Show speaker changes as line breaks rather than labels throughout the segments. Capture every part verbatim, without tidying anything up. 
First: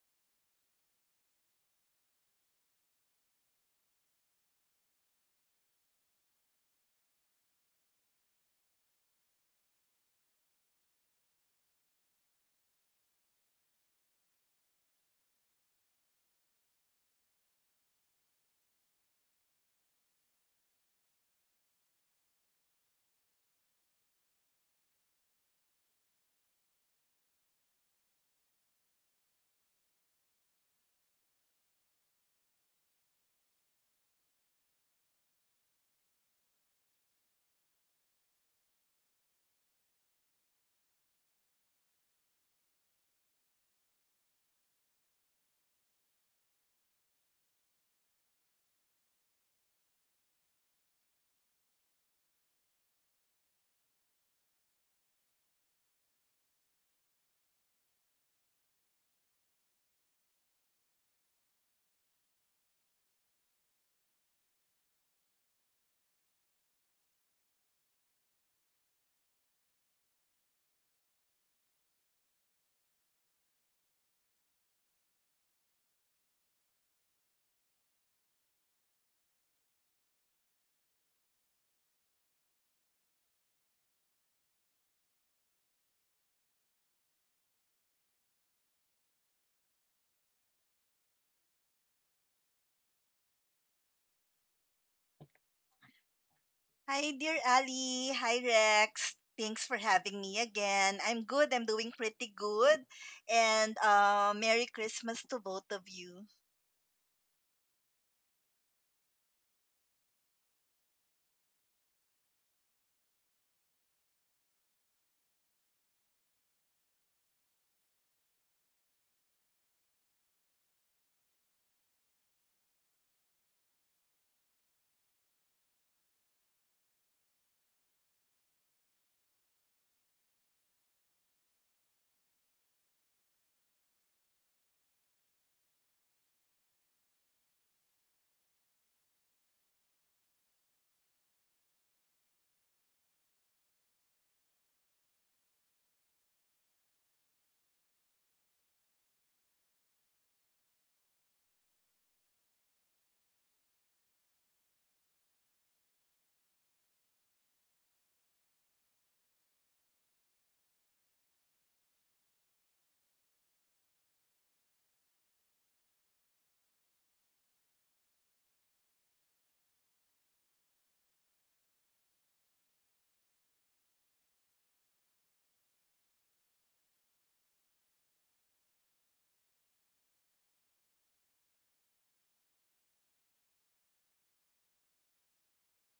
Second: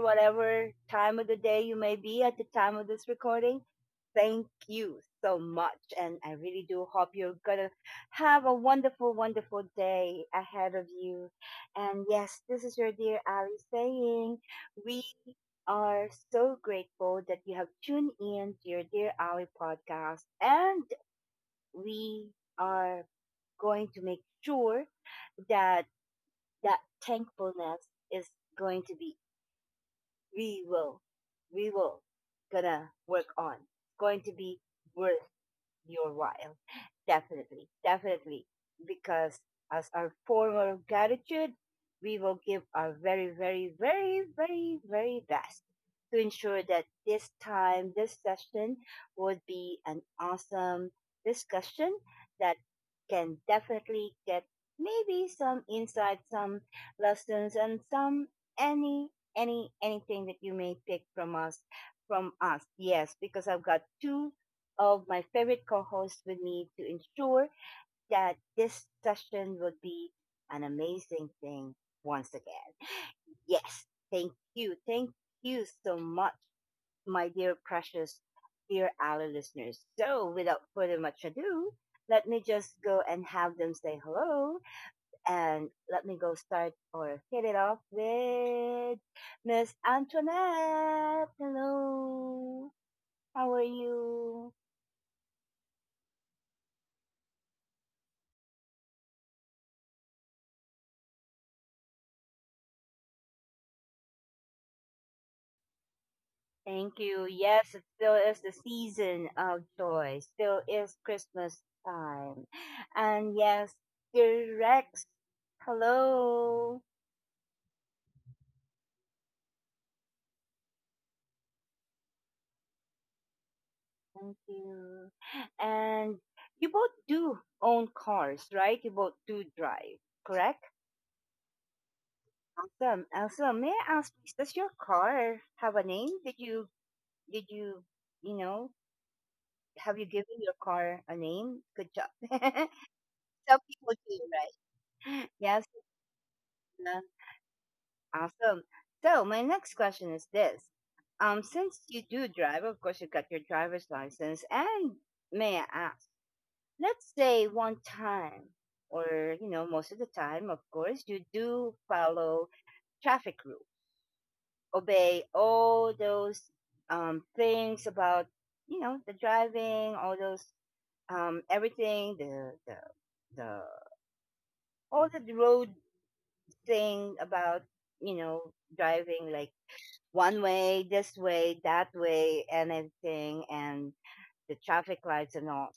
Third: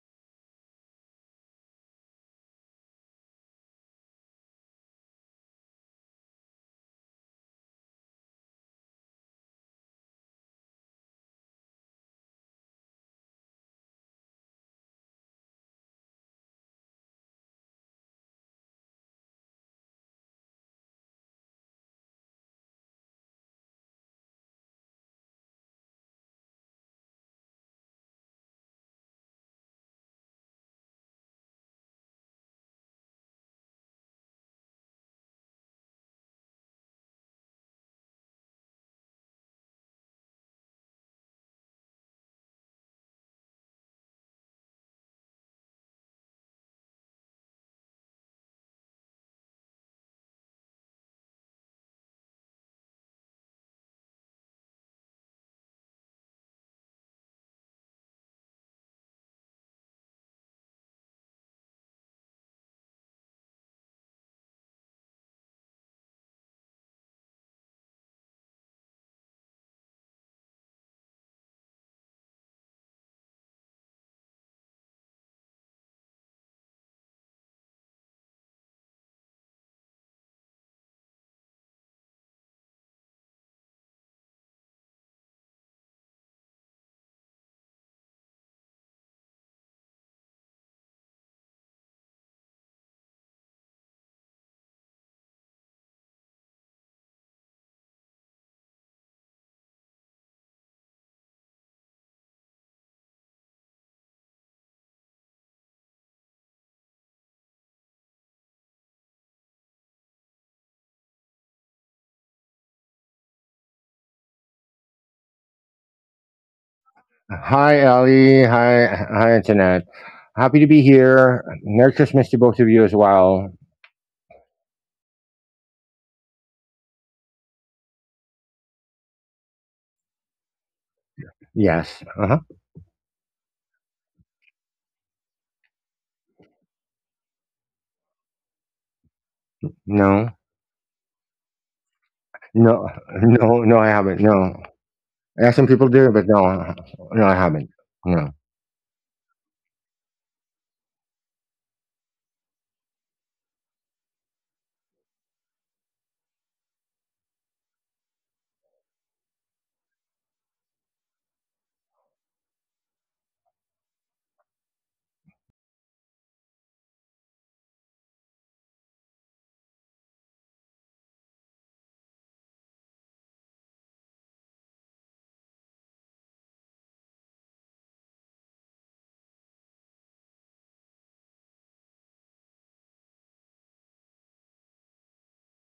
whatever time of the day you may be at the time of this recording, thank you so much. And I really do hope you're going to have a wonderful, wonderful day ahead of you. And yes, this is your dear Ali saying, we are so grateful that you have tuned in to your Dear Ali podcast. And we are going to make sure that that thankfulness is going to be we will we will gonna work on going to be worth your while. Definitely, definitely. Because as our form of gratitude, we will give our very, very, very, very, very best to ensure that this time, this session would be an awesome discussion that can definitely get maybe some insight, some lessons, and some any any anything that you may pick from us from us. Yes, because I've got two of my favorite co host with me to ensure that this session will be an amazing thing once again. Yes, thank you. Thank you so much, my dear, precious, dear Ali listeners. So, without further much ado, let me just go and have them say hello and let me go start or hit it off with Miss Antoinette. Hello, how are you?
Hi, dear Ali. Hi, Rex. Thanks for having me again. I'm good. I'm doing pretty good. And uh, Merry Christmas to both of you.
Thank you. Yes, it still is the season of joy. Still is Christmas time. And yes, dear Rex, hello.
Hi, Ali. Hi, hi, Jeanette. Happy to be here. Merry Christmas to both of you as well.
Thank you. And you both do own cars, right? You both do drive, correct?
Yes. Uh huh.
Awesome. Awesome. May I ask, does your car have a name? Did you, did you, you know, have you
No.
given your car a name? Good job.
No.
Some
No. No. I
people
haven't.
do,
No.
right?
Yeah, some
Yes.
people do, but no. No, I haven't. No.
Awesome. So my next question is this. Um, since you do drive, of course you got your driver's license, and may I ask, let's say one time, or you know, most of the time, of course, you do follow traffic rules, obey all those um things about, you know, the driving, all those um everything, the the the all the road thing about, you know, driving like one way, this way, that way, anything, and the traffic lights and all.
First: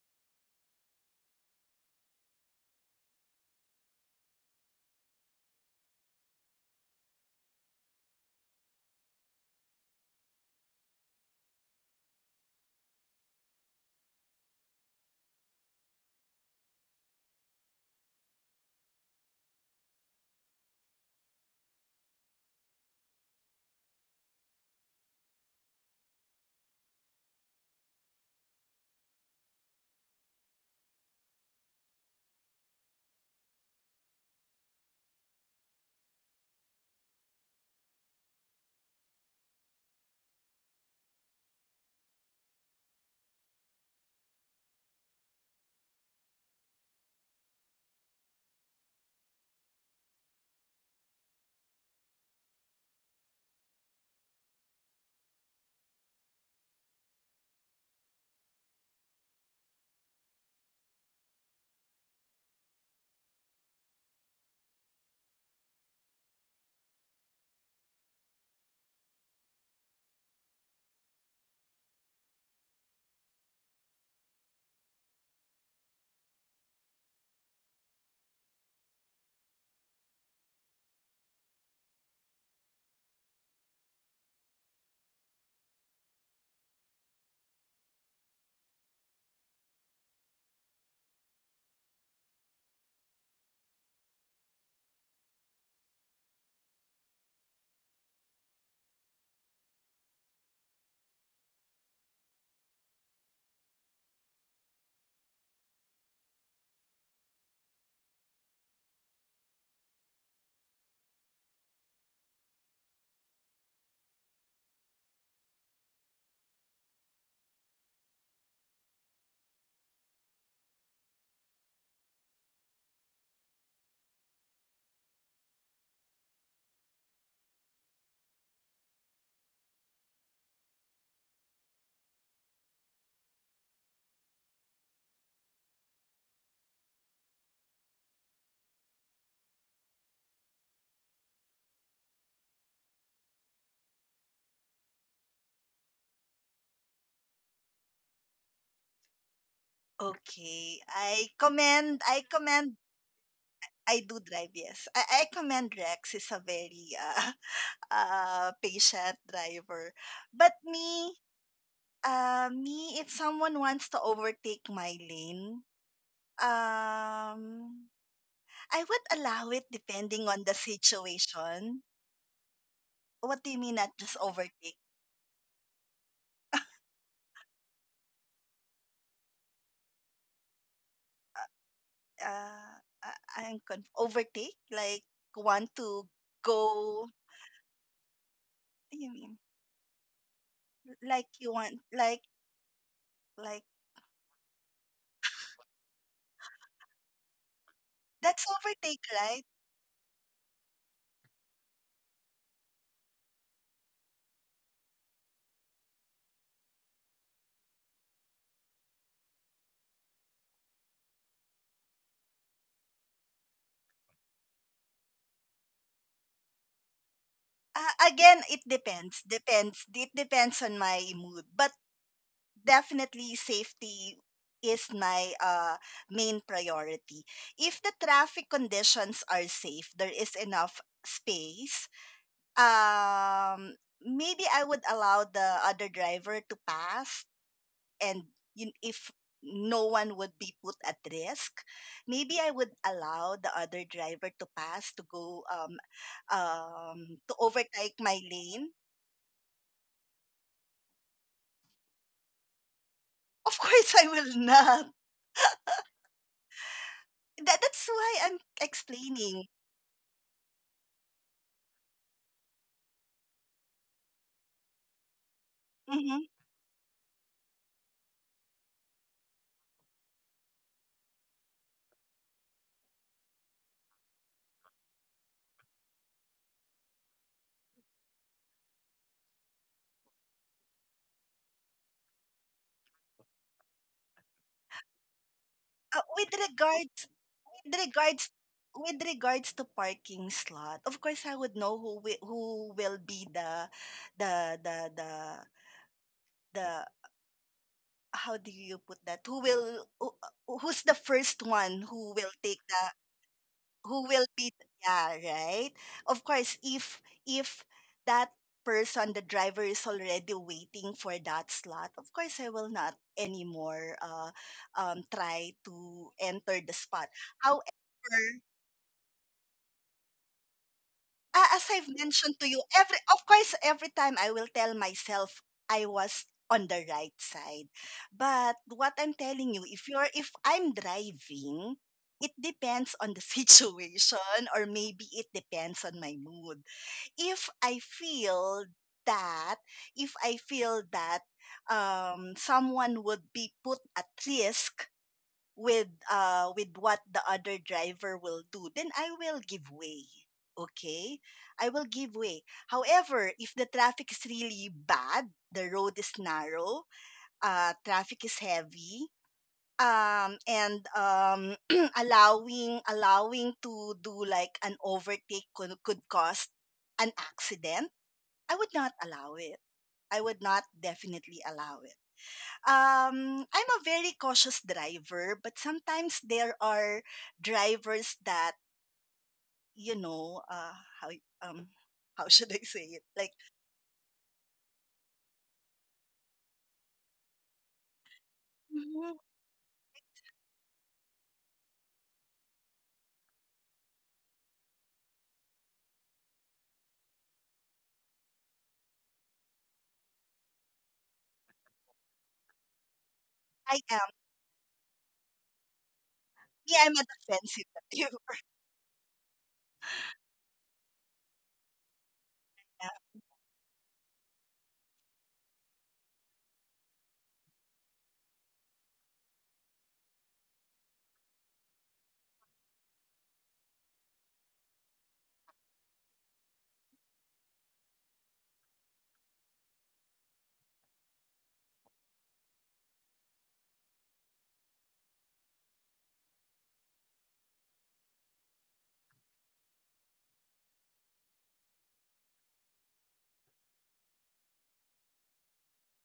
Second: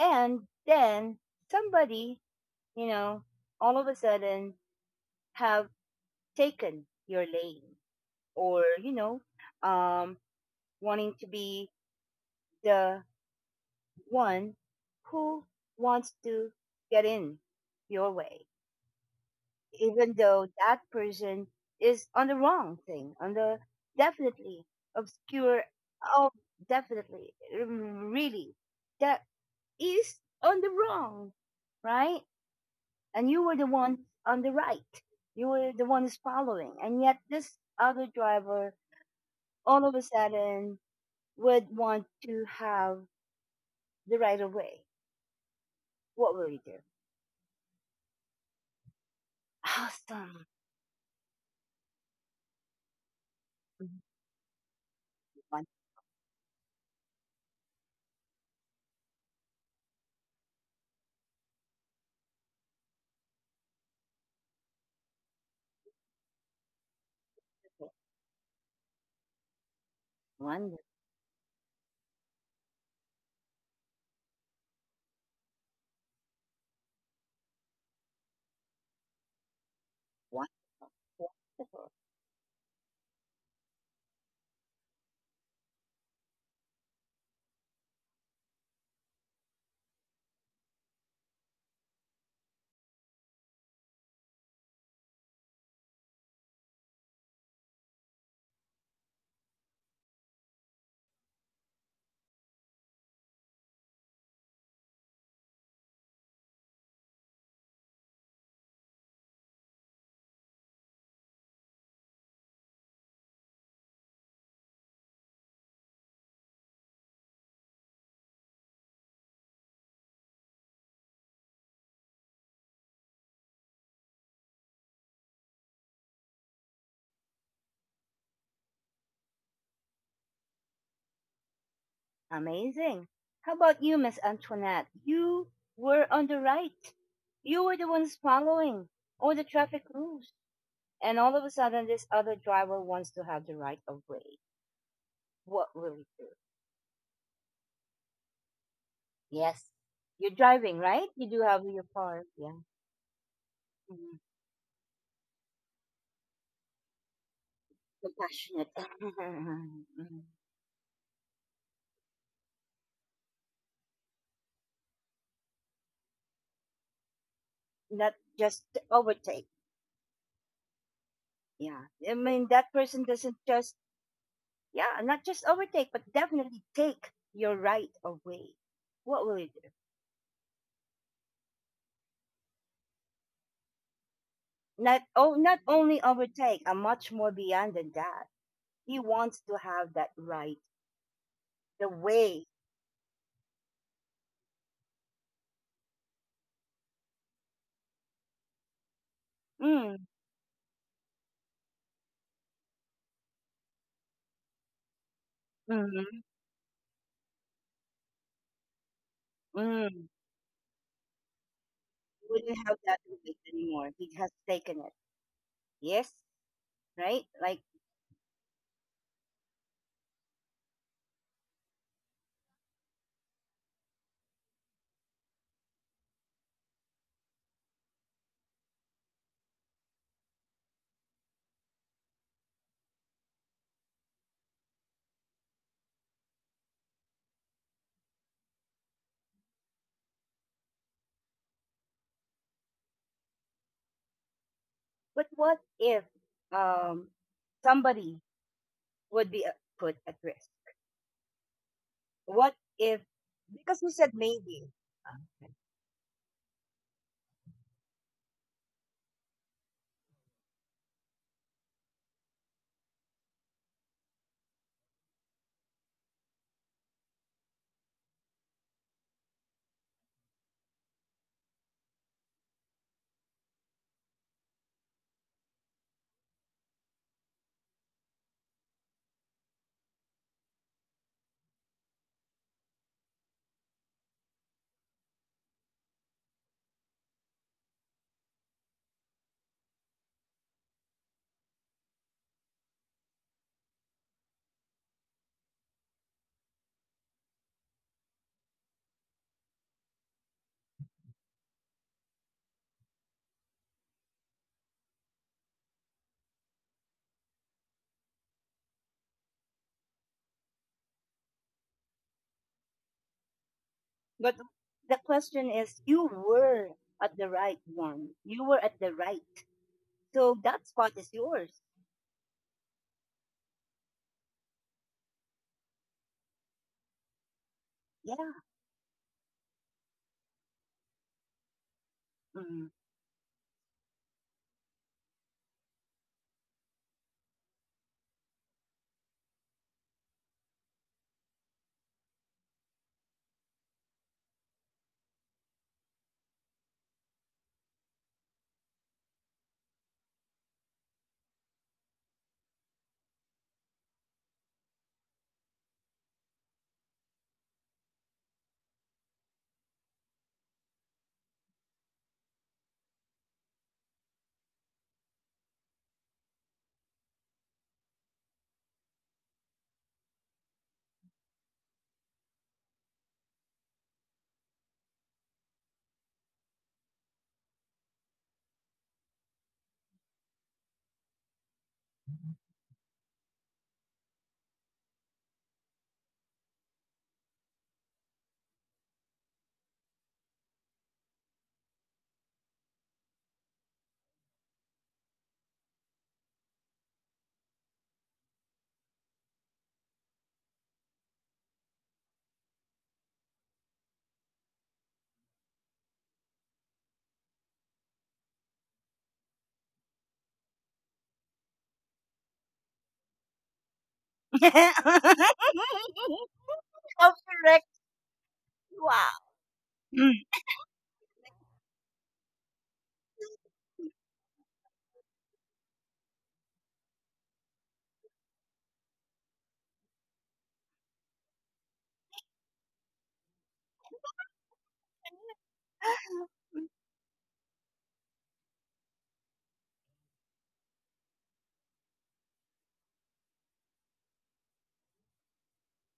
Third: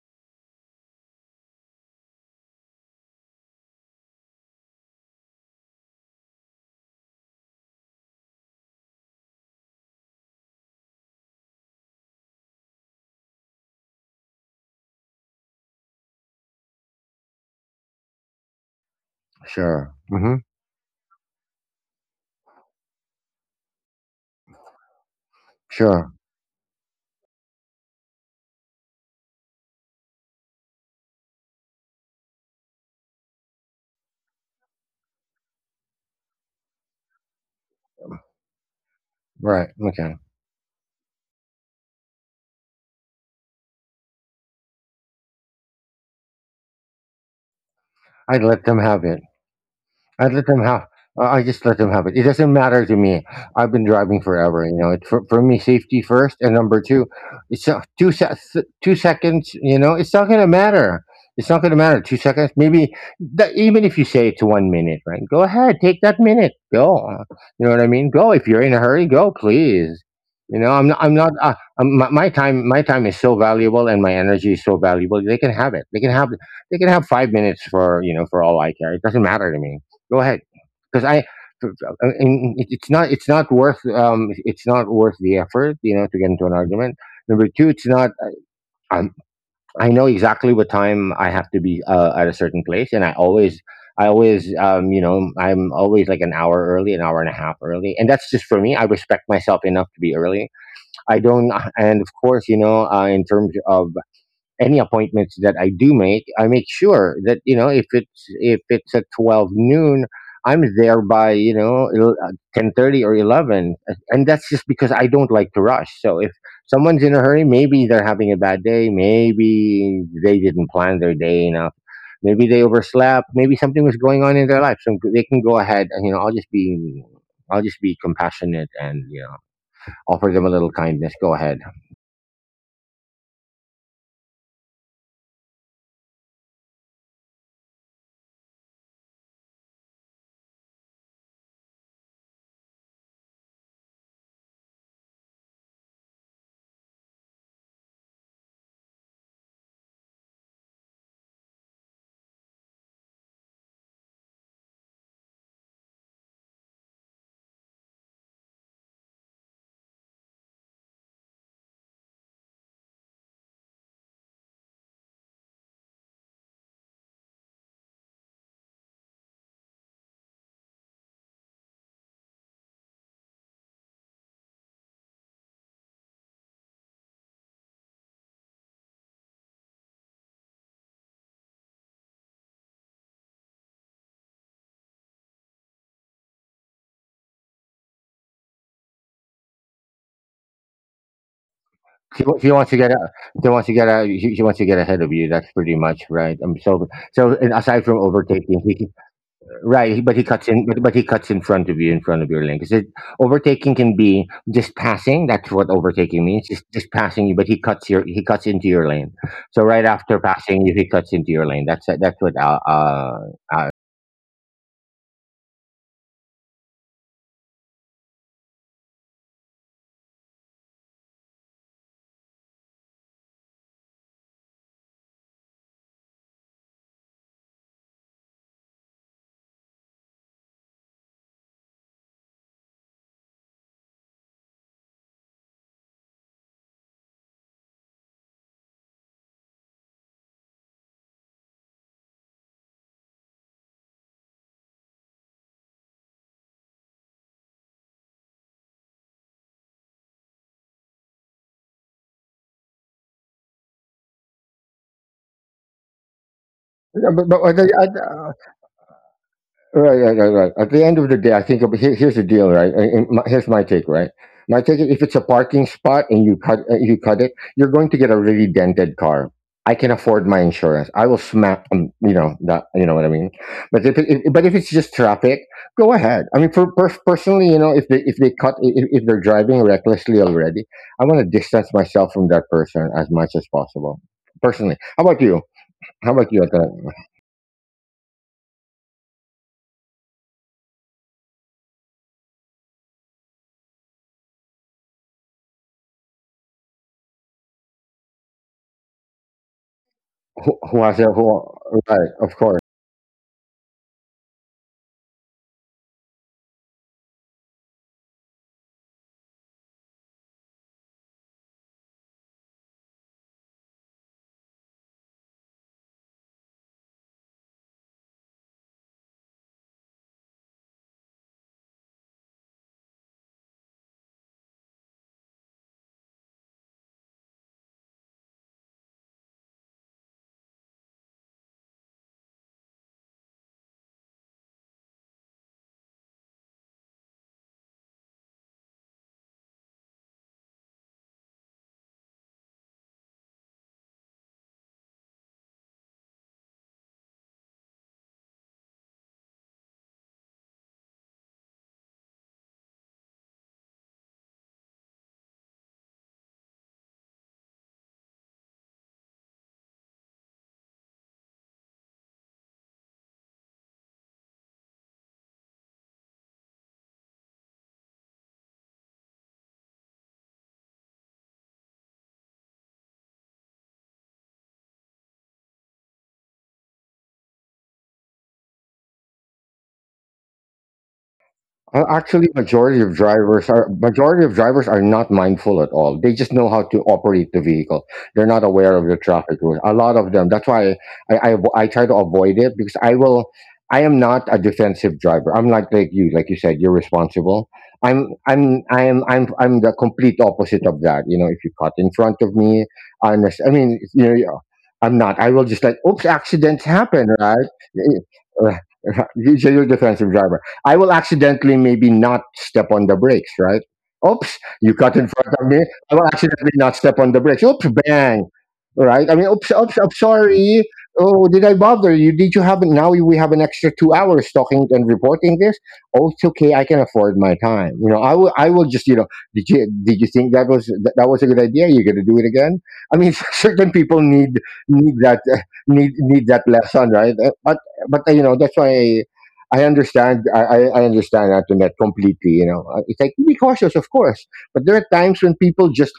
And then somebody, you know, all of a sudden have taken your lane or, you know, um, wanting to be the one who wants to get in your way,
Sure.
even
Mm-hmm.
though that person is on the wrong thing, on the definitely obscure,
Sure.
oh, definitely, mm, really, that is on the wrong, right? And you were the one on the right. You were the one who's following. And yet, this other driver,
Right.
all of a
Okay.
sudden, would want to have the right of way. What will you do?
I'd let them have it. I let
Awesome.
them have. I I just let them have it. It doesn't matter to me. I've been driving forever. You know, it's for, for me safety first, and number two, it's not two se- s- two seconds. You know, it's not gonna matter. It's not gonna matter. Two seconds, maybe. That, even if you say it to one minute, right? Go ahead, take that minute. Go. You know what I
Wonderful.
mean? Go. If you're in a hurry, go, please. You know,
Wonderful.
I'm not. I'm not. Uh, um, my, my time. My time is so valuable, and my energy is so valuable. They can have it. They can have. They can have five minutes for, you know, for all I care. It doesn't matter to me. Go ahead, because I,
Wonderful.
and it- it's not, it's not worth, um, it's not worth the effort, you know, to get into an argument. Number two, it's not. Um, I know exactly what time I have to be uh, at a certain place, and I always, I always, um, you know, I'm always like an hour early, an hour and a half early, and that's just for me. I respect myself enough to be early. I don't, and of course, you know, uh, in terms of any appointments that I do make, I make sure that, you know, if it's if it's at twelve noon, I'm there by, you know, ten thirty or eleven. Uh, and that's just because I don't like to rush. So if someone's in a hurry, maybe they're having a bad day, maybe they didn't plan their day enough, maybe they overslept, maybe something was going on in their life, so they can go ahead, and you know, I'll just be, I'll just be compassionate, and you know, offer them a little kindness. Go ahead.
Amazing. How about you, Miss Antoinette? You were on the right. You were the ones following all the traffic rules. And all of a sudden, this other driver wants to have the right of way. What will you do? Yes. You're
Okay.
driving,
I
right? You do have
commend,
your
I
car.
commend,
Yeah.
I do drive,
Mhm.
yes. I, I commend Rex. He's a very uh, uh,
Compassionate.
patient driver. But me, uh, me, if someone wants to overtake my lane, um,
Not
I
just
would allow it
overtake.
depending on the situation.
Yeah. I mean, that
What
person
do you mean
doesn't
not just
just,
overtake?
yeah, not just overtake, but definitely take your right of way. What will you do?
Uh, I, I'm conf- overtake like
Not
want
oh, not
to
only overtake,
go.
and much more beyond than that.
What do you mean?
He wants to have that right,
Like you want like
the
He wa
way.
he wants to get out,
like
he wants to get out he he wants to get ahead of you, that's pretty much right, um, so so and aside from
that's overtake,
overtaking, he can
right?
right, he-
Mm,
but he cuts in, but but he cuts in front of you, in front of your lane. Because overtaking can be just passing, that's what overtaking
mm,
means, just just passing you, but he cuts your he cuts into your lane. So right
mm.
after passing you, he cuts into your lane, that's, uh, that's
He
what, uh,
wouldn't have that
uh,
right
uh,
anymore. He has taken it. Yes, right?
Uh,
Like,
again, it depends. Depends. It depends on my mood, but definitely safety is my uh main priority. If the traffic conditions are safe, there is enough space. Um, maybe I would allow the other driver to pass and you, if no one would be put at risk, maybe I would allow the other driver to pass to go um
but what if
um to
um
overtake my lane.
somebody would be uh, put at risk? What if
Of course, I
because
will
you said
not.
maybe, okay,
yeah,
That,
but
that's
but, what I,
why
I,
I'm explaining.
right, right, right, right. at the end of the day, I think of- here, here's the deal, right? And- and my- Here's my take, right? My take is if it's a parking
Mhm.
spot and you cut, uh, you cut it, you're going to get a really dented car. I can afford my insurance. I will smack, um, you know that, you know what I mean. But if, it, if but if it's just traffic, go ahead. I mean, for, per personally, you know, if they if they cut if, if they're driving recklessly already, I want to distance myself from that person as much as possible. Personally, how about you?
Uh, with
How about you? Atta?
regards with regards with regards to parking slot, of course I would know who wi- who will be the the the the the how do you put that? Who will who, uh,
Who,
who's
who
the
has a
first
who?
one who
Right,
will
of
take
course.
the who will be yeah, right? Of course, if if that person the driver is already waiting for that slot, of course I will not anymore uh
but the
um
question
try
is, you
to enter the
were
spot.
at the right one.
However,
You were at the right. So that spot is
Uh,
yours.
as I've mentioned to you, every of course, every time I will tell myself I was on the right side.
Yeah.
But what I'm telling you, if you're if I'm driving, it
Mm.
depends on the situation or maybe it depends on my mood. If I feel that if I feel that um, someone would be put at risk with uh with what the other driver will do, then I will give way. Okay, I will give way. However, if the traffic is really bad, the road is narrow, uh traffic is heavy, um and um allowing allowing to do like an overtake could, could cause an accident, I would not allow it. I would not definitely allow it. um I'm a very cautious driver, but sometimes there are drivers that you know uh how um
Uh,
how should I
Actually,
say it?
majority
Like
of drivers are majority of drivers are not mindful at all. They just know how to operate the vehicle. They're not aware
mhm,
of the traffic rules. A lot of them. That's why I I, avo- I try to avoid it because I will. I am not a defensive driver. I'm not like you. Like you said, you're responsible. I'm I'm I'm I'm I'm the complete opposite of that. You know, if you cut in front of me, I understand.
I
I
am
mean, you know, yeah, I'm not. I will just like, oops,
yeah
accidents
I'm a
happen,
defensive driver.
right? You- You're a defensive driver. I will accidentally maybe not step on the brakes, right? Oops, you cut in
So
front of me. I will accidentally not step on the brakes. Oops,
correct.
bang.
Wow.
Right? I mean, oops, oops, I'm
Mm.
sorry. Oh, did I bother you? Did you have now we have an extra two hours talking and reporting this? Oh, it's okay. I can afford my time. You know, I will I will just, you know, did you did you think that was that, that was a good idea? You're gonna do it again? I mean, certain people need, need that uh, need need that lesson, right? Uh, But but uh, you know that's why I understand. I, I I understand Antoinette completely. You know. Uh, it's like be cautious, of course. But there are times when people just,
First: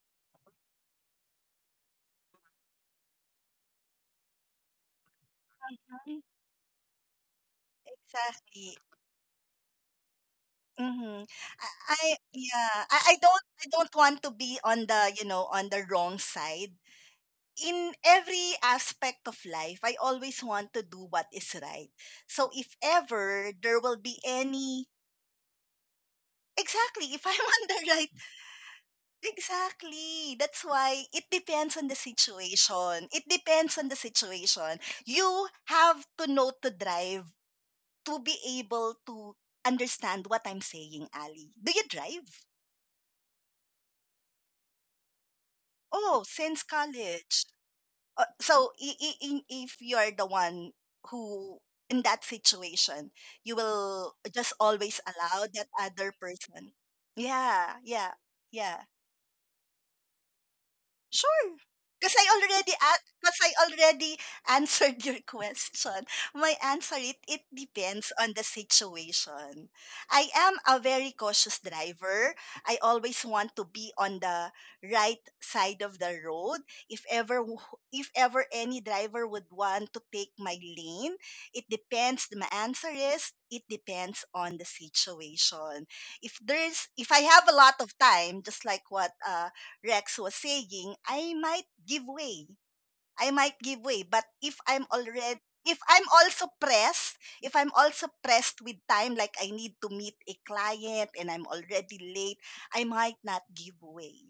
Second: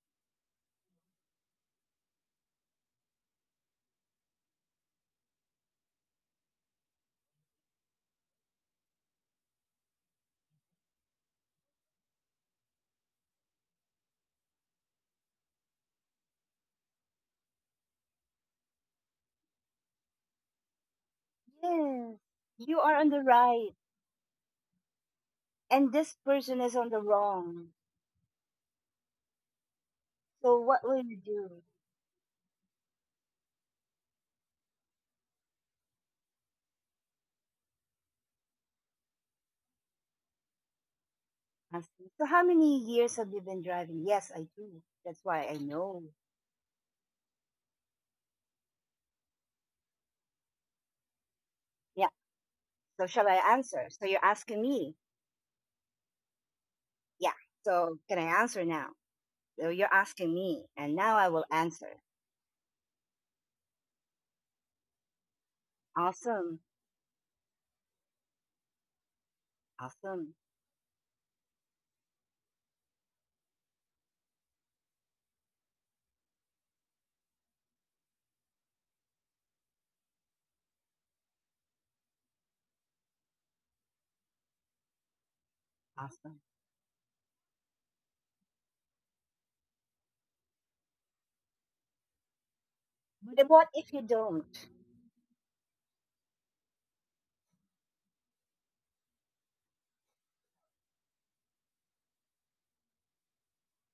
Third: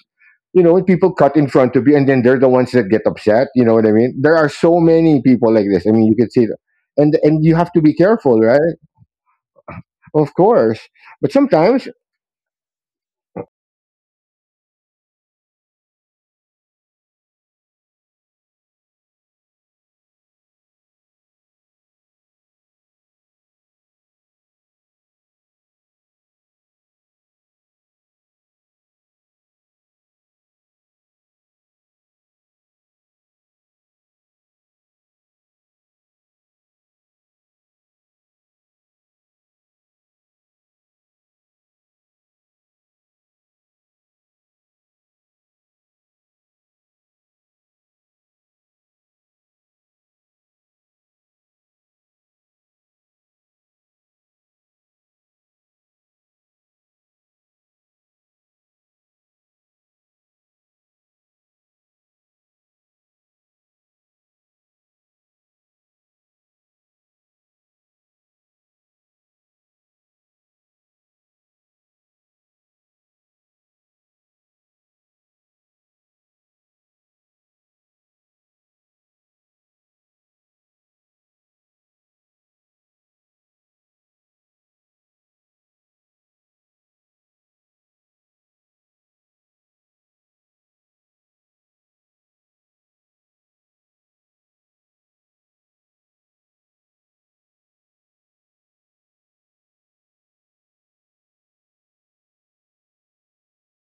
you know, when people cut in front of you, and then they're the ones that get upset. You know what I mean? There are so many people like this. I mean, you
Yeah,
can see that. and and you have to be careful, right?
exactly.
Of course.
Mm-hmm.
But
I,
sometimes,
I yeah I, I don't I don't want to be on the you know on the wrong side. In every aspect of life, I always want to do what is right.
Yes.
So if
You are on the
ever there
right.
will be any
And this person
exactly,
is on
if
the
I'm on the
wrong.
right exactly. That's
So
why
what
it
will you
depends on
do?
the situation. It depends on the situation. You have to know to drive to be able to understand what I'm saying, Ali. Do you
Asked me.
drive?
So how many years have you been driving? Yes, I do. That's why I
Oh,
know.
since college. Uh, so i- i- in- if you're the one who in that
Yeah.
situation,
So
you
shall I
will
answer? So
just
you're asking
always
me.
allow that other person.
Yeah.
Yeah, yeah.
So can I
Yeah,
answer now? So you're asking me. And now
sure.
I will
Because I
answer.
already because I already answered your question. My
Awesome.
answer, it it depends on the situation.
Awesome.
I am a very cautious driver. I always want to be on the right side of the road. If ever w- if ever any driver would want to take my lane, it depends. My answer is it depends on the situation. If
Awesome.
there's if I have a lot of time, just like what uh Rex was saying, I might give way. I might give
But
way,
what
but
if you
if I'm
don't?
already if I'm also pressed, if I'm also pressed with time, like I need to meet a client and I'm already late, I might not give way.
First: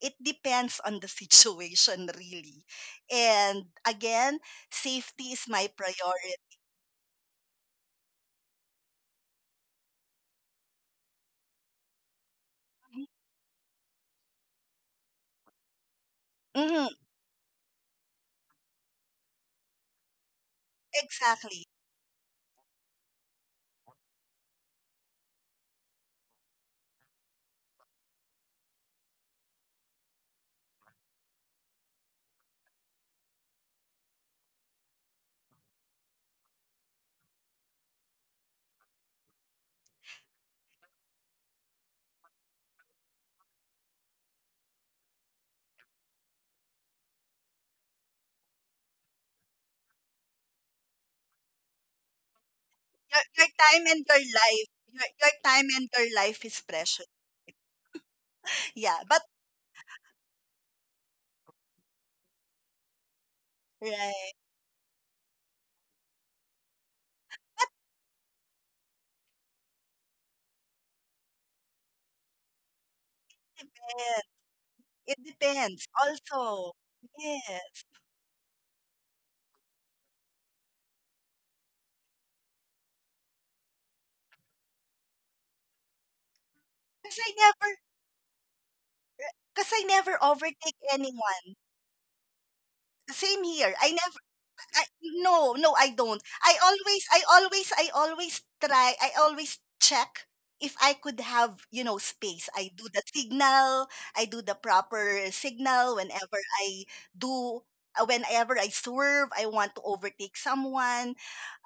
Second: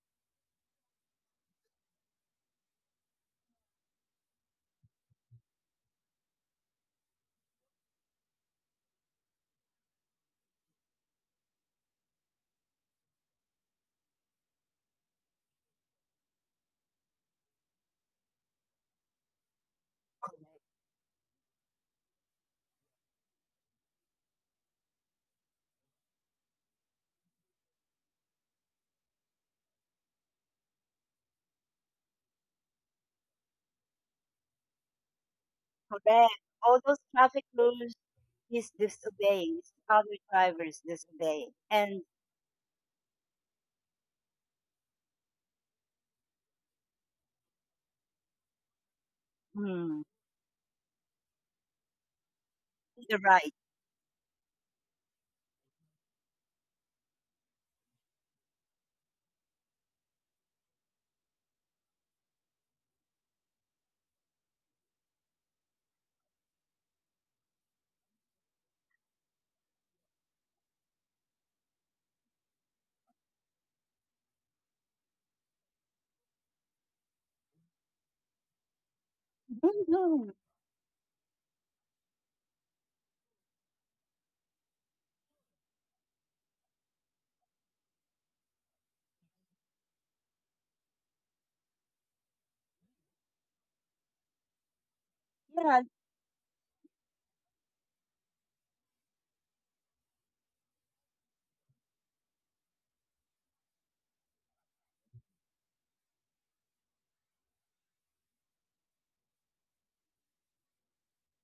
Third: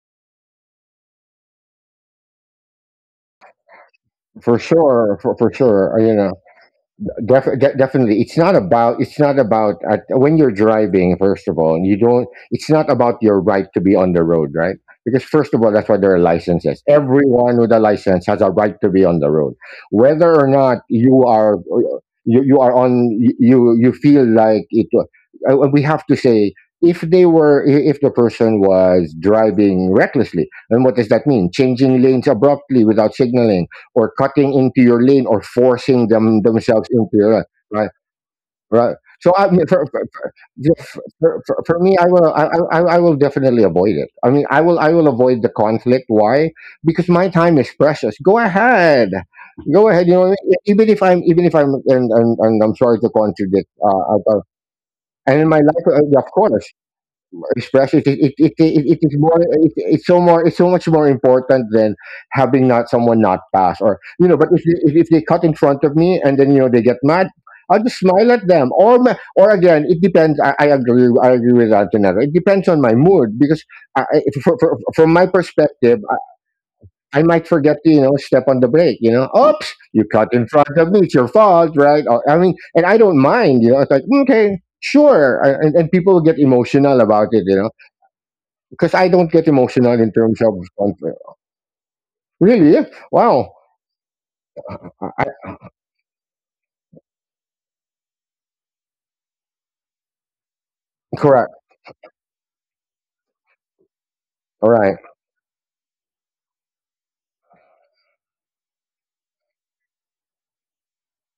It depends on the situation, really. And again,
for sure,
safety
for,
is
for
my
sure, uh, you know.
priority.
Def- de- definitely it's not about, it's not about uh, when you're driving first of all, and you don't, it's not about your right to be on the road, right, because first of all that's why there are
Mhm,
licenses, everyone with a license has a right to be on the road whether or not you are,
exactly.
you, you are on, you you feel like it, uh, we have to say if they were, if the person was driving recklessly, then what does that mean, changing lanes abruptly without signaling or cutting into your lane or forcing
Correct.
them
All
themselves
those
into your lane,
traffic
right?
rules he's
Right. So I
disobeying.
mean,
His
for, for,
other drivers
for,
disobey.
for, for me,
And
I will I, I, I will definitely avoid it. I mean, I will I will avoid the conflict. Why? Because my time is precious. Go ahead, go
mm,
ahead. You know what I mean? even if I'm even if I'm, and, and, and I'm sorry
Your,
to
to
the
your
right.
time
contradict.
and your
Uh, uh, uh,
life, your, your
and
time
in my
and
life,
your
uh,
life
of
is
course,
precious.
express it. It it, it,
Yeah,
it, it
but
is more. It, it's so more. It's so much more important than having not someone not pass, or
right.
you know. But if they, if, if they cut in front of me, and then you know they get mad. I'll just smile at them, or ma- or again, it depends. I, I agree. I agree with Antonella. It depends on my mood because, I, I- for, for,
It
from my
depends
perspective,
also.
I, I might
Yes.
forget to, you know, step on the brake. You know, oops, you
Mhm.
cut in front of me. It's your fault, right? Or, I mean, and I don't mind. You know, it's like okay, sure, I- and, and people get
Because
emotional
I
about it.
never
You know, because I don't
because
get
I
emotional
never
in terms
overtake
of conflict.
anyone.
Really?
Same here.
Wow.
I I,
I,
no, no,
I-
I
Yeah,
don't. I always, I always, I always try. I always check if I could have,
correct.
you know, space. I do the signal. I do the
All right.
proper signal whenever I do. uh, Whenever I swerve, I want to overtake someone.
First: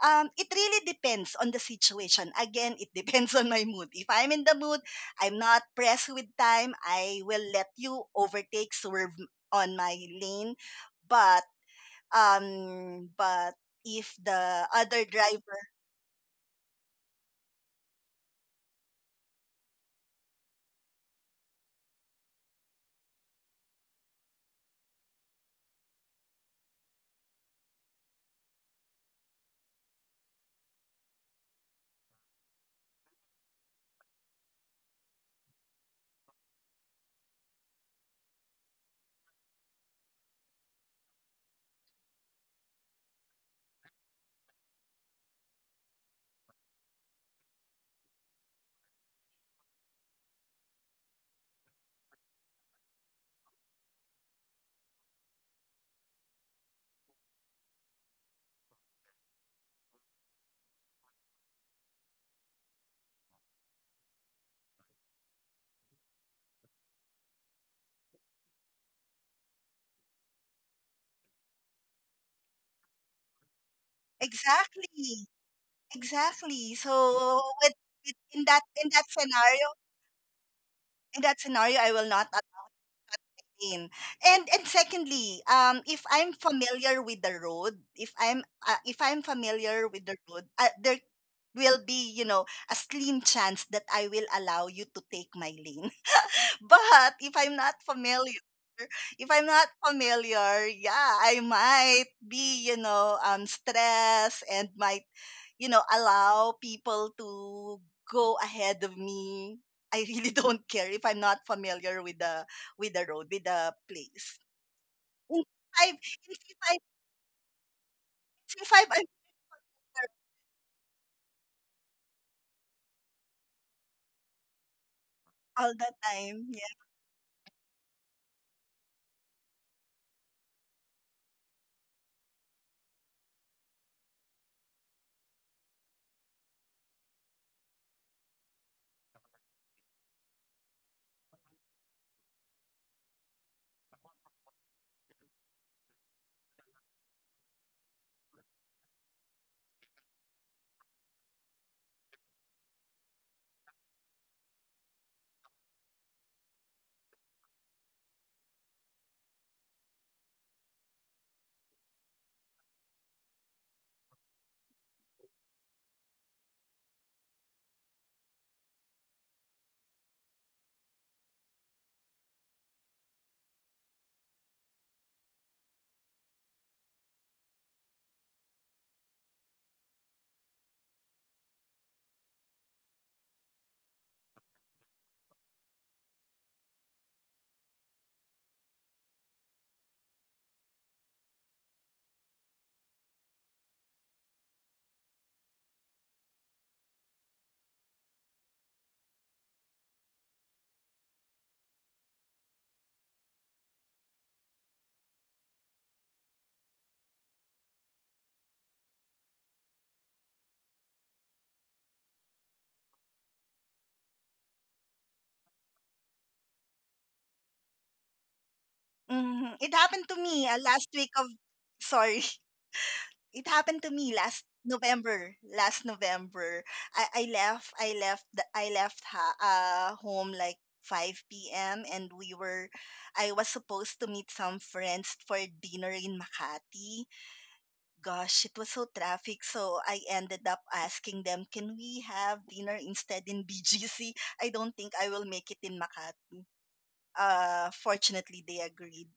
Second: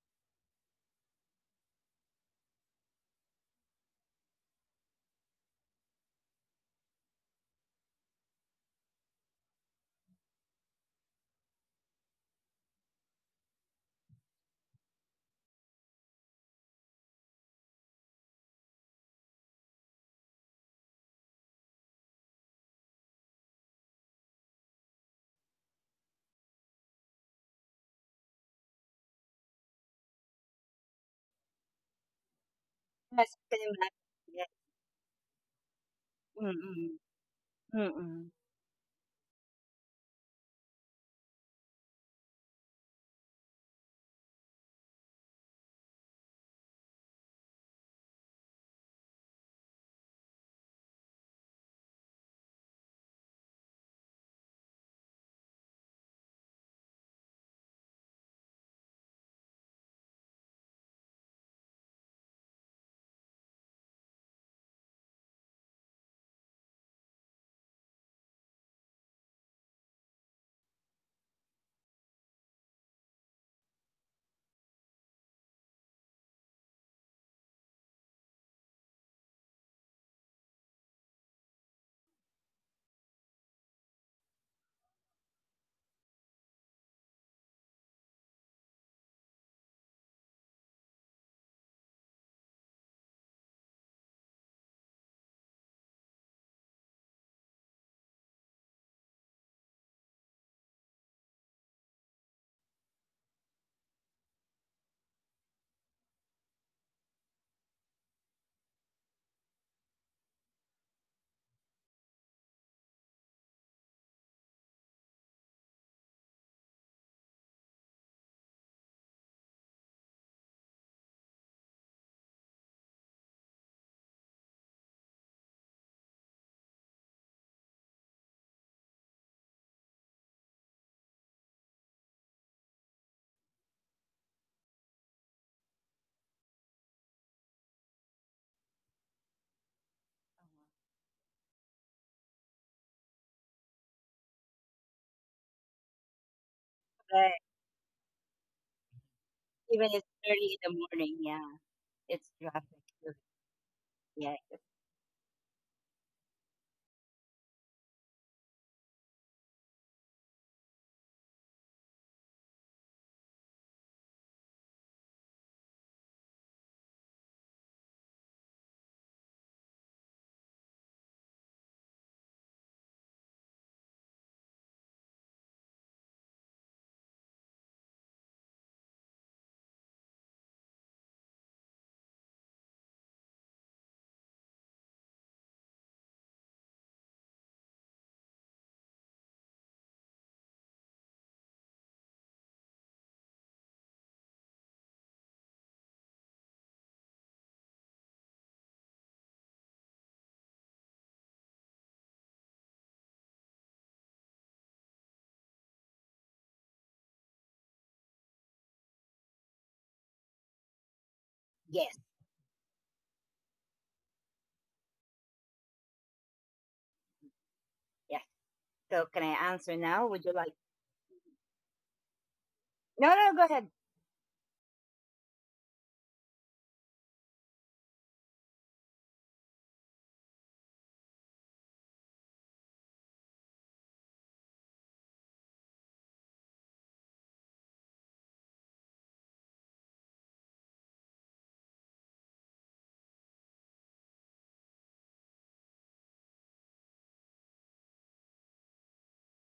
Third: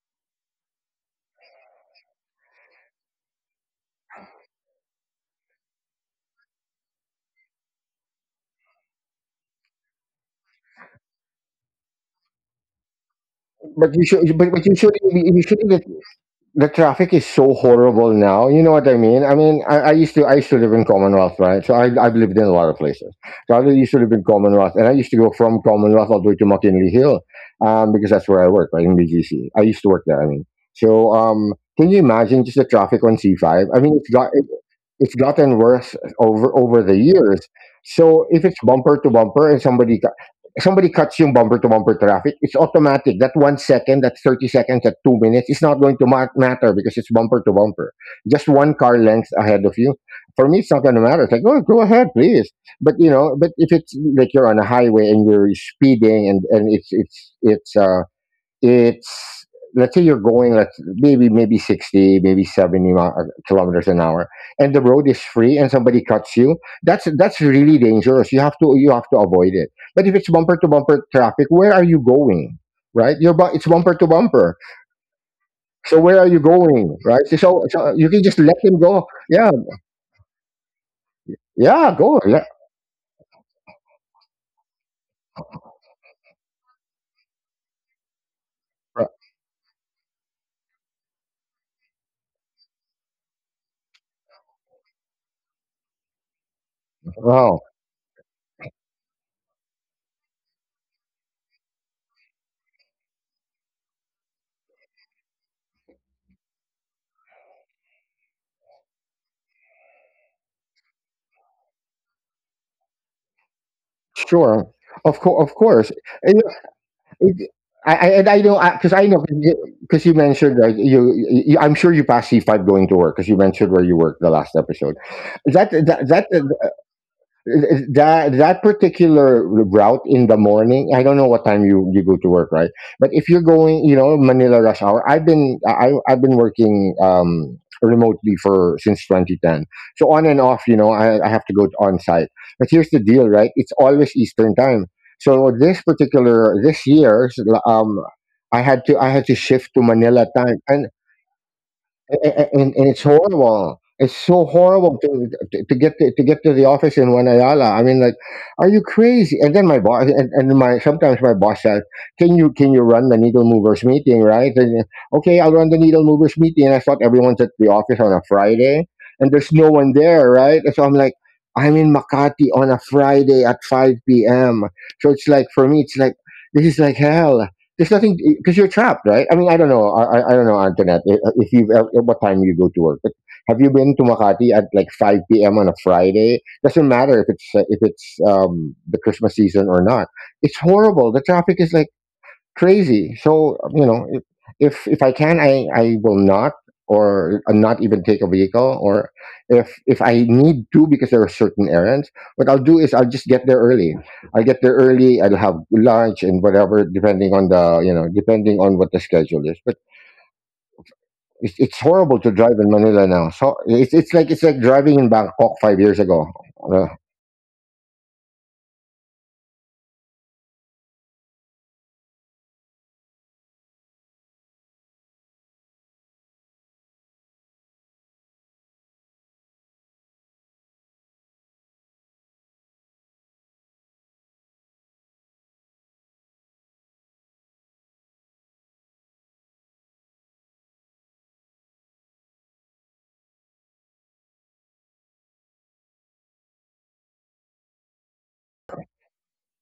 Um, it really depends on the situation. Again, it depends on my mood. If I'm in the mood, I'm not pressed with time. I will let you overtake, swerve on my lane. But um but
But you
if
should. But, but
the
you should.
other
You should.
driver
The, the traffic is so horrible now. You know what I mean? I mean, I, I used to. I used to live in Commonwealth, right? So I, I've lived in a lot of places. So I used to live in Commonwealth, and I used to go from Commonwealth all the way to McKinley Hill, um, because that's where I work, right in B G C. I used to work there. I mean, so um, can you imagine just the traffic on C
yes, I can
five? I mean, it's got.
imagine. Yeah.
it's gotten worse over over
Mm-mm.
the years. So
Mm-mm.
if it's bumper to bumper and somebody cu- somebody cuts yung bumper to bumper traffic, it's automatic. That one second, that thirty seconds, that two minutes, it's not going to ma- matter because it's bumper to bumper. Just one car length ahead of you. For me, it's not going to matter. It's like, oh, go ahead, please. But you know, but if it's like you're on a highway and you're speeding and and it's it's it's uh it's let's say you're going, let's maybe maybe sixty, maybe seventy mi- uh, kilometers an hour, and the road is free, and somebody cuts you, that's that's really dangerous, you have to you have to avoid it, but if it's bumper to bumper traffic, where are you going, right, you're bu- it's bumper to bumper,
exactly
so where are you
exactly
going, right,
so
so,
with,
so you
with
can just
in
let
that
them
in
go,
that
yeah,
scenario in that scenario
yeah,
I will
go
not
let,
attain. and and secondly um if I'm familiar with the road, if I'm uh, if I'm familiar with the road, uh, there will be you know a slim chance that I will allow you to take my lane. But if I'm
wow,
not familiar, if I'm not familiar, yeah, I might be, you know, um, stressed and might, you know, allow people to go ahead of me. I really don't care if I'm not familiar with the with the road, with the place.
sure, of, course
In
of course.
five, in five,
It- I, I and I know
in five,
because
I'm
I know because
there
you mentioned, right, you, you, I'm sure you passed C five going to work because you mentioned where you work the last episode. That
all the
that
time.
that
Yeah,
that that particular route in the morning, I don't know what time you you go to work, right? But if you're going, you know, Manila rush hour. I've been i i've been working um remotely for since two thousand ten, so on and off, you know, i, I have to go on site. But here's the deal, right? It's always Eastern time. So this particular this
But
year's, um i had to i had to shift to
even it's
Manila time.
early in the
and
morning, yeah, it's
a- and,
traffic.
and it's
So,
horrible. It's
yeah.
so horrible to to get to, to get to the office in Wanayala. I mean, like, are you crazy? And then my boss, and, and my sometimes my boss says, "Can you can you run the needle movers meeting?" Right? And okay, I'll run the needle movers meeting. And I thought everyone's at the office on a Friday, and there's no one there, right? And so I'm like, I'm in Makati on a Friday at five p m. So it's like for me, it's like this is like hell. There's nothing because you're trapped, right? I mean, I don't know. I, I I don't know, Antoinette. i- If you have what time you go to work, but have you been to Makati at like five p m on a Friday? Doesn't matter if it's uh, if it's um, the Christmas season or not. It's horrible. The traffic is like crazy. So you know, if if, if I can, I, I will not or uh, not even take a vehicle. Or if if I need to, because there are certain errands, what I'll do is I'll just get there early. I'll get there early. I'll have lunch and whatever, depending on the, you know, depending on what the schedule is. But it's, it's
Yes.
horrible to drive in Manila now. So it's it's like it's like driving in Bangkok five years ago. Uh,
Yes. So can I answer
hmm, it
now? Would you
happened to
like?
me uh, last week of. Sorry,
No, no, go ahead.
it happened to me last November. Last November, I, I left. I left. The, I left ha- uh, home like five p m and we were. I was supposed to meet some friends for dinner in Makati. Gosh, it was so traffic. So I ended up asking them, "Can we have dinner instead in B G C? I don't think I will make it in Makati." Uh, fortunately, they agreed.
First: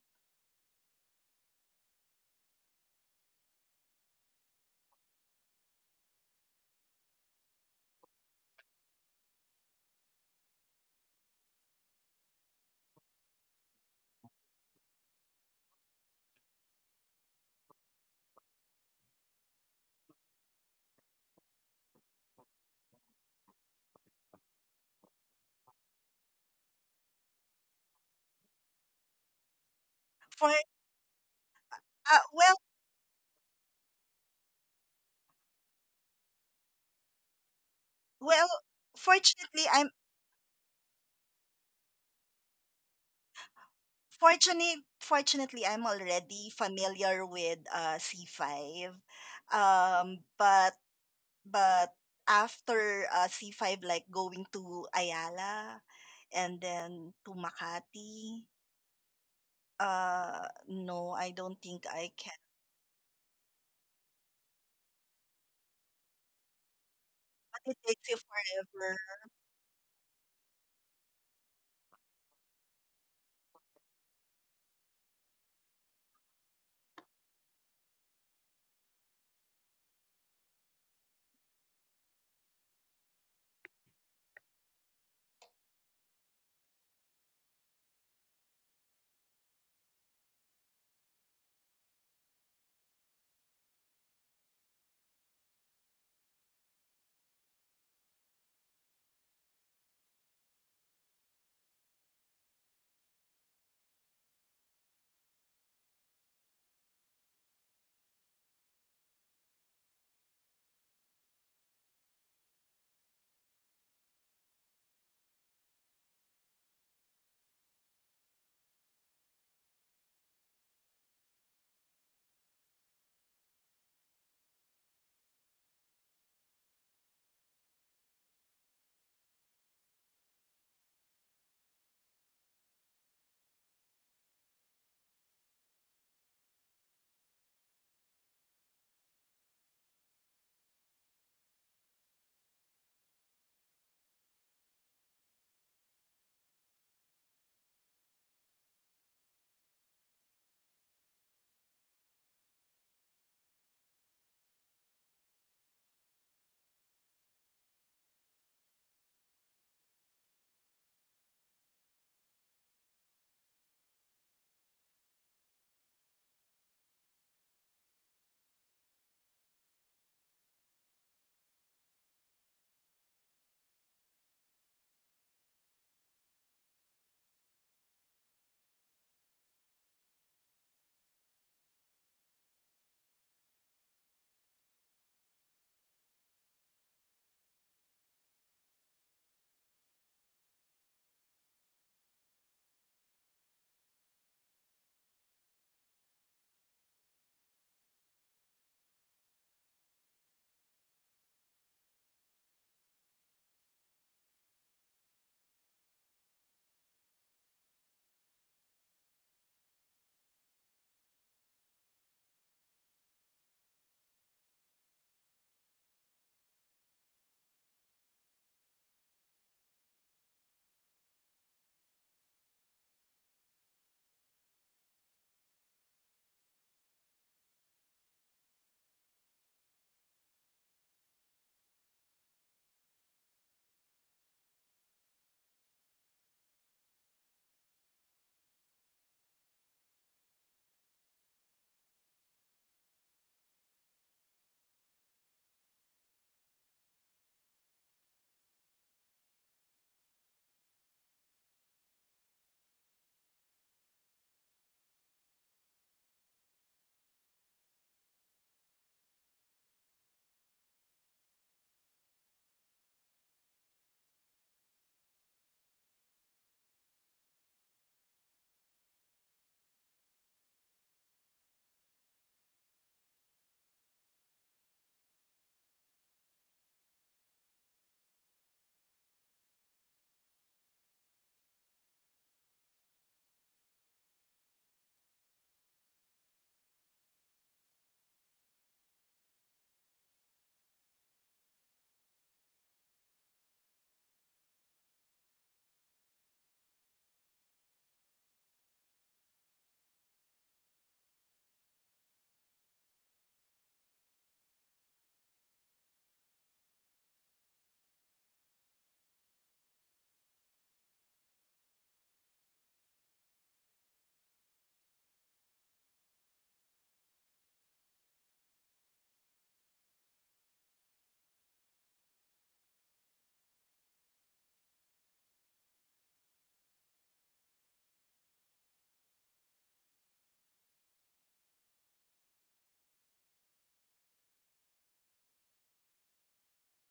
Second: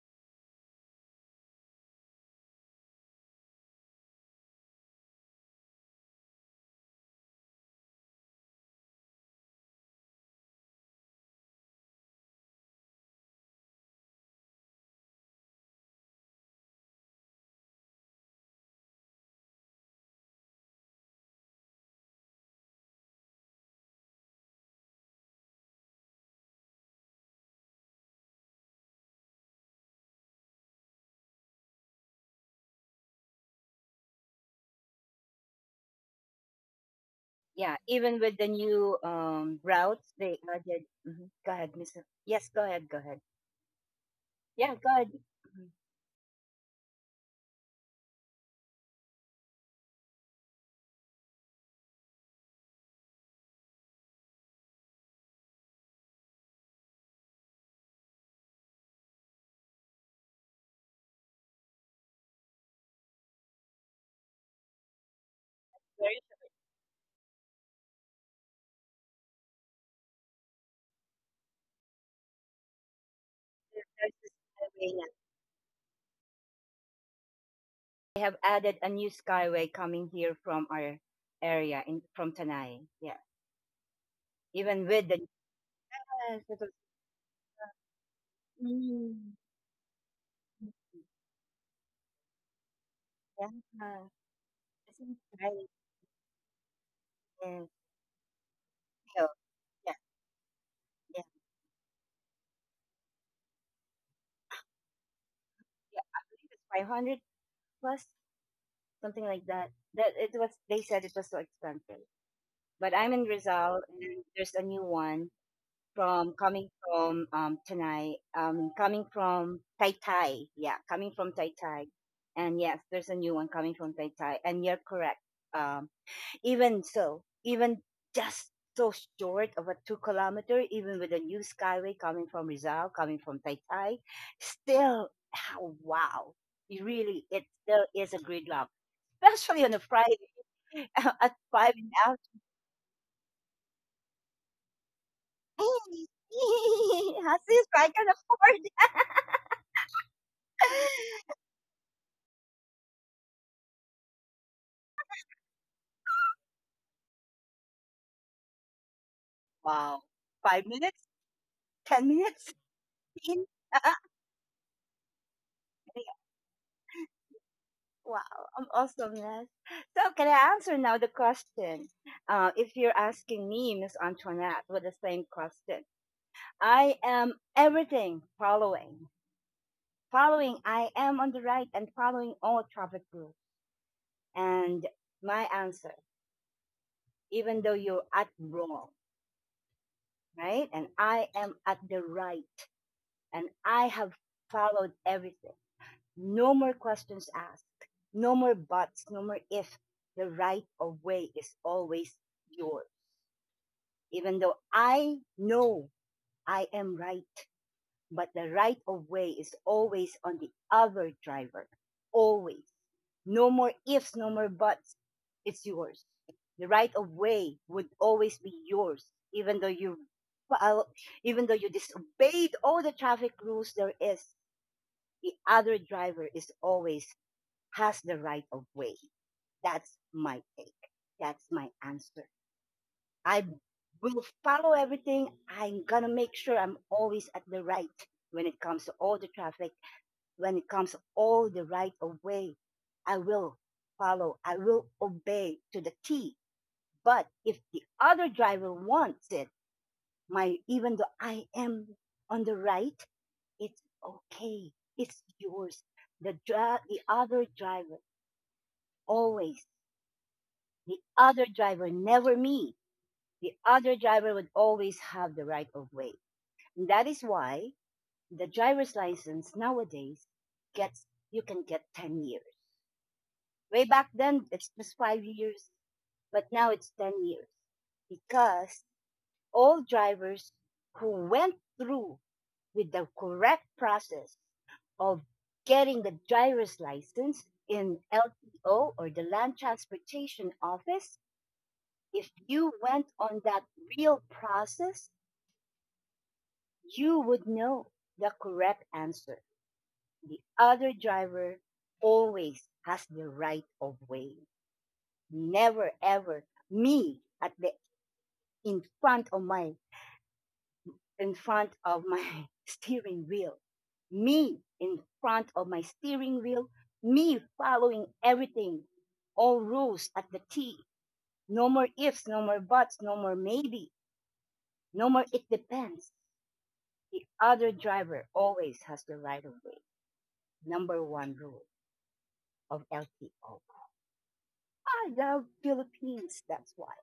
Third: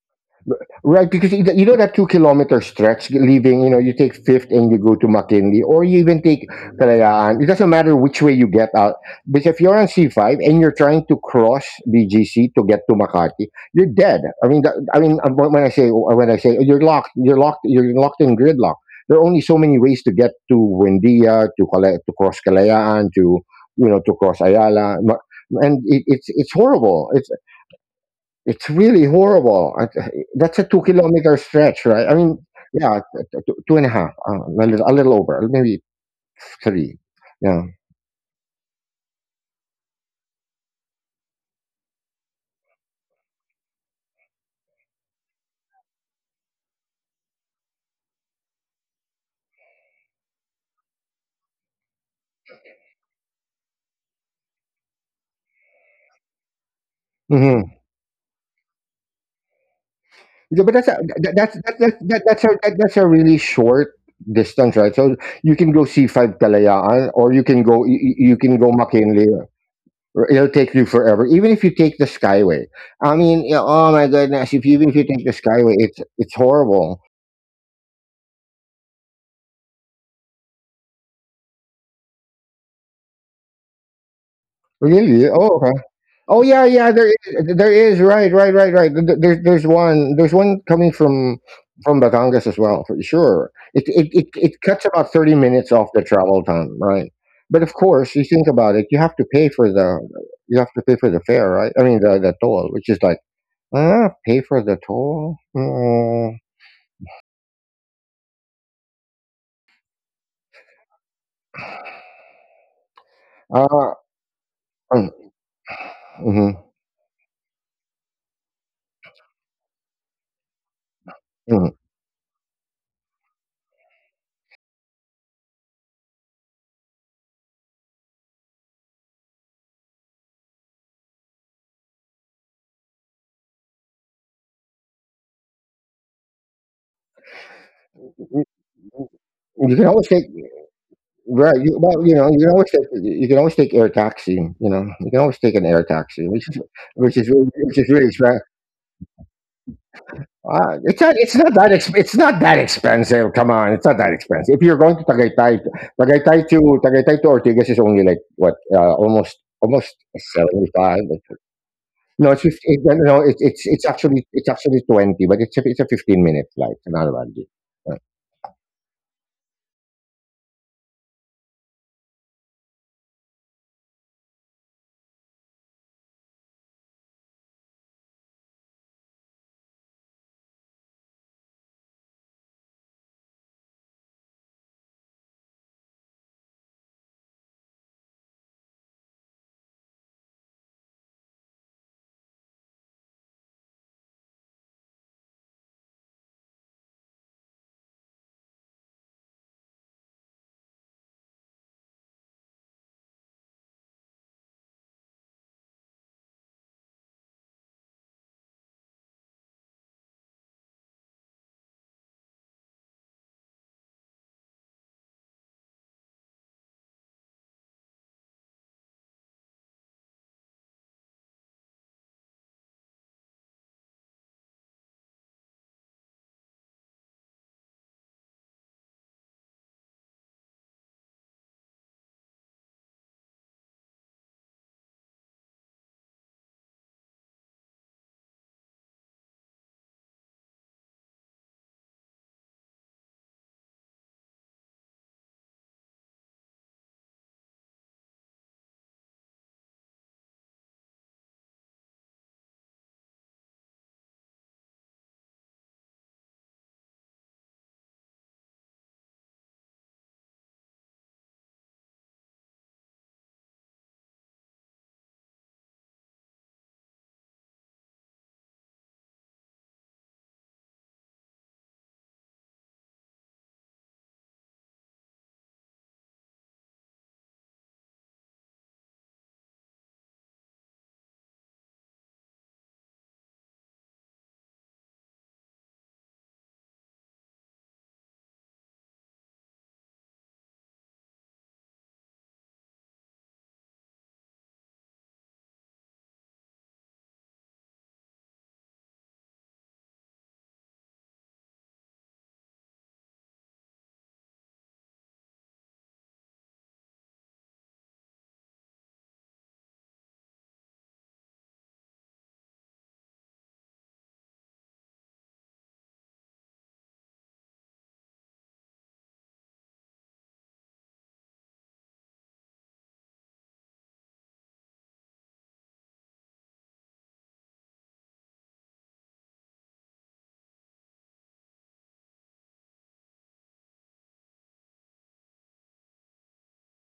Right, because you you know that two kilometer stretch leaving, you know, you take Fifth and you go to McKinley, or you even take Kalayaan. It doesn't matter which way you get out. Because if you're on C five and you're trying to cross B G C to get to Makati, you're dead. I mean, that, I mean, um, when I say, when I say you're locked, you're locked, you're locked in gridlock. There are only so many ways to get to Wendia, to Kalay, to cross Kalayaan, to, you know, to cross Ayala, Ma- and it, it's it's horrible. It's it's really horrible. I, that's
For
a two kilometer stretch, right? I
uh,
mean,
well,
yeah, t- t- two, two and a half, uh, a, little, a little over, maybe three. Yeah.
Yeah. Even with the
well,
new um
fortunately, I'm
routes, they added. Mhm. Go ahead, Miss. Yes, go ahead. Go ahead. Yeah, go
fortunately
ahead. Mhm.
fortunately I'm already familiar with uh C five, um but but after uh, C five, like going to Ayala and then to
Hmm.
Makati, uh
Yeah, but that's a,
no,
that,
I
that's
don't
that, that,
think
that,
I
that's a
can.
that, that's a really short distance, right? So you can go C
Sorry,
five Kalayaan, or you can
But
go,
it
you,
takes you
you you can go
forever.
McKinley. Or it'll take you forever, even if you take the Skyway. I mean, yeah, oh my goodness! If you, even if you take the Skyway, it's it's horrible.
I have added a new skyway coming here from our area in from Tanay. Yeah, even with the
Really? Oh, okay.
yes,
Oh
it was,
yeah, yeah. There is, there is. Right, right, right, right. Th- th-
mm,
There's there's one there's one coming from from Batangas as well for
yeah,
sure. It it it,
I
it cuts about
think
thirty
right.
minutes off the travel time, right?
Yeah,
But of course, you think about it, you have
so,
to pay for
yeah,
the, you have to pay for
yeah,
the fare, right? I mean, the the toll, which is like, ah, pay for the toll.
yeah. I
Mm,
believe it's five hundred plus something like that. That it was. They said it was so expensive, but I'm in Rizal
uh,
and there's a new
mm,
one from
mhm,
coming from um Tanai, um coming from Tai Tai. Yeah, coming from Tai
mhm.
Tai. And yes, there's a new one coming from Tai Tai. And you're correct. Um Even so, even just so short of a two kilometer, even with a new skyway coming from Rizal, coming from Tai Tai, still how wow. It really, it still is a gridlock. Especially on
You
a
can always
Friday
take.
at
Right,
five
you,
in
well,
the
you know, you can always take you can always take air taxi, you know. You can always take an air
afternoon.
taxi, which is, which is
How's
really
this?
which
I
is
can
really expen—
afford
ah,
it?
it's not, it's not that exp it's not that expensive, come on, it's not that expensive. If you're going to Tagaytay, Tagaytay to Tagaytay to Ortigas is only like what, uh, almost almost
Wow. Five
seventy-five.
minutes? Ten
No, it's
minutes?
fif it no, no, it's
Fifteen?
it's it's actually, it's actually twenty, but it's a it's a
Yeah,
fifteen minute flight, not a bad deal.
wow. I'm awesomeness. So can I answer now the question? Uh, if you're asking me, Miss Antoinette, with the same question, I am everything following. Following, I am on the right and following all traffic rules. And my answer, even though you're at wrong, right? And I am at the right and I have followed everything. No more questions asked. No more buts. No more if. The right of way is always yours. Even though I know I am right, but the right of way is always on the other driver. Always. No more ifs, no more buts. It's yours. The right of way would always be yours, even though you fol- even though you disobeyed all the traffic rules there is. The other driver is always has the right of way. That's my take. That's my answer. I will follow everything. I'm gonna make sure I'm always at the right when it comes to all the traffic, when it comes to all the right of way. I will follow. I will obey to the T. But if the other driver wants it, my even though I am on the right, it's okay. It's yours. The dri- the other driver always the other driver, never me. The other driver would always have the right of way. And that is why the driver's license nowadays gets you can get ten years. Way back then it was five years, but now it's ten years because all drivers who went through with the correct process of getting the driver's license in L T O, or the Land Transportation Office. If you went on that real process, you would know the correct answer. The other driver always has the right of way. Never ever me at the in front of my in front of my steering wheel. Me in front of my steering wheel, me following everything, all rules at the T. No more ifs, no more buts, no more maybe, no more it depends. The other driver always has the right of way. Number one rule of L T O. I love Philippines, that's why.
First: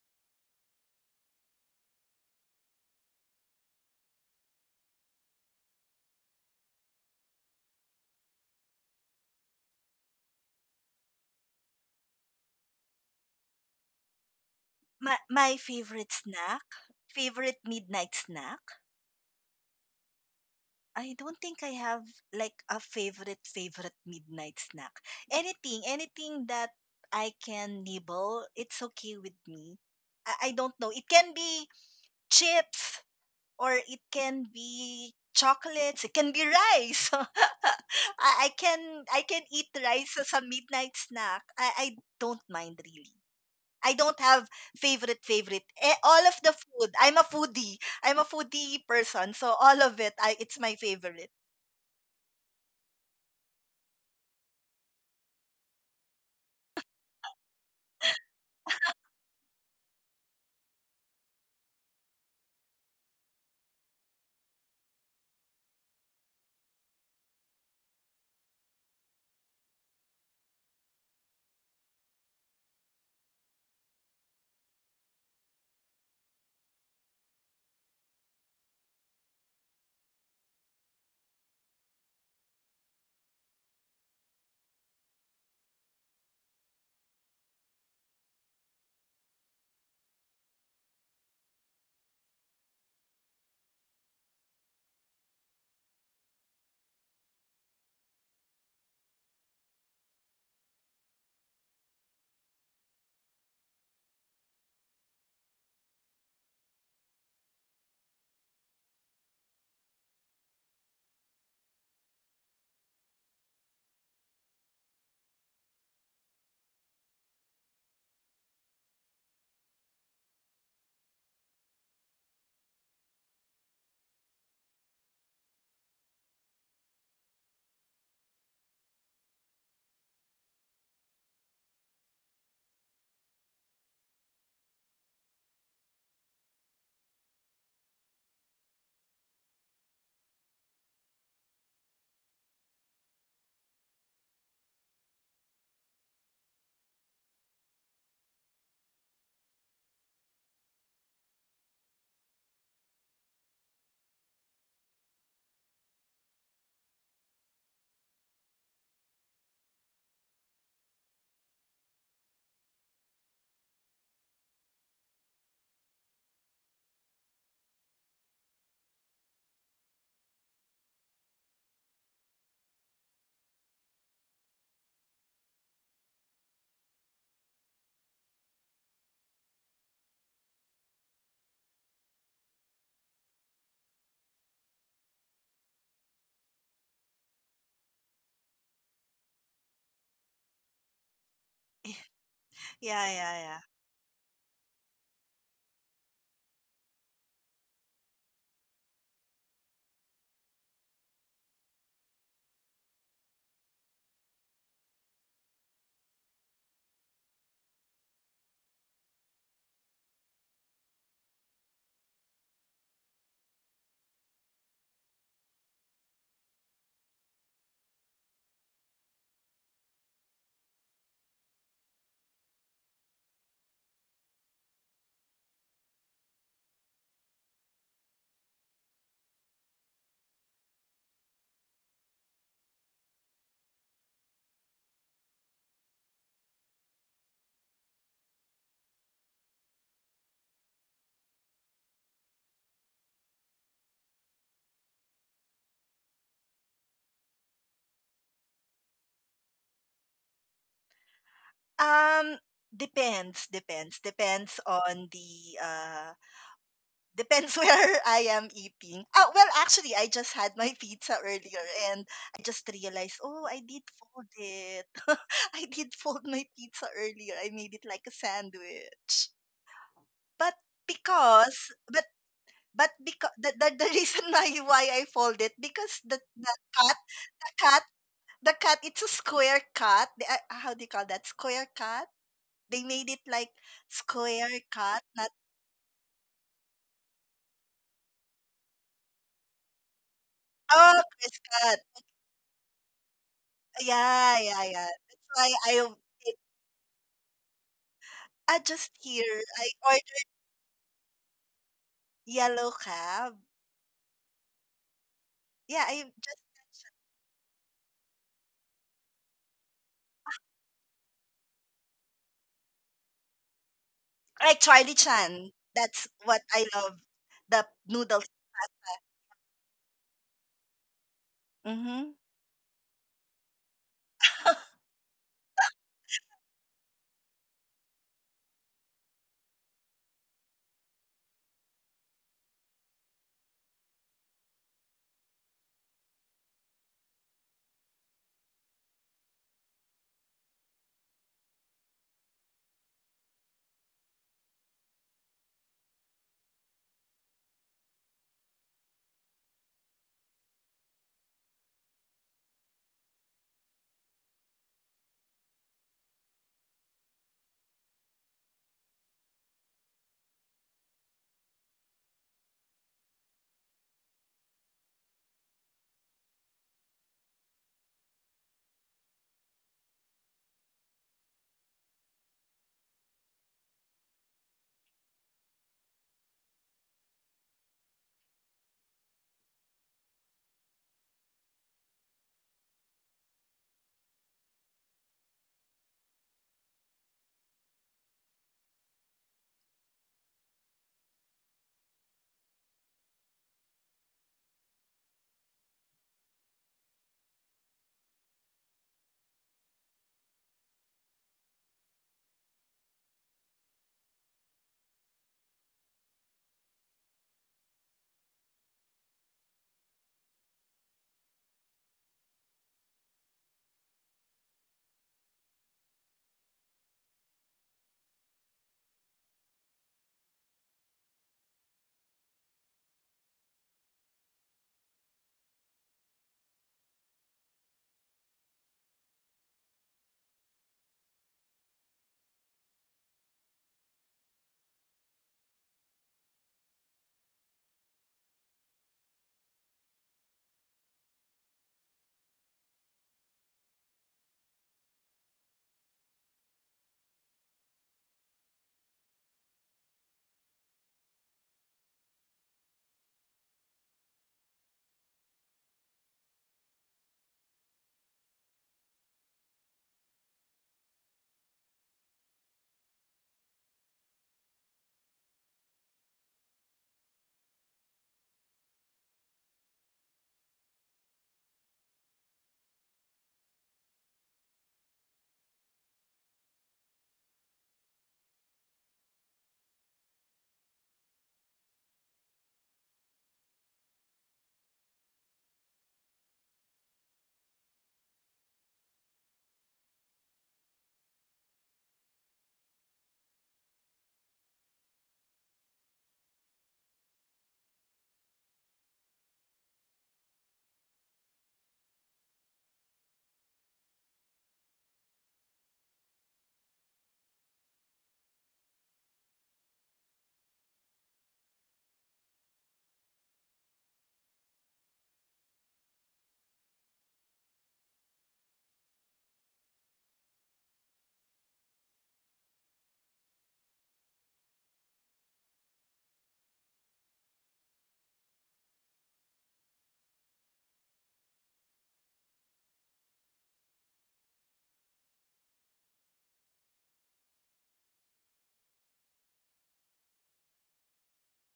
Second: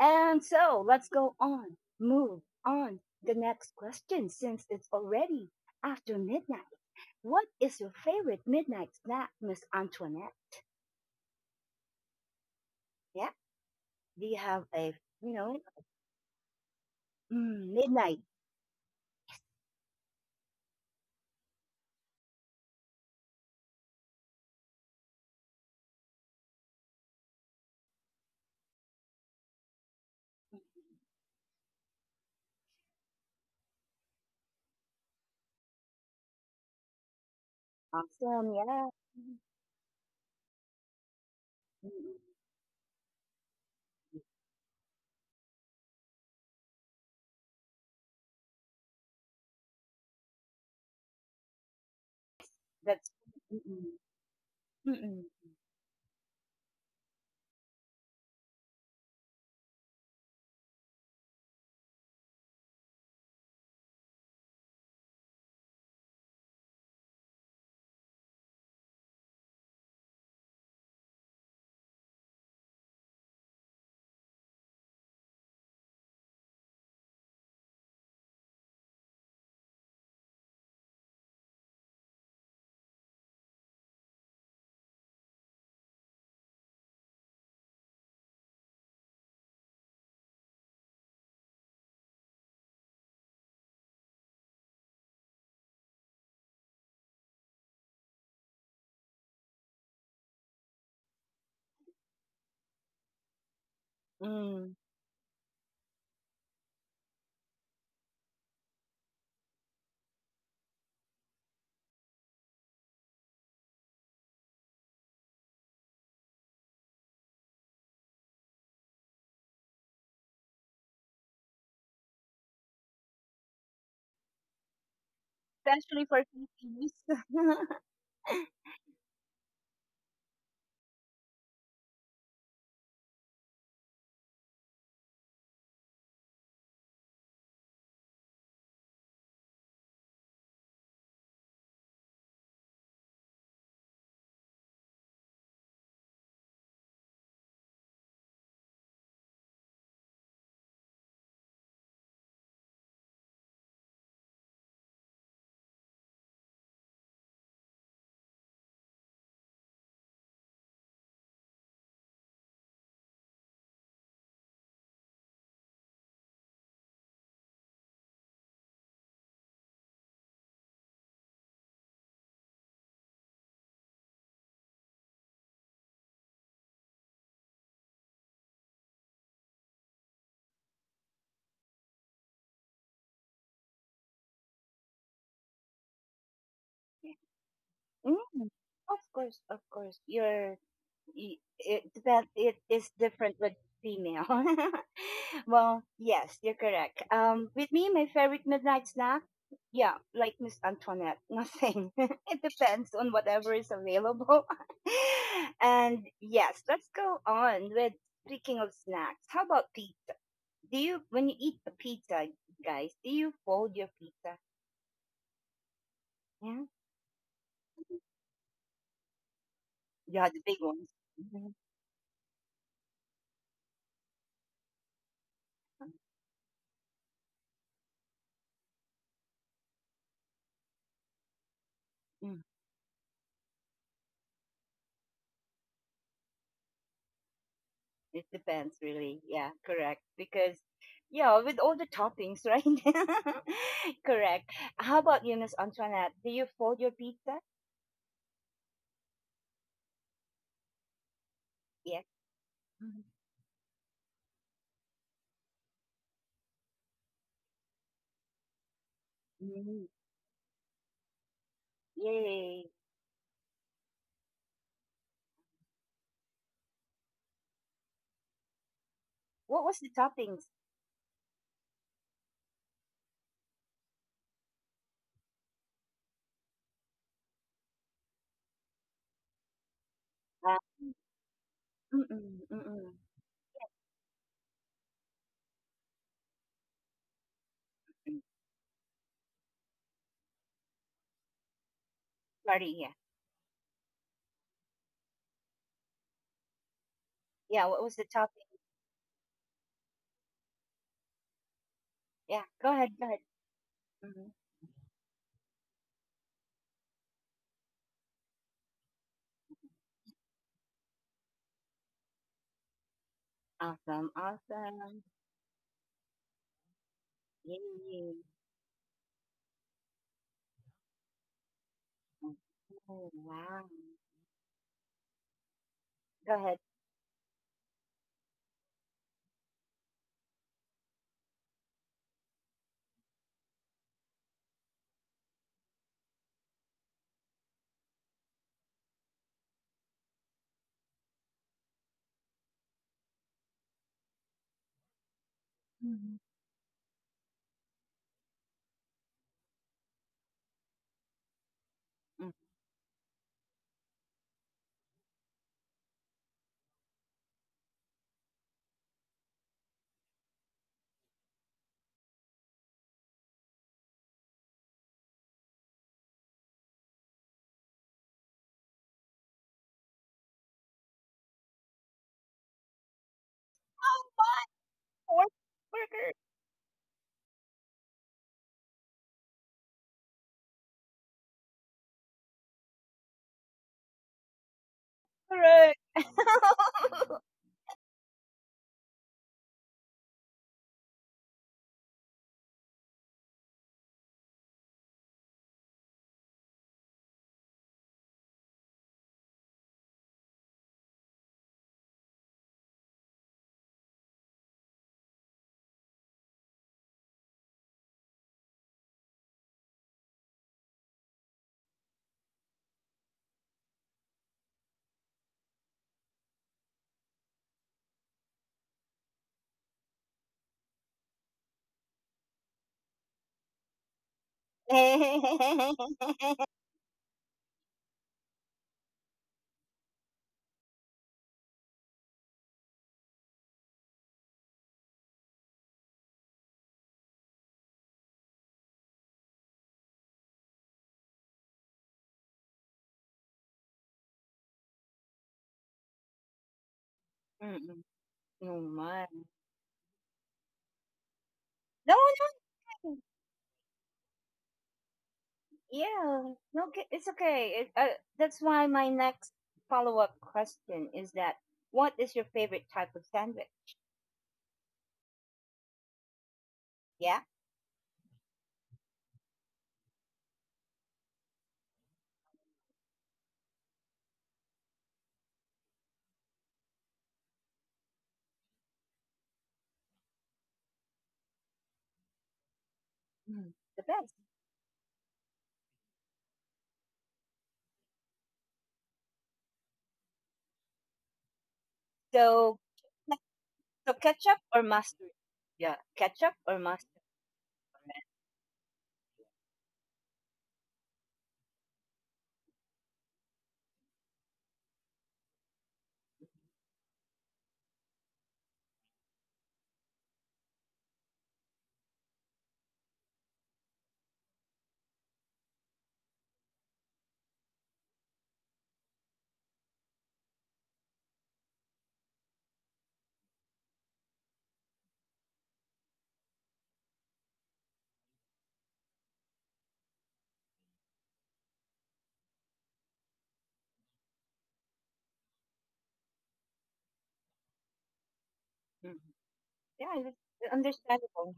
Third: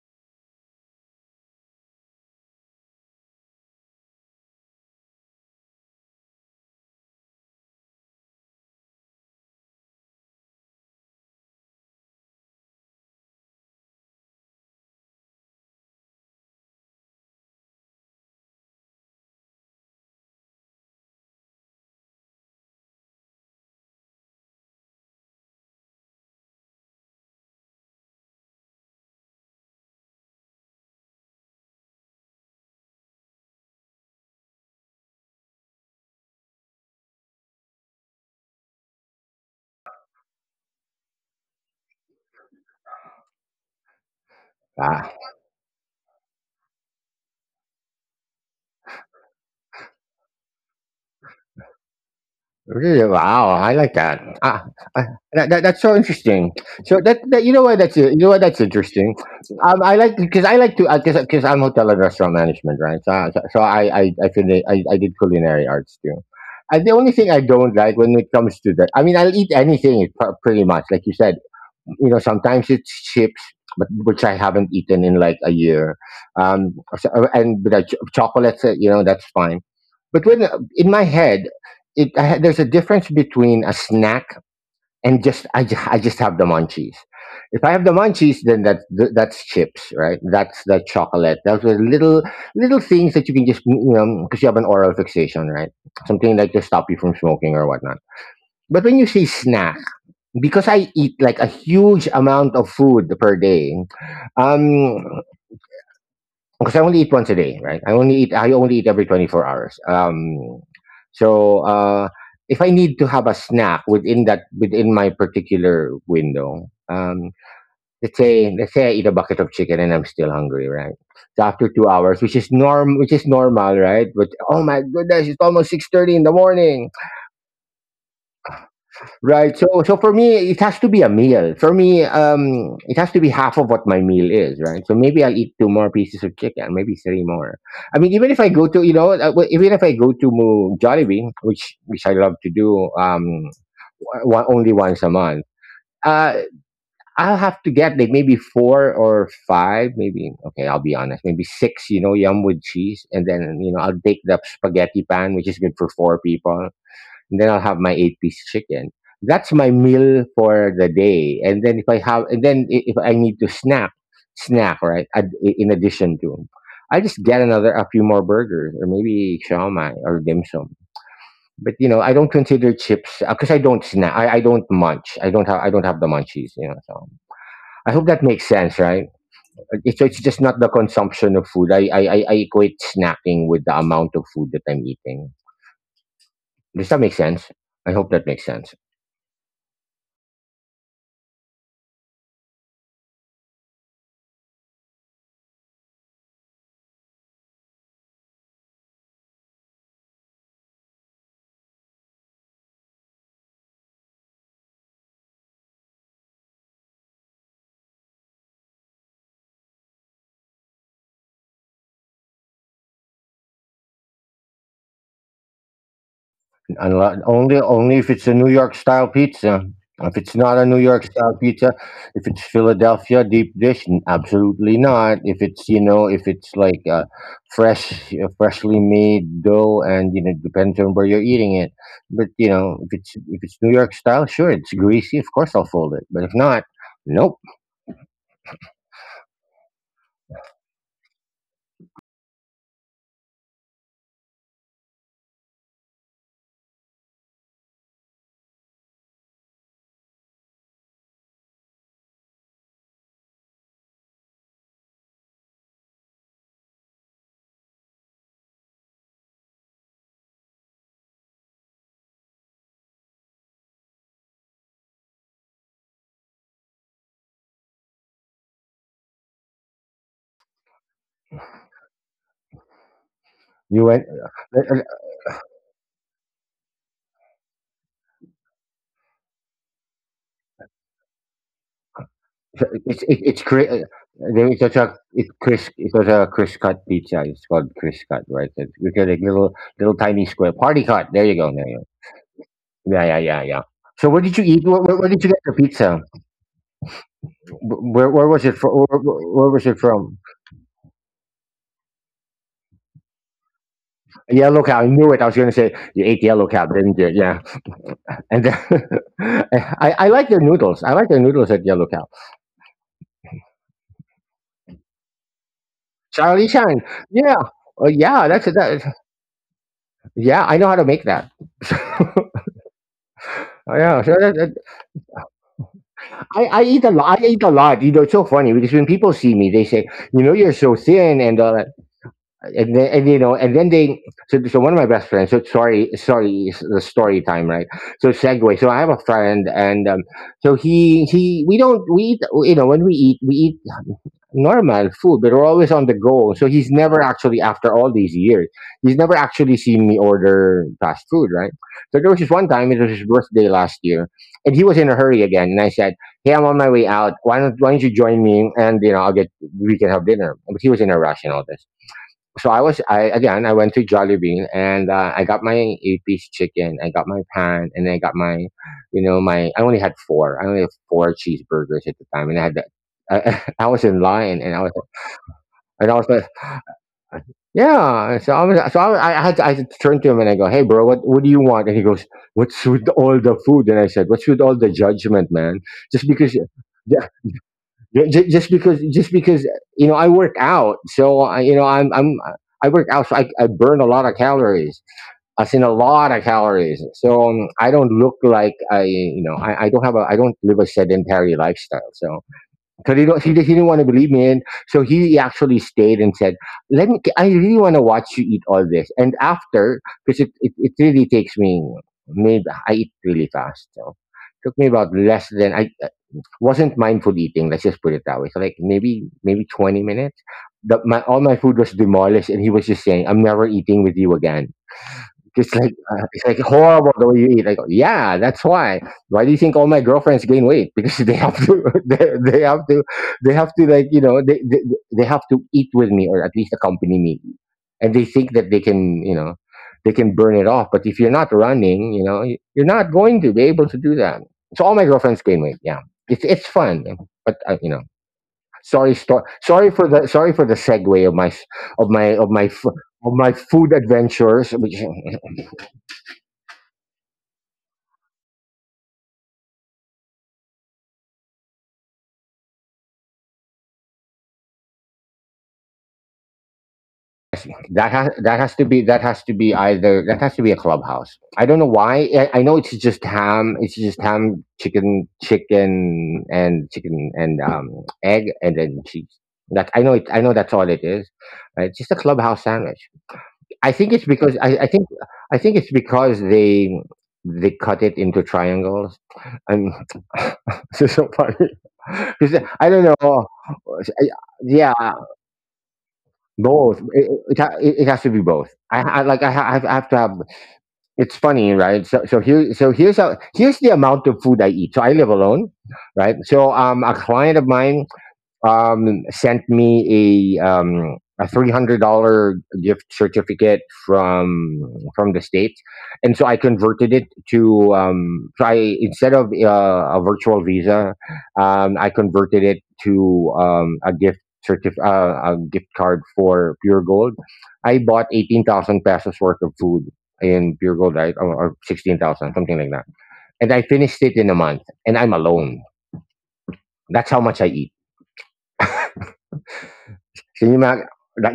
And so let's go on, move on. The next question, since it's already after midnight. What is your favorite midnight snack, Miss Antoinette? Yeah? Do you have a,
my
you
my
know,
favorite snack favorite
mm,
midnight
midnight?
snack, I don't think I have like a favorite favorite midnight snack. Anything, anything that I can nibble, it's okay with me. I, I don't know. It can be chips or it can be chocolates. It can be rice. I, I
Awesome, yeah.
can, I
Mm,
can eat rice as a midnight snack. I, I
mm,
don't mind really. I don't have
Uh,
favorite favorite. Eh, all of the food. I'm a foodie. I'm a foodie person, so all of it, I, it's my favorite.
Really?
that's
Wow, I
mm-mm,
like that. Ah, I,
mm-mm,
that, that that's so interesting. So that, that, you know what, that's, you know what, that's interesting. Um, I like, because I like to, because because I'm hotel and restaurant management, right? So so, so I I I, did, I I did culinary arts too. And the only thing I don't like when it comes to that, I mean, I'll eat anything pr- pretty much, like you said, you know, sometimes it's chips, but which I haven't eaten in like a year. Um so, uh, and but I, ch- chocolates, uh, you know, that's fine. But when, in my head, it I, had- there's a difference between a snack and just, I, ju- I just have the munchies. If I have the munchies, then that th- that's chips, right? That's the chocolate. Those are little, little things that you can just, you know, because you have an oral fixation, right? Something like to stop you from smoking or whatnot. But when you say snack, because I eat like a huge amount of food per day,
mm,
um, because I only eat once a day, right? I only eat I only eat every twenty four hours. Um, so uh, if I need to have a snack within that, within my particular window, um, let's say, let's say I eat a bucket of chicken and I'm still hungry, right? So after two hours, which is norm, which is normal, right? But oh my goodness, it's almost six
especially
thirty
for
in the morning.
Filipinos.
Right. So so for me, it has to be a meal. For me, um, it has to be half of what my meal is, right? So maybe I'll eat two more pieces of chicken, maybe three more. I mean, even if I go to, you know, uh, well, even if I go to Mo- Jollibee, which which I love to do, um, one, only once a month. Uh, I'll have to get like maybe four or five, maybe, okay, I'll be honest, maybe six. You know, yum with cheese, and then, you know, I'll take the spaghetti pan, which is good for four people, then I'll have my eight piece chicken. That's my meal for the day. And then if I have, and then i- if I need to snack, snack right, ad- i- in addition to, I just get another, a few more burgers or maybe shawmai or dim sum. But you know, I don't consider chips because I don't snack. I, I don't munch. I don't have. I don't have the munchies. You know, so I hope that makes sense, right? It's so, it's just not the consumption of food. I I I I equate snacking with the amount of food that I'm eating. Does that make sense? I hope that makes
Mm,
sense.
of course, of course. You're, y- it depends, it is
Yeah,
different
yeah,
with
yeah.
female. Well, yes, you're correct. Um, with me, my favorite midnight snack, yeah, like Miss Antoinette, nothing. It depends on whatever is available. And yes, let's go on with speaking of snacks. How about pizza? Do you, when you eat the pizza, guys, do you fold your pizza? Yeah,
Unli Only only if it's a New York style pizza. If
yeah,
it's
the
not
big
a New
ones.
York style pizza, if it's Philadelphia deep dish, n- absolutely not. If it's, you
Mm-hmm.
know, if it's like, uh, fresh, uh, freshly made dough, and you know, depends on where you're eating it. But you know, if it's, if it's New York style, sure, it's greasy. Of course, I'll fold it. But if not, nope.
It depends, really. Yeah, correct. Because, yeah, with all the toppings, right? Correct. How about you, Miss Antoinette? Do you fold your pizza? Yes.
Um,
Mhm.
depends, depends, depends on the uh, depends where I am eating. Oh, well,
Mm,
actually, I just had my pizza earlier, and I just
yay.
realized, oh, I did fold it. I did fold my pizza earlier. I made it like a sandwich.
What was the
But
toppings?
because, but but because the, the, the
You
reason
went.
why why
uh,
I fold it, because the the cut the cut the cut it's a square cut. The, uh, how
Uh,
do you call that? Square cut.
mm-mm,
They
mm-mm.
made it
It's it,
like
it's Chris.
square
There is such
cut,
a,
not
it's Chris. It's such a Chris cut pizza. It's called Chris
Mm,
cut, right? It's it like little, little tiny square
oh
party cut.
Chris
There you go.
cut.
There you go.
sorry, yeah.
Yeah, yeah, yeah, yeah. So
Yeah,
where did you
yeah,
eat?
yeah.
Where, where,
That's
where did you
why
get the
I
pizza?
it,
Yeah, what
Wh-
was the
Where where
topping?
I
was it from?
just
Where,
here
where where
I
was it
ordered
from?
Yeah,
yellow
go ahead, go ahead.
cab.
Hmm.
Yellow cow. I knew it. I was going to
Yeah,
say
I
you
just
ate yellow cow, didn't you? Yeah. And then, I I like their noodles. I like their noodles at yellow cow.
Awesome,
like Charlie
awesome.
Chan. That's what I
Charlie
love.
Shine. Yeah.
The
Oh
noodles.
Yay.
yeah. That's that. Yeah. I know how to make that.
Mm-hmm.
Oh, wow.
Oh, yeah, so that,
Go
I,
ahead.
I eat a lot. I eat a lot. You know, it's so funny because when people see me, they say, "You know, you're so thin," and uh, and then, and you know, and then they. So, so one of my best friends. So sorry, sorry, it's the story time, right? So segue. So I have a friend, and um, so he he we don't, we eat you know, when we eat, we eat normal food, but we're always on the
Mm-hmm.
go. So he's never actually, after all these years, he's never actually seen me order fast food, right? So there was this one time, it was his birthday last year, and he was in a hurry again. And I said, hey, I'm on my way out. Why don't, why don't you join me? And, you know, I'll get, we can have dinner. But he was in a rush and all this, so I was I again I went to Jollibee and uh, I got my eight piece chicken, I got my pan, and I got my, you know, my I only had four, I only had four cheeseburgers at the time, and I had that. I, I was in
Oh,
line
my
and I was
horse
and I was
burger.
like, yeah. So I was so I, I had to, I had to turn to him and I go, "Hey, bro, what what do you want?" And he goes, "What's with all the food?" And I said, "What's with all the judgment, man?
Correct.
Just because. Ju- ju- just because just because you know I work out, so I you know I'm I'm I work out so I, I burn a lot of calories. I seen a lot of calories, so um, I don't look like i you know I, I don't have a i don't live a sedentary lifestyle." So, because he, don't- he, didn't- he didn't want to believe me, and so he actually stayed and said, "Let me, I really want to watch you eat all this." And after, because it, it, it really takes me, maybe I eat really fast, so took me about less than I, wasn't mindful eating. Let's just put it that way. So like maybe maybe twenty minutes. The, my all my food was demolished, and he was just saying, "I'm never eating with you again. It's like uh, it's like horrible the way you eat." Like, yeah, that's why. Why do you think all my girlfriends gain weight? Because they have to, they, they have to, they have to like you know, they, they they have to eat with me or at least accompany me, and they think that they can you know, they can burn it off. But if you're not running, you know, y- you're not going to be able to do that. So all my girlfriends gain weight. Yeah, it's it's fun, but uh, you
Mm,
know, sorry,
naman.
sto- sorry for the, sorry for the segue of my s- of
No,
my of my
no,
f-
no.
of my food adventures.
Yeah. No, ki- it's okay. It, uh, that's why my next follow-up question is that what is your favorite type of sandwich? Yeah.
Yes, that has that has to be that has to be either that has to be a clubhouse. I don't know why. I, I know it's just ham. It's just ham, chicken, chicken, and chicken, and um egg, and then cheese. That I know it. I know that's all it is. Uh, It's just a clubhouse sandwich.
Mm,
I
the
think it's
best.
because I, I think I think it's because they they cut it into triangles. And this is so funny because
So,
I don't know.
so
I-
ketchup or
Yeah,
mustard? Yeah, ketchup or
both.
mustard.
It, it, ha- it it has to be both. I, I like. I, ha- I have I have to have. It's funny, right? So so here so here's how here's the amount of food I eat. So I live alone, right? So um, a client of mine um, sent me a, um, a three hundred dollar gift certificate from from the states, and so I converted it to, um, so I instead of uh, a virtual visa, um, I converted it to um, a gift, certif- uh, a gift card for Pure Gold. I bought eighteen thousand pesos worth of food in Pure Gold, right, or, or sixteen thousand, something like that, and I finished it in a month, and I'm alone. That's how much I eat.
Mm. Yeah,
So
it's
you ma-
understandable.
that,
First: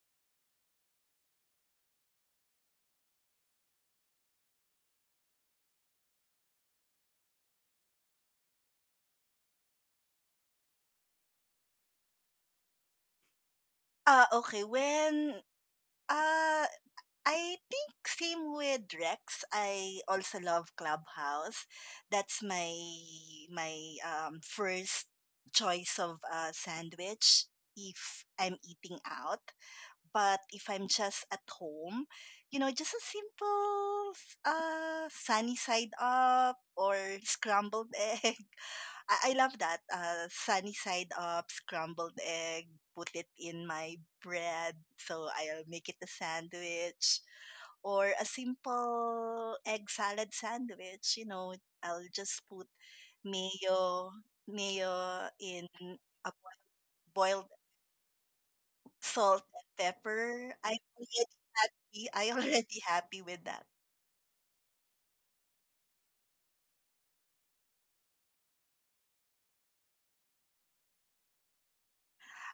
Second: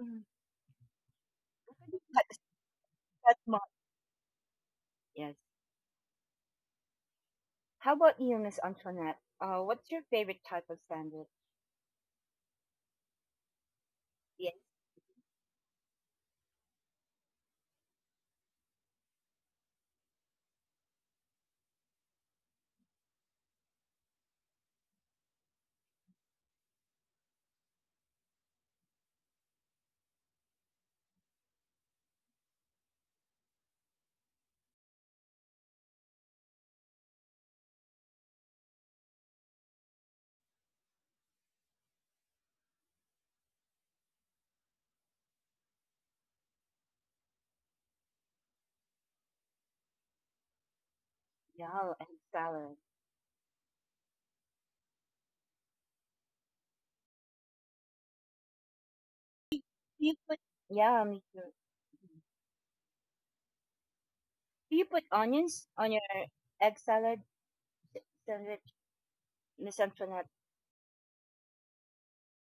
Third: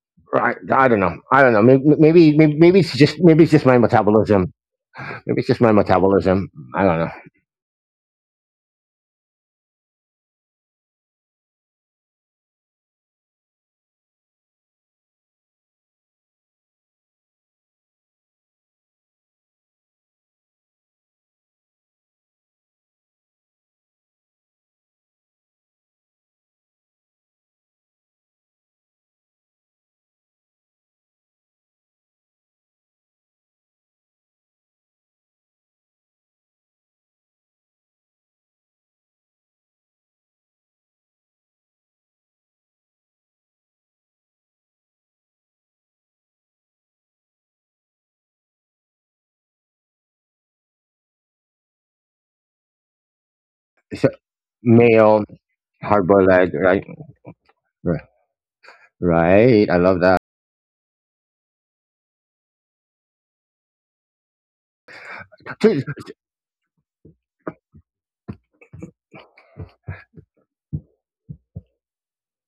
Mm.
I, I don't know. I don't know. Maybe, maybe,
That's,
maybe, maybe it's just
that's
maybe it's
my,
just my metabolism.
yes.
Maybe it's just my metabolism. I don't know.
How about you, Miss Antoinette? Uh, what's your favorite type of sandwich?
Ah,
Yes,
okay. When ah I think same with Rex. I also love Clubhouse. That's my my um, first choice of uh, sandwich if I'm eating out. But if I'm just at home, you know, just a simple s- uh, sunny side up or scrambled egg. I, I love that. Uh, sunny side up, scrambled egg. Put it in my bread, so I'll make it a sandwich or a simple egg salad sandwich. You know,
yeah,
I'll
and
just put
salad.
mayo,
So,
mayo
male,
in
hard
a
boiled egg, right?
boiled
R-
salt and
Right. I love
Do you
that.
put
pepper. I'm
yeah, me
already
too.
happy. I already happy with that.
Do you put onions
Dude,
on your egg salad s- sandwich, Miss Antoinette?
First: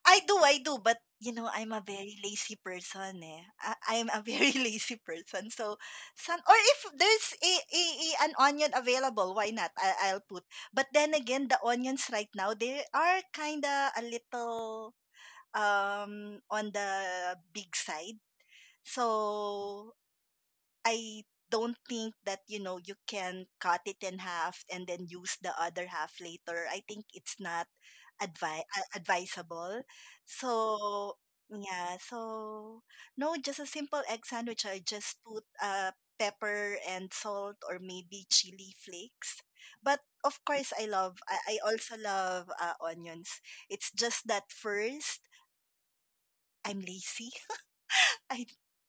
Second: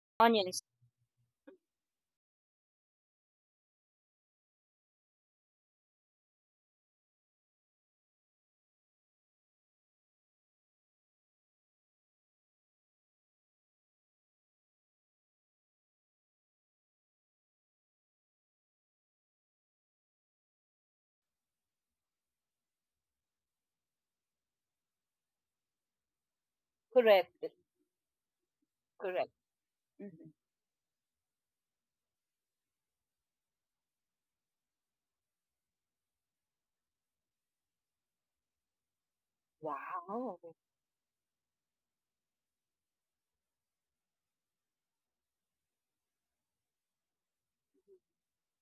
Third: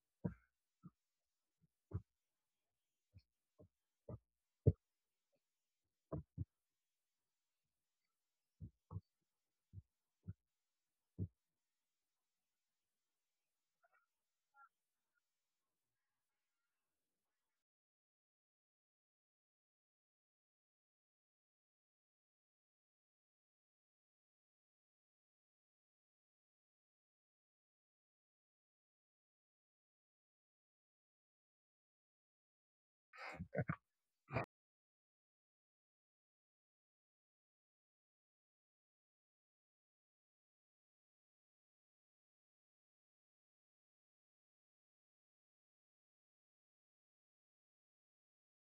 I do, I
Onions,
do, but you know, I'm a very lazy person. Eh. I, I'm a very lazy person. So, some, or if there's a, a, a- an onion available, why not? I, I'll put. But then again, the onions right now they are kind of a little um on the big side. So I don't think that you know you can cut it in half and then use the other half later. I think it's not
correct,
advi- uh,
correct.
advisable.
Hmm.
So yeah, so no, just a simple egg sandwich. I just put uh pepper and salt or maybe chili flakes. But of
Wow,
course, I love. I, I also love uh, onions. It's just that first I'm lazy. I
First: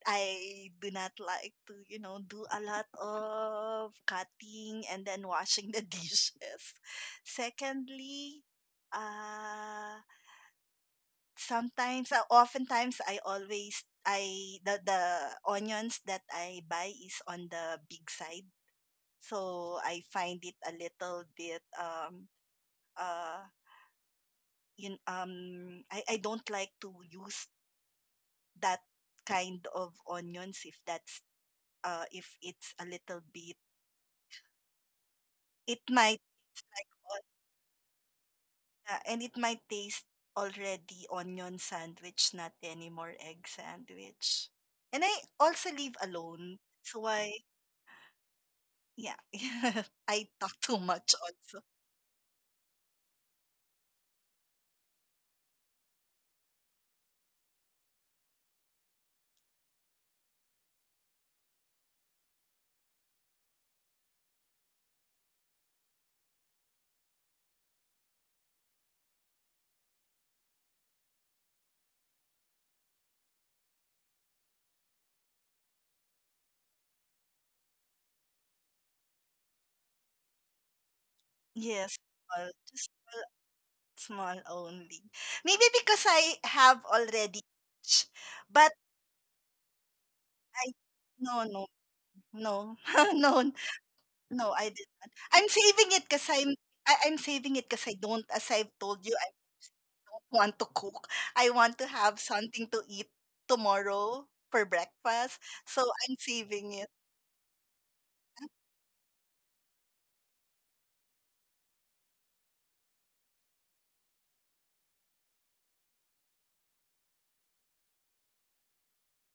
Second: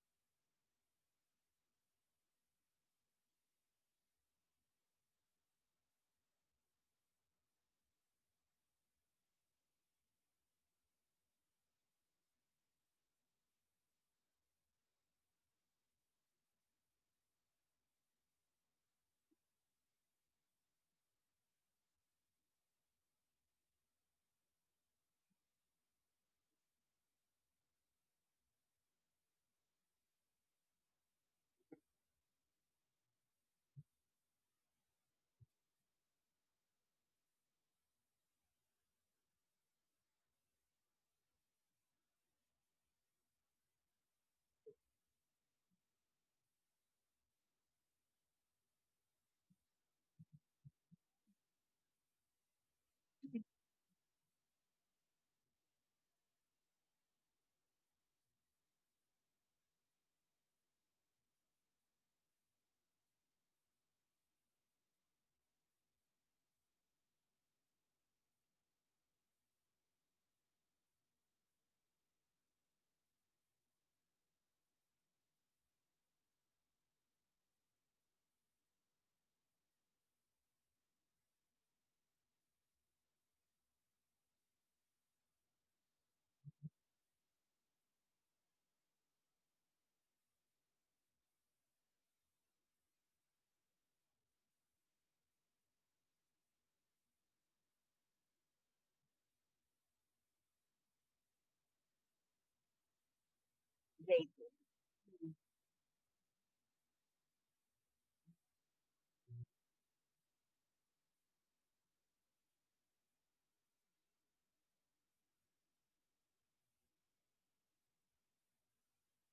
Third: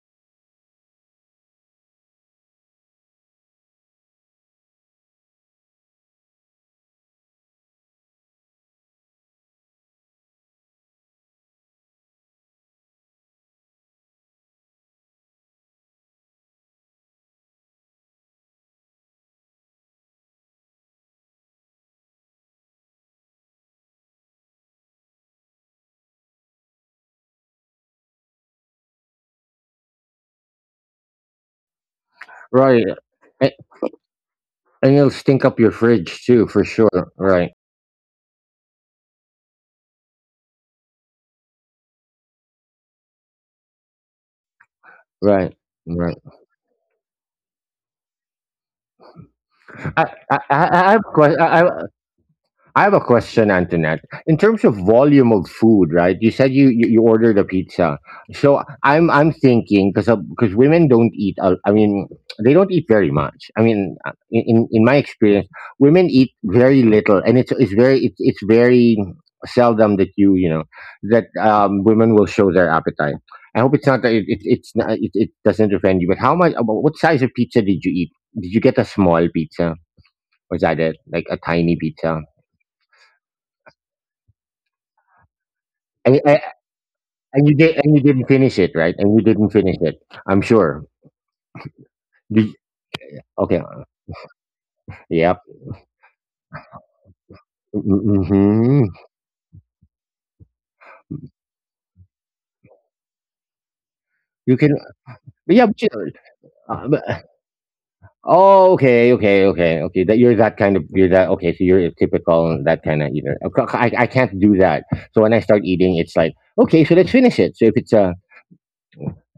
I do not like to, you know, do a lot of cutting and then washing the dishes. Secondly, uh sometimes, uh, oftentimes, I always I the the onions that I buy is on the big side. So I find it a little bit um uh in um I, I don't like to use that kind of onions if that's uh, if it's
right,
a little
a-
bit.
and it'll stink up your
It might,
fridge too, for sure. Right,
uh, and it might taste already onion sandwich, not anymore egg sandwich. And I
right,
also live
right.
alone. So I, yeah,
I,
I
I,
talk
I
too
I have a
much also.
question. I have a question, Antoinette. In terms of volume of food, right? You said you you, you ordered a pizza, so I'm I'm thinking, because because women don't eat. a- I mean, they don't eat very much. I mean, uh, in in in my experience, women eat very little, and it's it's very it's it's very seldom that you you know that um, women will show their appetite. I hope it's not that, it, it it's not it, it doesn't offend you. But how much, about what size of pizza did you eat? Did you get a small pizza? Was that it? Like a tiny
Yes,
pizza?
small, just small, small only. Maybe because
I,
I
I,
have already,
And you did, and you
ch-
didn't finish it,
but
right? And you didn't finish it. I'm
I,
sure.
no, no,
Did,
no, no,
okay.
no, I did not.
Yep.
I'm saving it because I'm, I, I'm saving it because I don't, as I've
Mm-hmm.
told you, want to cook. I want to have something to eat tomorrow
great.
You
for
can.
breakfast.
But yeah. But you,
So I'm saving
uh,
it.
but- oh, okay. Okay. Okay. Okay. That you're that kind of. You're that. Okay. So you're a typical and that kind of eater. I, I I can't do that. So when I start eating, it's like, okay. So let's finish it. So if it's a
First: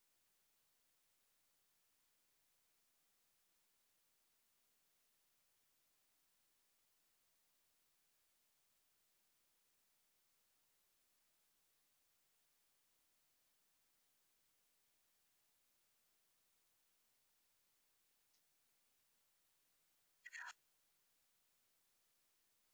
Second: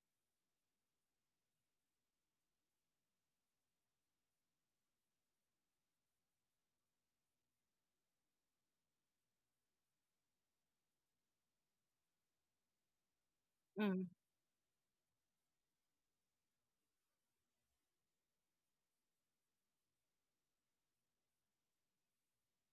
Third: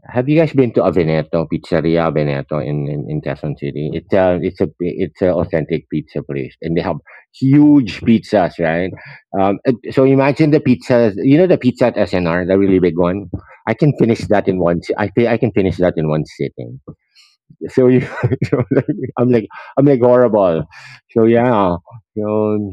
have you guys been to A Veneto, Pizzeria Veneto in, in, in Quezon City? It's a it's a it's an authentic pizza place, and they have huge pizzas, right? Um, uh, so imagine the pizzas. You know the pizza at S N R, the really big one. I can
Mm.
finish that in one. Si- I thi- I can finish that in one sitting. So you, so like, I'm like I'm like horrible. So yeah, so.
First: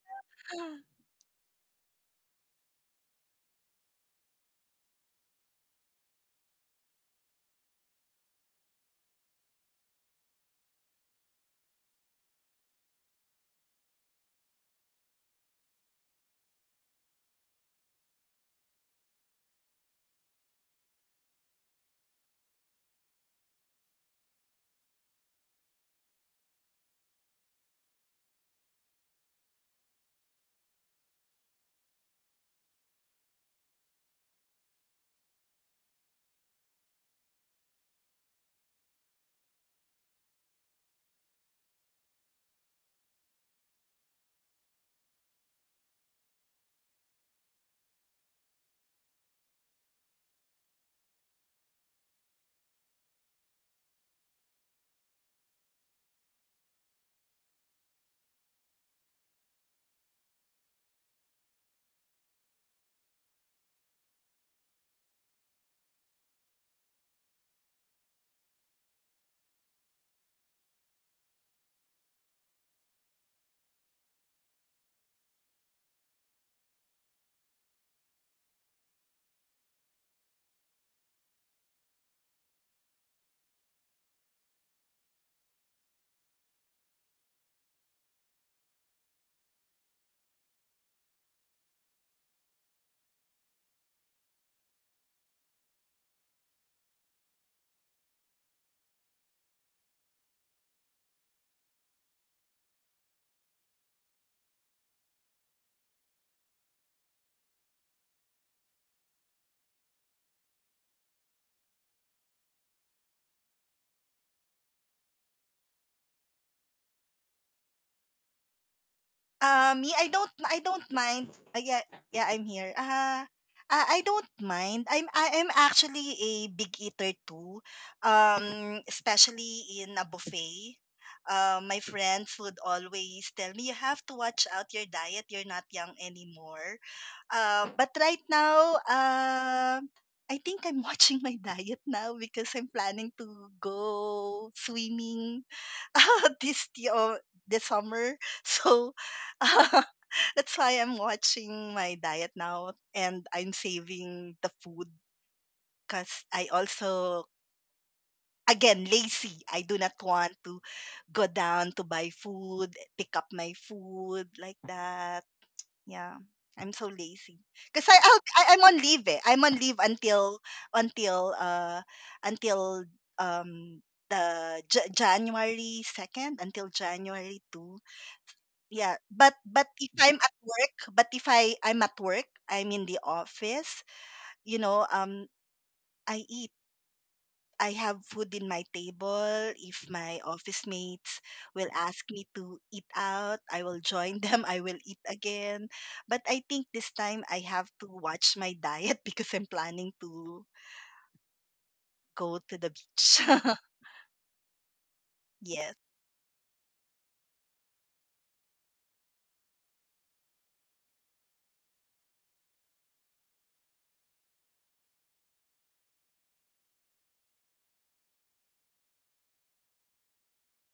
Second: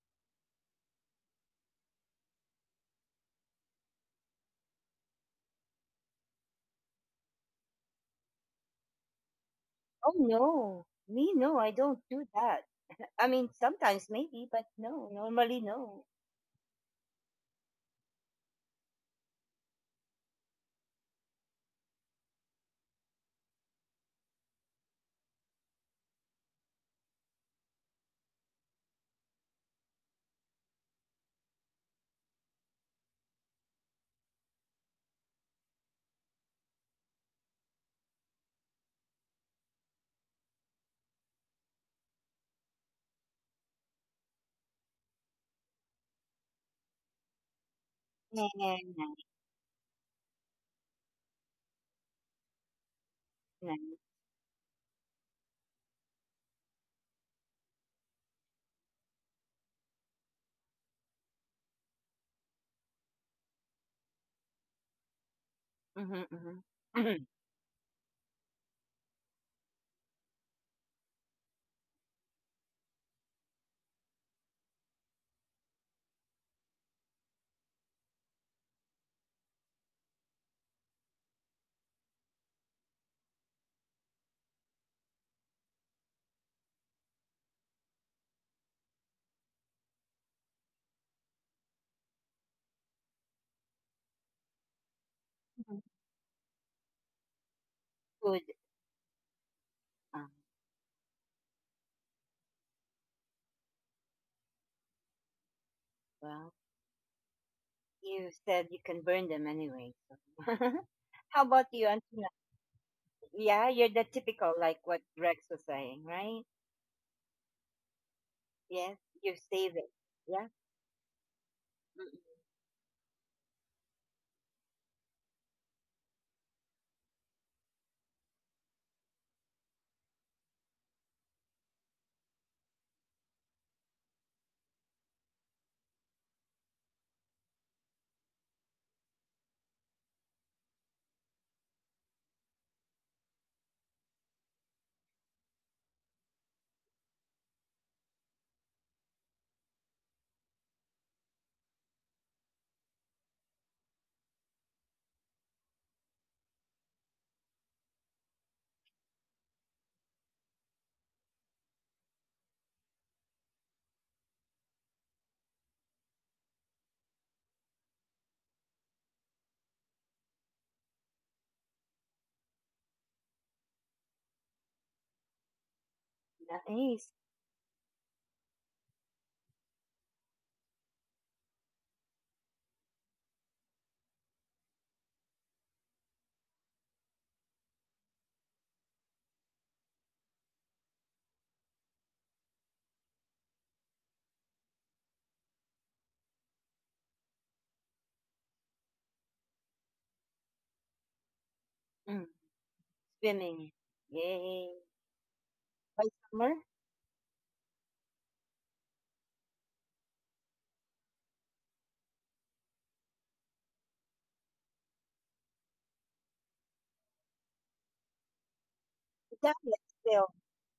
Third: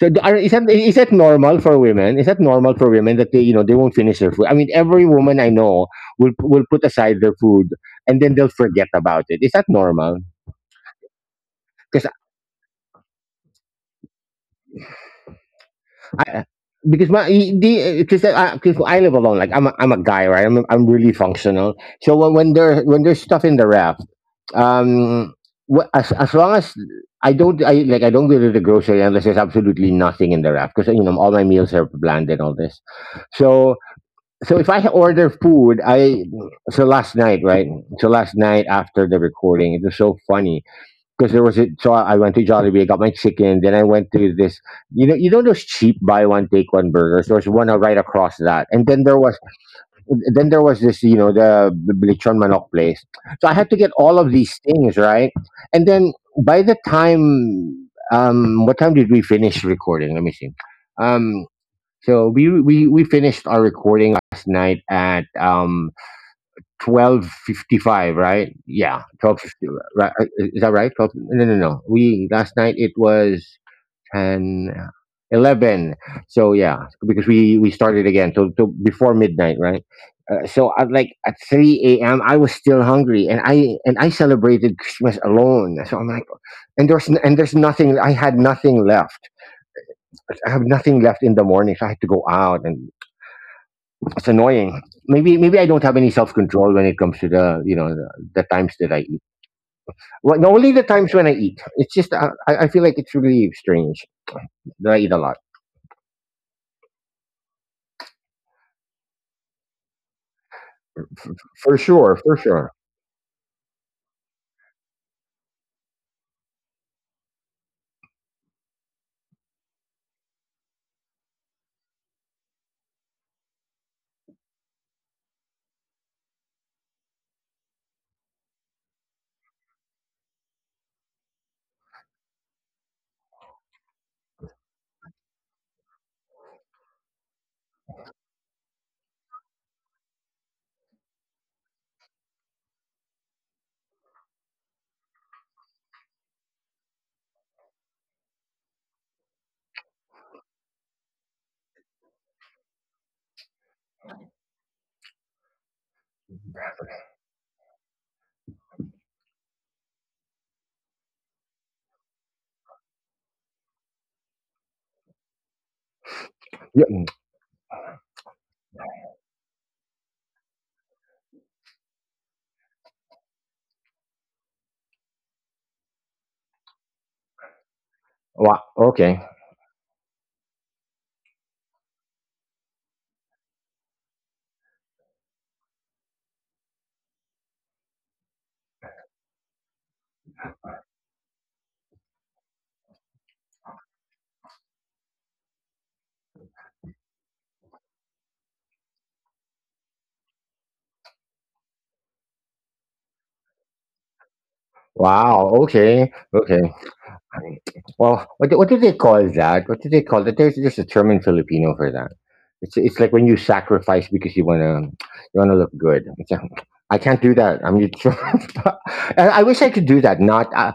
So do- are- is that is that normal for women? Is that normal for women that they you know they won't finish their food? I mean, every woman I know will will put aside their food, and then they'll forget about it. Is that
Oh
normal?
no, me no, I don't
Because
do that. I mean, sometimes maybe, but no, normally no.
I because my the because I, 'cause I live alone. Like I'm a, I'm a guy, right? I'm I'm really functional. So when when there when there's stuff in the ref, um, wh- as as long as I don't I like I don't go to the grocery unless there's absolutely nothing in the ref, because you know all my meals are bland and all this. So so if I order food, I so last night, right? So last night after the recording, it was so funny because there was a so I went to Jollibee, I got my chicken, then I went to this, you know, you know those cheap buy one take one burgers. There was one right across
Nah,
that,
nah,
and then
nah,
there was then there was this, you know, the the lechon manok place. So I had to get
nah.
all of these things, right, and then by the time, um, what time did we finish recording? Let me see. um. So we we we finished our recording last night at
Mm-hmm,
um
mm-hmm.
twelve fifty five, right? Yeah, twelve fifty. Right? uh, Is that right? Twelve? No, no, no. We Last night it was ten. uh, eleven, so yeah, because we we started again till, till before midnight, right. Uh, so at like at three a m, I was still hungry, and i and i celebrated Christmas alone, so I'm like, and there's n- and there's nothing. I had nothing left. I have nothing left in the morning, so I had to go out, and it's annoying. Maybe maybe I don't have any self control when it comes to the you know the,
Good.
the times that I eat.
Um,
Well, no, only the times when I eat. It's just, uh, I I feel like it's really strange that I eat a lot.
well, you said you can burn them anyway. So. How about
For
you,
sure,
Antoinette?
for sure.
Yeah, you're the typical, like what Rex was saying, right? Yes, you
Uh,
save it.
me, I don't,
Yeah.
I don't mind. Uh, yeah, yeah,
Mm-mm.
I'm here. Uh, uh, I don't mind. I'm, I am actually a big eater too. Um, especially in a buffet. Uh, my friends would always tell me, you have to watch out your diet. You're not young anymore. Uh, but right now, uh, I think I'm watching my diet now because I'm planning to go swimming this y- uh, this summer. So uh, that's why I'm watching my diet now, and I'm saving the food because I also again lazy. I do not want to go down to buy food, pick up my food like that. Yeah. I'm so
Yeah.
lazy. Cause I I'll, I I'm on leave. Eh. I'm on leave until until uh until um the J- January second, until
Nice.
January second.
Wow.
Yeah,
Okay.
but but if I'm at work, but if I I'm at work, I'm in the office, you know, um I eat, I have food in my table. If my office mates will ask me to eat out, I will join them. I will eat again. But I think this time I have to watch my diet because I'm planning to
Mm.
go to the beach.
Swimming. Yay.
Wow.
Yes.
By
Okay.
summer?
Okay. Right. Well, what do- what do they call that? What do they call that? There's there's a term in Filipino for that. It's it's like when you sacrifice because you wanna you wanna look good. It's like, I can't do that. I'm just, and I
Done
wish I
it
could do that.
still.
Not I,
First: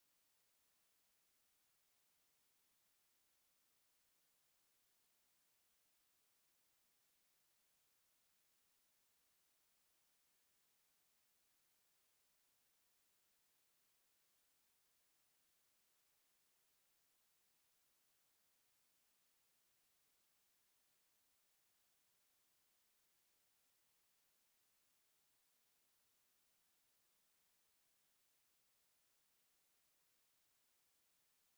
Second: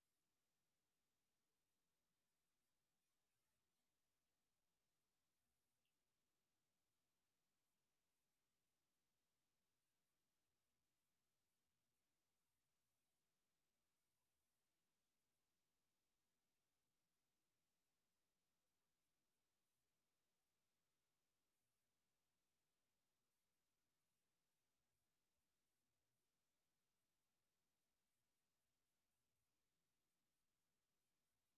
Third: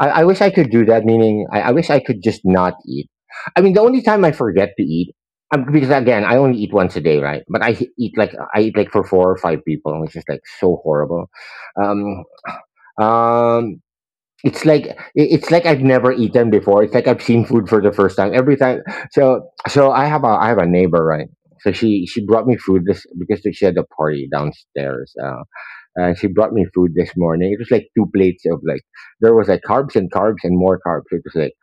I I wish I could do that. Meaning I, I wish I could just not eat. I mean, the only time I forget to eat. um, Because again, I only eat once a day, right? But I h- eat like I eat like for four or five people, which is like so horrible. Um, um, it's like it's like I've never eaten before. It's like I've seen food for the first time. Every time, so so I have a I have a neighbor, right. So she she brought me food this, because she had a party downstairs. Uh, and she brought me food this morning. It was like two plates of, like, there was like carbs and carbs and more carbs. It was like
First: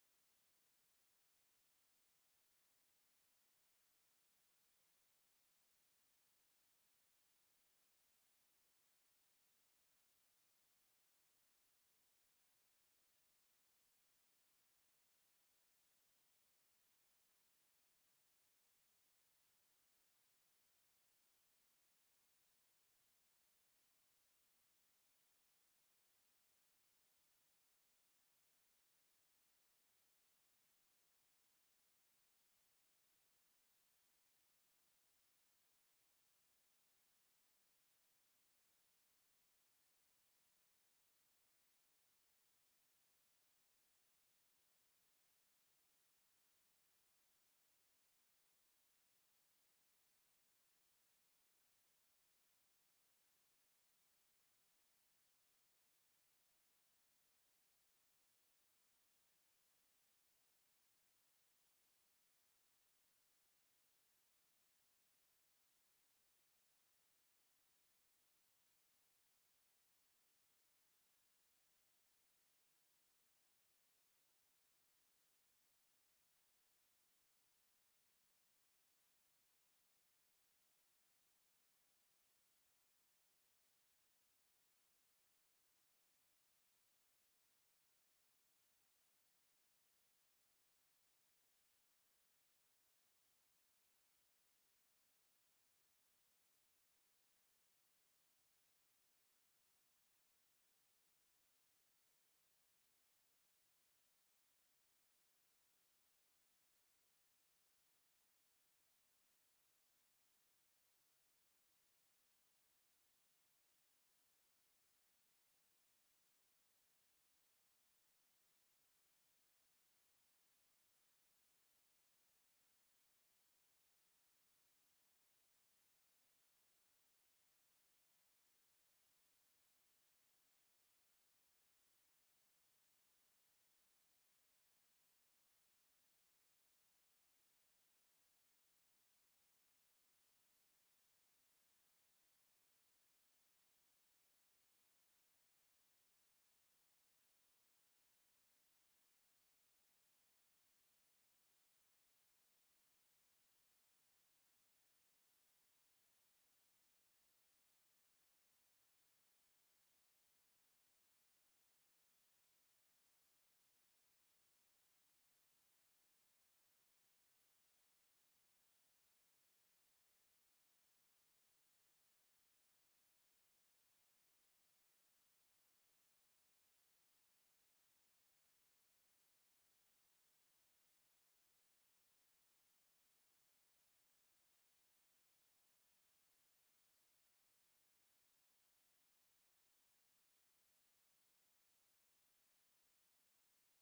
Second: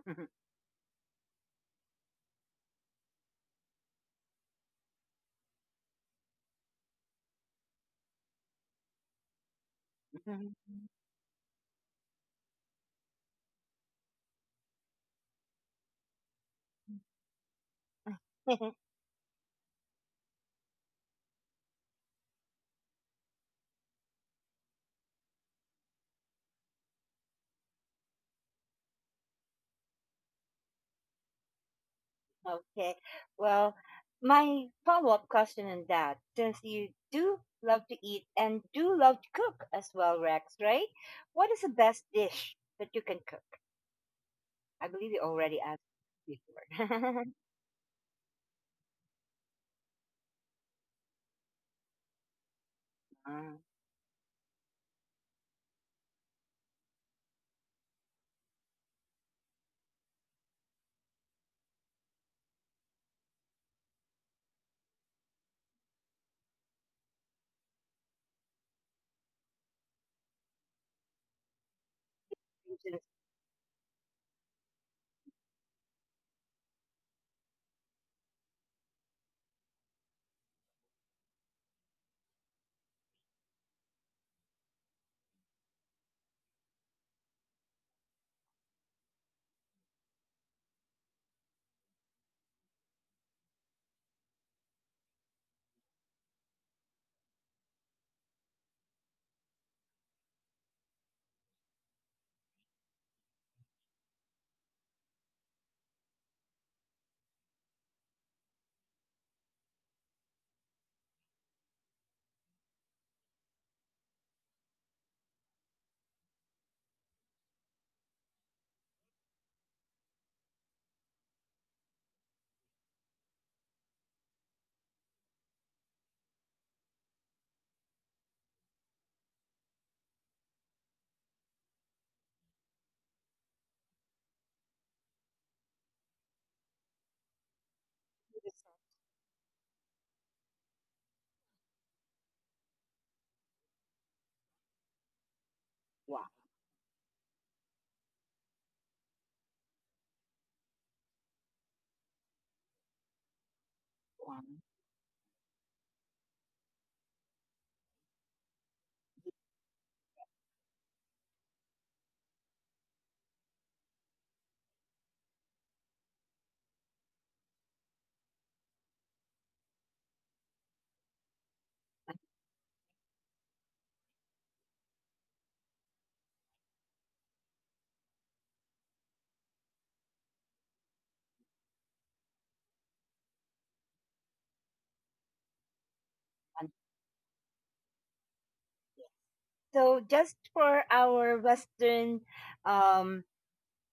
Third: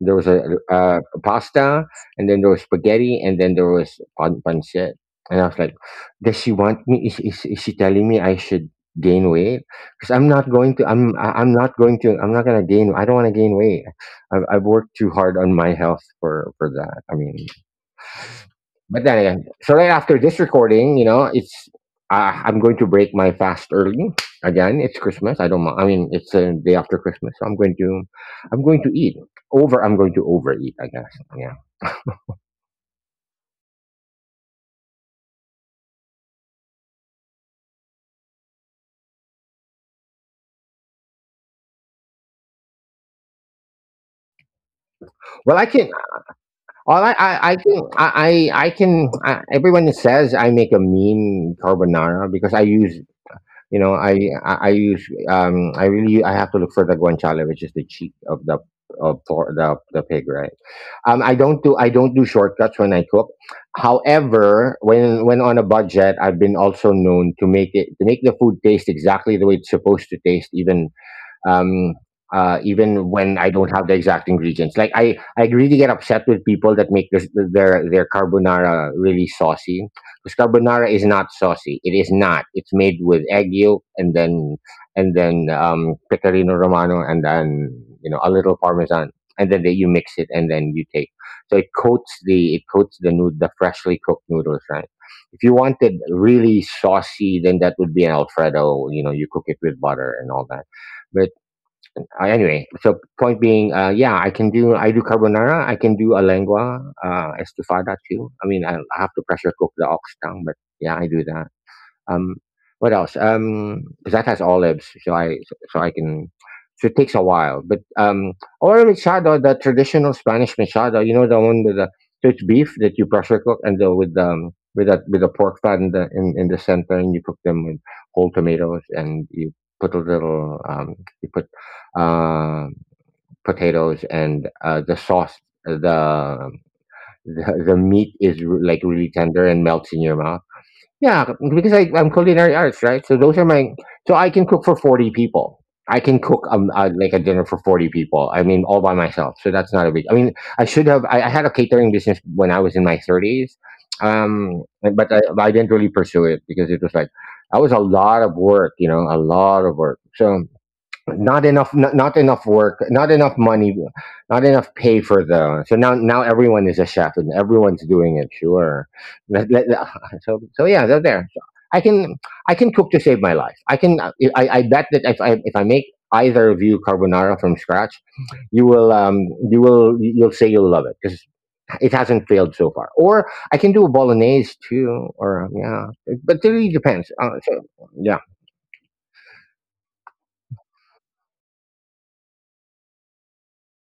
there was a, uh a pasta, and then there was spaghetti, and then there was pan pancit. And I was like, "Does she want me? Is is, is she telling me I should gain weight? Because I'm not going to. I'm I- I'm not going to. I'm not gonna gain. I don't want to gain weight. I've I've worked too hard on my health for for that. I mean." But then again, so right after this recording, you know, it's uh, I'm going to break my fast early. Again, it's Christmas. I don't. Mi- I mean, it's a day after Christmas, so I'm going to, I'm going to eat over. I'm going to overeat. I guess. Yeah.
Okay. Well, my follow up question on that, since you do love to eat and do love to cook as well, Rex, right? What is the best dish that you can cook? I believe you
Well,
already
I
asked
can. All I,
before.
I, I can. I, I I can. I, Everyone says I make a mean carbonara because I use…
Uh,
You know, I I, I usually um I really I have to look for the guanciale, which is the cheek of the of por- the the pig, right? Um, I don't do I don't do shortcuts when I cook. However, when when on a budget, I've been also known to make it to make the food taste exactly the way it's supposed to taste, even um, uh,
you just-
even when I don't have the exact ingredients. Like I, I really get upset with people that make their their, their carbonara really saucy because carbonara is not saucy. It is not. It's made with egg yolk and then and then um, pecorino romano, and then you know, a little parmesan, and then they, you mix it and then you take. So it coats the it coats the nood the freshly cooked noodles, right. If you wanted really saucy, then that would be an Alfredo. You know, you cook it with butter and all that. Uh, anyway, so point being, uh, yeah, I can do I do carbonara, I can do a lengua, uh, estofada too. I mean, I, I have to pressure cook the ox tongue, but yeah, I do that. Um, what else? Um, 'cause that has olives, so I so I can. So it takes a while, but um, or a machado, the traditional Spanish machado. You know the one with the… So it's beef that you pressure cook, and the, with um with that, with the pork fat in the in, in the center, and you cook them with whole tomatoes, and you put a little um you put uh, potatoes and uh, the sauce, the the, the meat is
you
r-
just-
like really tender and melts in your mouth. Yeah, because I, I'm culinary arts, right? So those are my… So I can cook for forty people. I can
Wow.
cook um uh, like a dinner for forty people. I mean, all by myself. So that's not a big… I mean, I should have. I, I had a catering business when I was in my thirties,
Wow.
um, but I, I didn't really pursue it because it was like that was a lot of work. You know, a lot of work. So not enough… not, Not enough work, not enough money, not enough pay for the… So now, now everyone is a chef and everyone's doing it. Sure. Let- let- so so yeah, they're there, so I can… I can cook to save my life. I can… i i bet that if i if I make either of you carbonara from scratch, you will… um you will you'll say you'll love it, because it hasn't failed so far. Or I can do a bolognese too, or um, yeah, but it really
Um,
depends. Uh, so, yeah.
So just for our Western um,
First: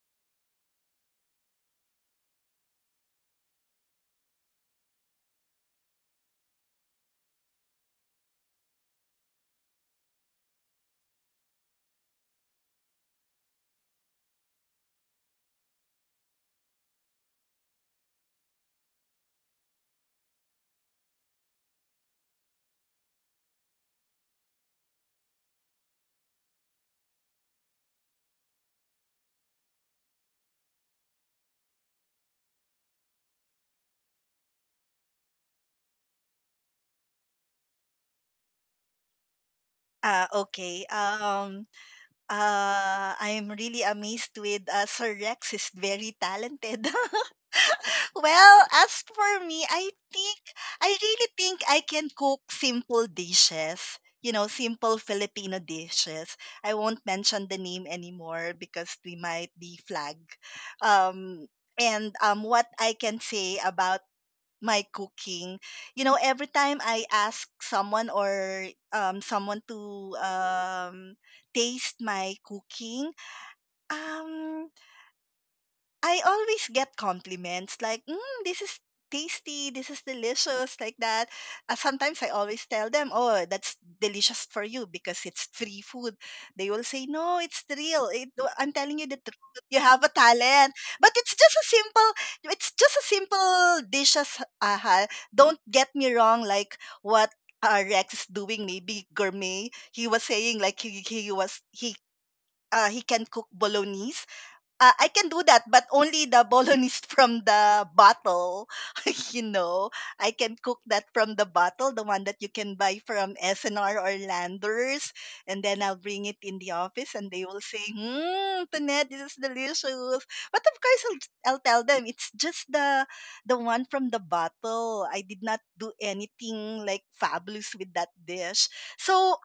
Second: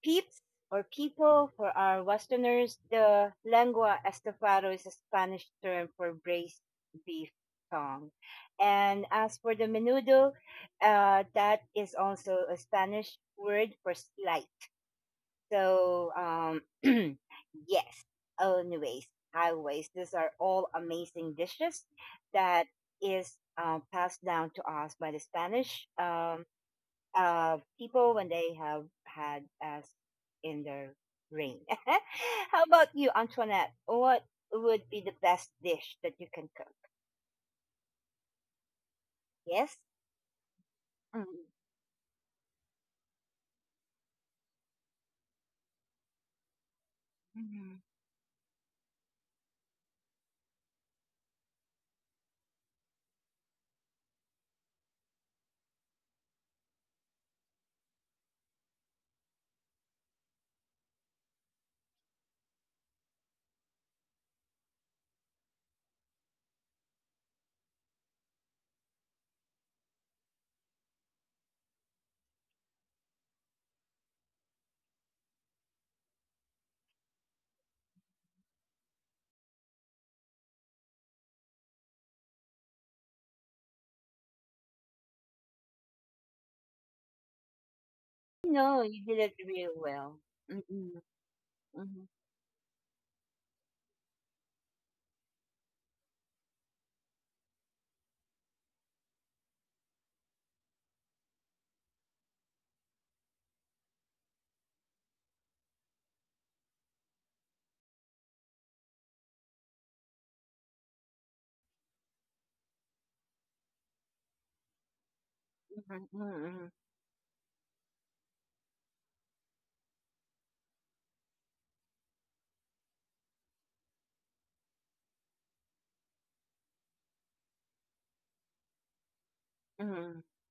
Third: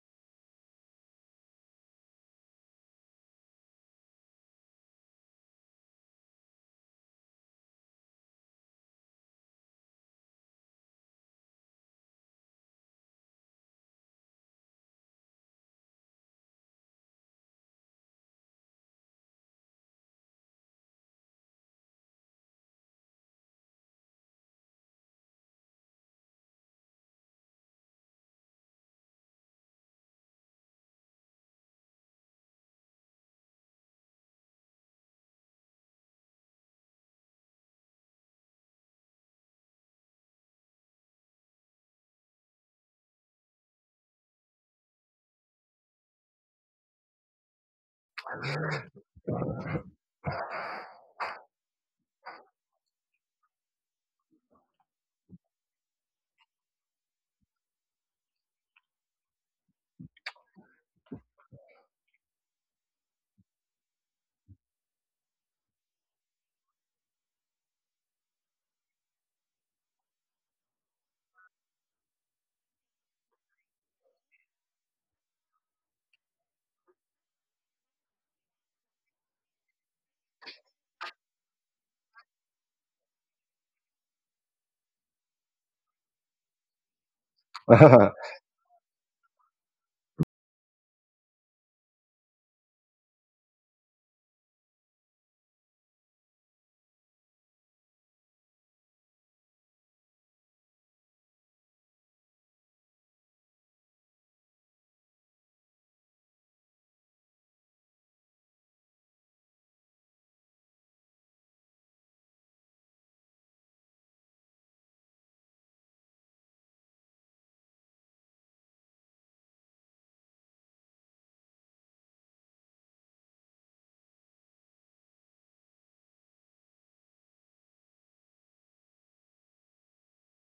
peeps or people, for our Westerners, the lengua estofado is a Spanish term for braised beef tongue. And as for the menudo, uh, that is also a Spanish word for slice. So, um, yes. Oh, anyways, highways. These are all amazing dishes that is uh, passed down to us by the Spanish um, uh, people when they have had us in their reign. How about you, Antoinette? What would be the best dish that you can cook? Yes.
Uh, okay. Um. Uh, I'm really amazed with uh, Sir Rex is very talented.
Mm-hmm.
Well, as for me, I think I really think I can cook simple dishes. You know, simple Filipino dishes. I won't mention the name anymore because we might be flagged. Um, and um, what I can say about my cooking, you know, every time I ask someone, or um, someone to um, taste my cooking, um I always get compliments like, mm, this is tasty, this is delicious, like that. Uh, sometimes I always tell them, oh, that's delicious for you because it's free food. They will say, no, it's real. It,
No, you did
I'm
it
telling you the
really
truth.
well.
You have a
Mm-hmm.
talent. But it's just
Mm-hmm.
a simple, it's just a simple dishes. Uh, ha- don't get me wrong, like what uh, Rex is doing, maybe gourmet. He was saying like he, he was, he, uh, he can cook bolognese. uh, I can do that, but only the bolognese from the bottle. You know, I can cook that from the bottle, the one that you can buy from S N R or Landers,
Mm-hmm.
and
Mm-hmm.
then I'll bring it in the office, and they will say, "Hmm, Tonette, this is delicious." But of course, I'll, I'll tell them it's just the the one from the bottle. I did not do anything like fabulous with that dish.
Mm-hmm.
So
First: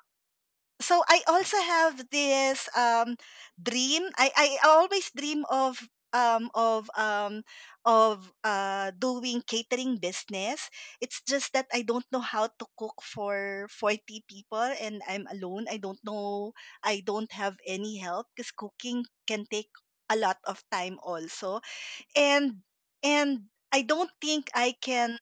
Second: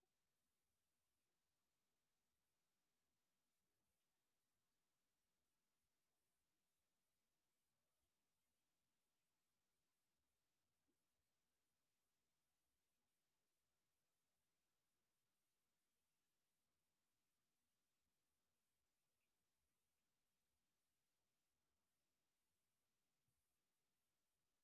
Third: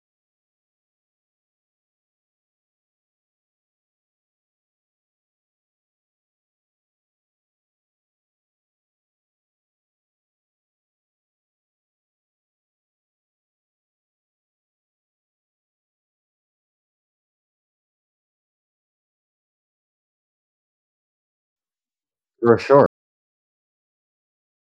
so I also have this um, dream. I, I always dream of um, of um, of uh, doing catering business. It's just that I don't know how to cook for forty people, and I'm alone. I don't know. I don't have any help because cooking can take a lot of time also, and
For sure.
and I don't think I can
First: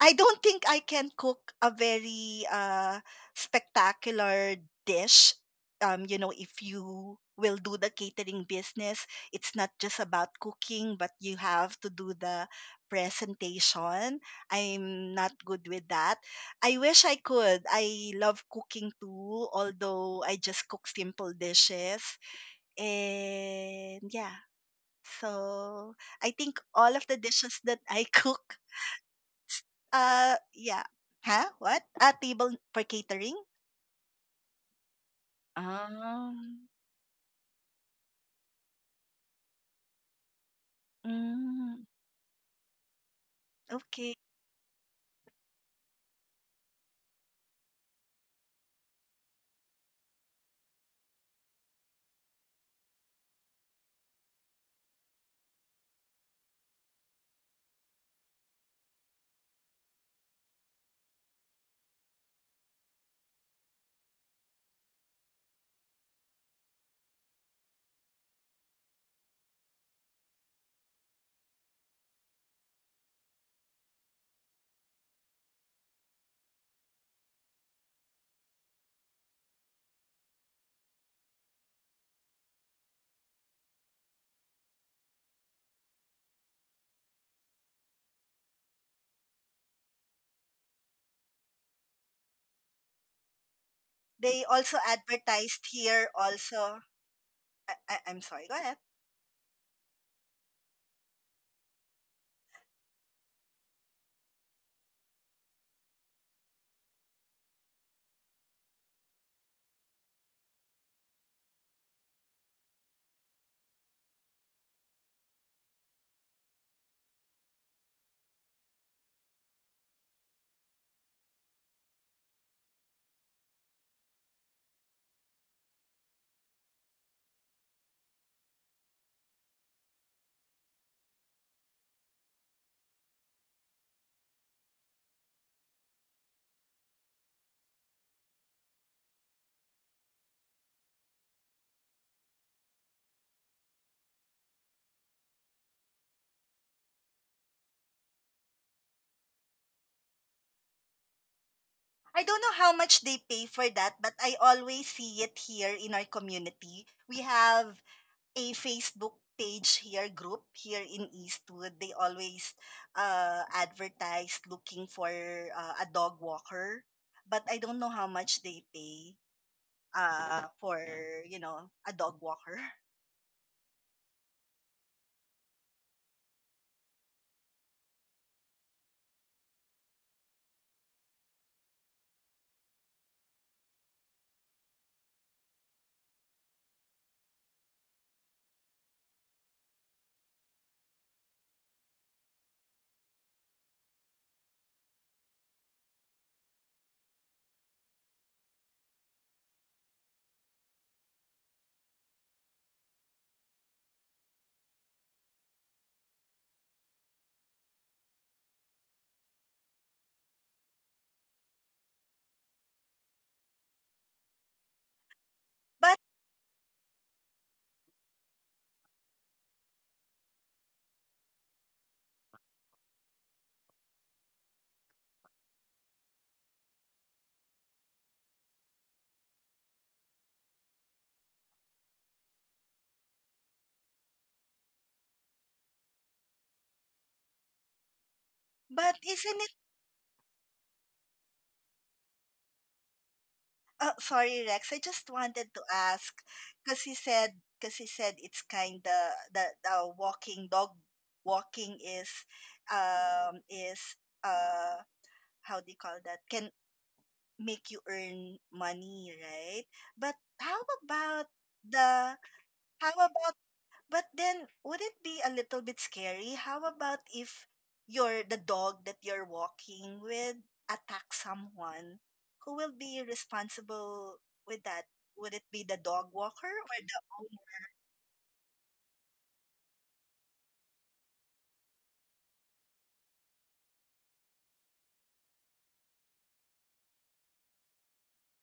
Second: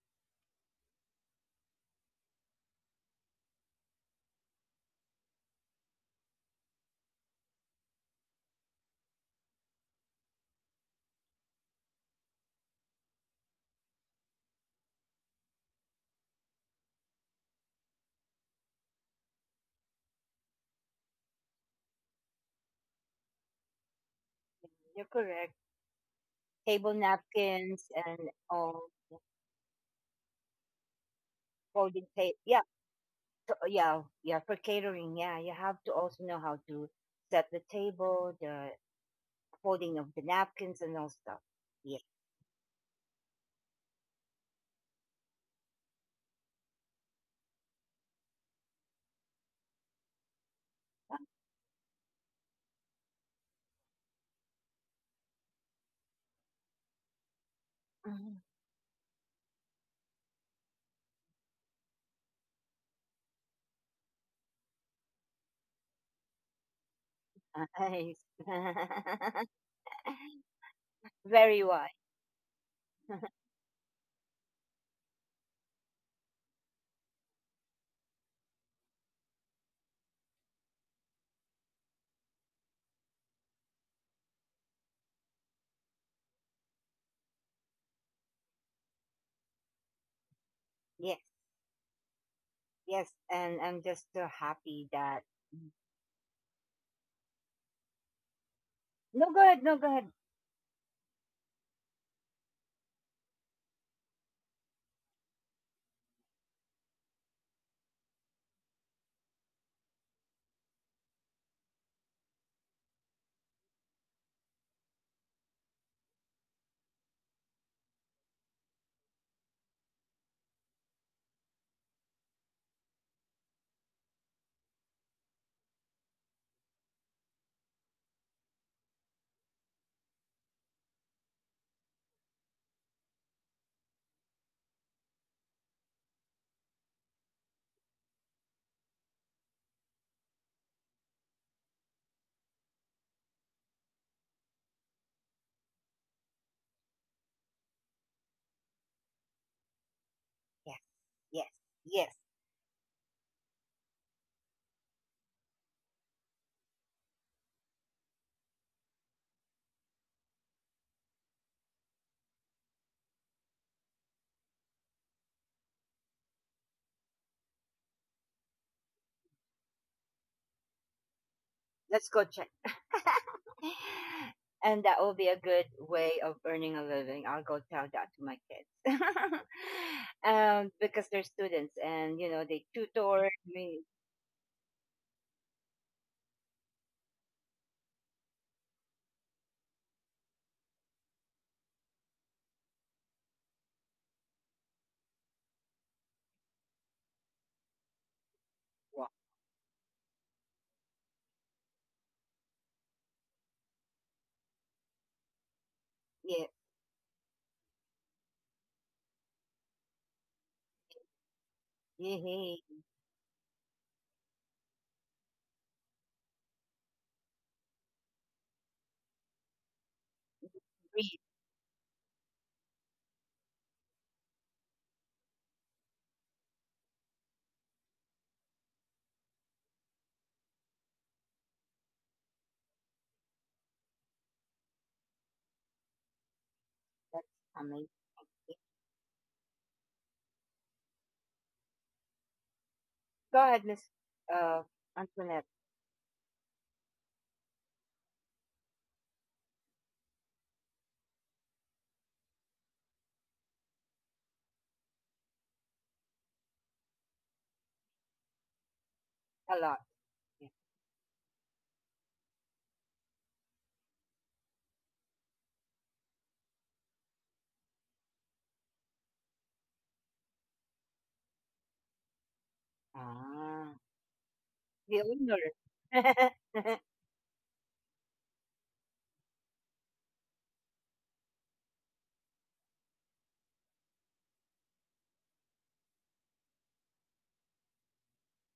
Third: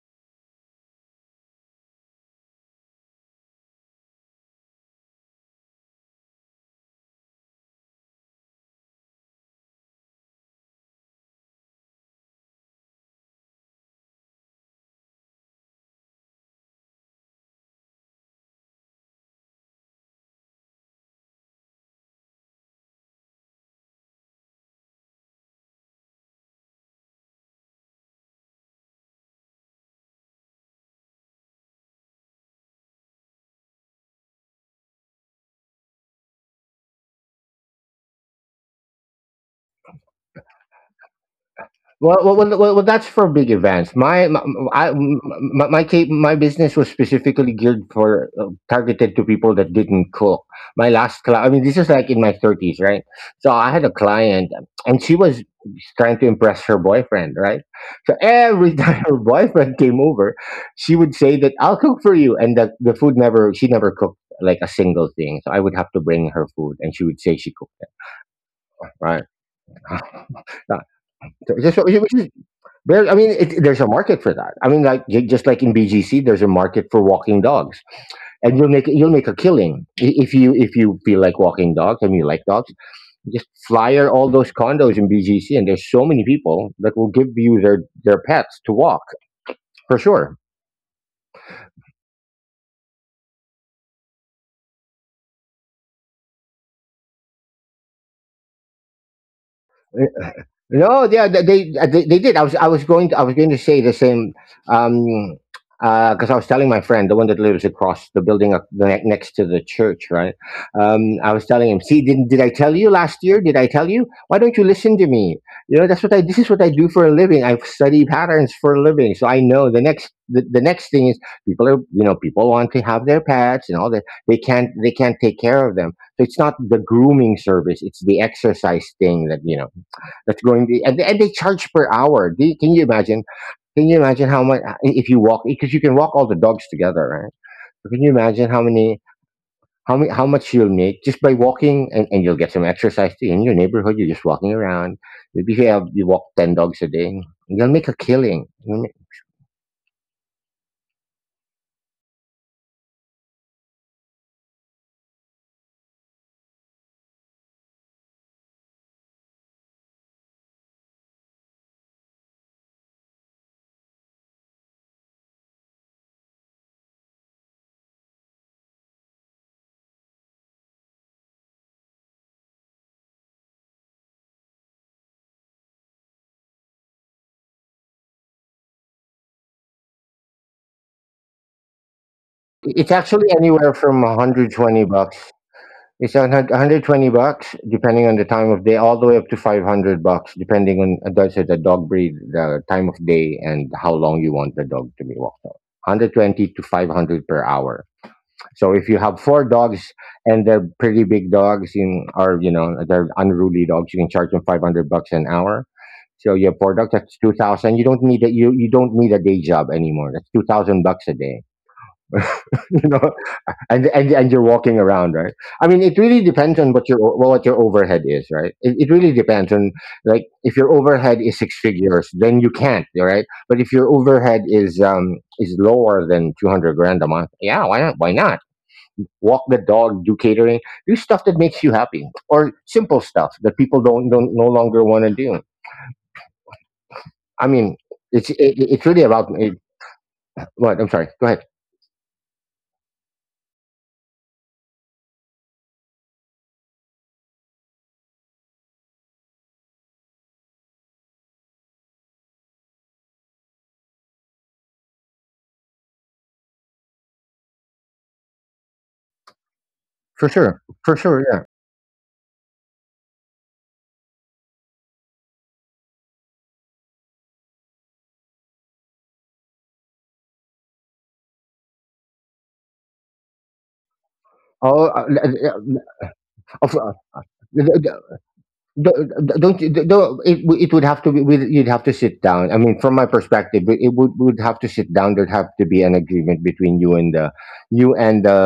I don't think I can cook a very uh, spectacular dish. Um, you know, if you will do the catering business, it's not just about cooking, but you have to do the presentation. I'm not good with that. I wish I could. I love cooking too, although I just cook simple dishes. And yeah,
You're correct.
so I think
Table
all of the dishes
napkins
that I
and
cook
all
uh, yeah. Huh? What?
folding
A
tape. Yeah,
table for
so,
catering?
yeah, yeah. For catering, yeah, you have to also know how
Um,
to set the table, the folding of the napkins, and all stuff. Yeah.
mm,
Well, well, well, well, well, that's for big events. My,
Okay.
my, I, my, my, ca- My business was specifically geared for… uh, Targeted to people that didn't cook. My last client, I mean, this is like in my thirties, right? So I had a client, and she was trying to impress her boyfriend, right? So
Mhm.
every time her boyfriend came over, she would say that I'll cook for you, and that… The food never… She never cooked like a single thing. So I would have to bring her food, and she would say she cooked,
Nice.
right?
Very
So-
wise.
so- which is… there, I mean, it, there's a market for that. I mean, like ju- just like in B G C, there's a market for walking dogs, and you'll make you'll make a killing I- if you… if you feel like walking dogs and you like dogs. Just flyer all those condos in B G C, and there's so many people that will give you their their pets to walk, for sure.
Yes, yes. And I'm just so
They
happy
also
that.
advertised here also. I, I, I'm sorry, go ahead.
No, go ahead. No, go ahead.
No, yeah, they they, uh, they they did. I was I was going to… I was going to say the same. um uh because I was telling my friend, the one that lives across the building up the ne- next to the church, right? Um I was telling him, "See, didn't did I tell you last year? Did I tell you? Why don't you listen to me? You know, that's what I… this is what I do for a living. I study patterns for a living. So I know the next… the, the next thing is people are, you know, people want to have their pets and all that. They can't they can't take care of them. So it's not the grooming service, it's the exercise thing that, you know, that's going to… and, and they charge per hour. Do you, can you imagine? Can you imagine how much uh, if you walk, because you can walk all the dogs together, right? So can you imagine how many… how many, how much you'll make just by walking, and, and you'll get some exercise too, in your neighborhood. You're just walking around. If you have you walk ten dogs a day, you'll make a killing. You'll make…
Yes, yes, yes.
I don't know how much they pay for that, but I always see it here in our community. We have a Facebook page here, group here in Eastwood. They always uh, advertise looking for uh, a dog walker, but I don't know how much they pay, uh, for you know a
Let's go
dog
check.
walker.
And that will be a good way of earning a living. I'll go tell that to my kids. Um, because they're students and you know they tutor
It's actually
me.
anywhere from a hundred twenty bucks… It's a hun- a hundred twenty bucks depending on the time of day, all the way up to five hundred bucks depending on uh, that's it, the dog breed, the time of day, and how long you want the dog to be walked on. one twenty to five hundred per hour. So if
Wow.
you have four dogs, and they're pretty big dogs in, or you know they're unruly dogs, you can charge them five hundred bucks an hour.
Yeah,
So your four dogs, that's two thousand. You don't need a… you you don't need a day job anymore. That's two thousand bucks a day.
yeah, yeah,
You know, and and and you're walking around, right? I mean, it
But
really depends on what your o- well, what your overhead is, right? It, it really depends on… Like if your
read.
overhead is six figures, then you can't, right? But if your overhead is um is lower than two hundred grand a month, yeah, why not? Why not? Walk the dog, do catering, do stuff that makes you happy, or simple stuff that people don't don't no longer want to do.
That's
I mean,
amazing.
it's it, it's
but
really about
isn't it?
it, what… I'm sorry. Go ahead.
Go ahead, Miss
Uh, sorry,
uh,
Rex. I just
Antoinette.
wanted to ask because he said because he said it's kind of the the walking dog walking is um is uh how do you call that, can make you earn money,
A
right,
lot.
but
For
Yeah.
how
sure, for sure,
about
yeah.
the how about but then, would it be a little bit scary? How about if your the dog that you're walking with attacks someone? Who will be
Ah,
responsible with that?
Oh,
the
uh,
Would
uh,
it
uh,
be the dog walker
owner,
of-
or
uh,
the owner?
don't don't, don't… it, w- It would have to be with… You'd have to sit down. I mean, from my perspective, it it would… would have to sit down. There'd have to be an agreement between you and the… you and the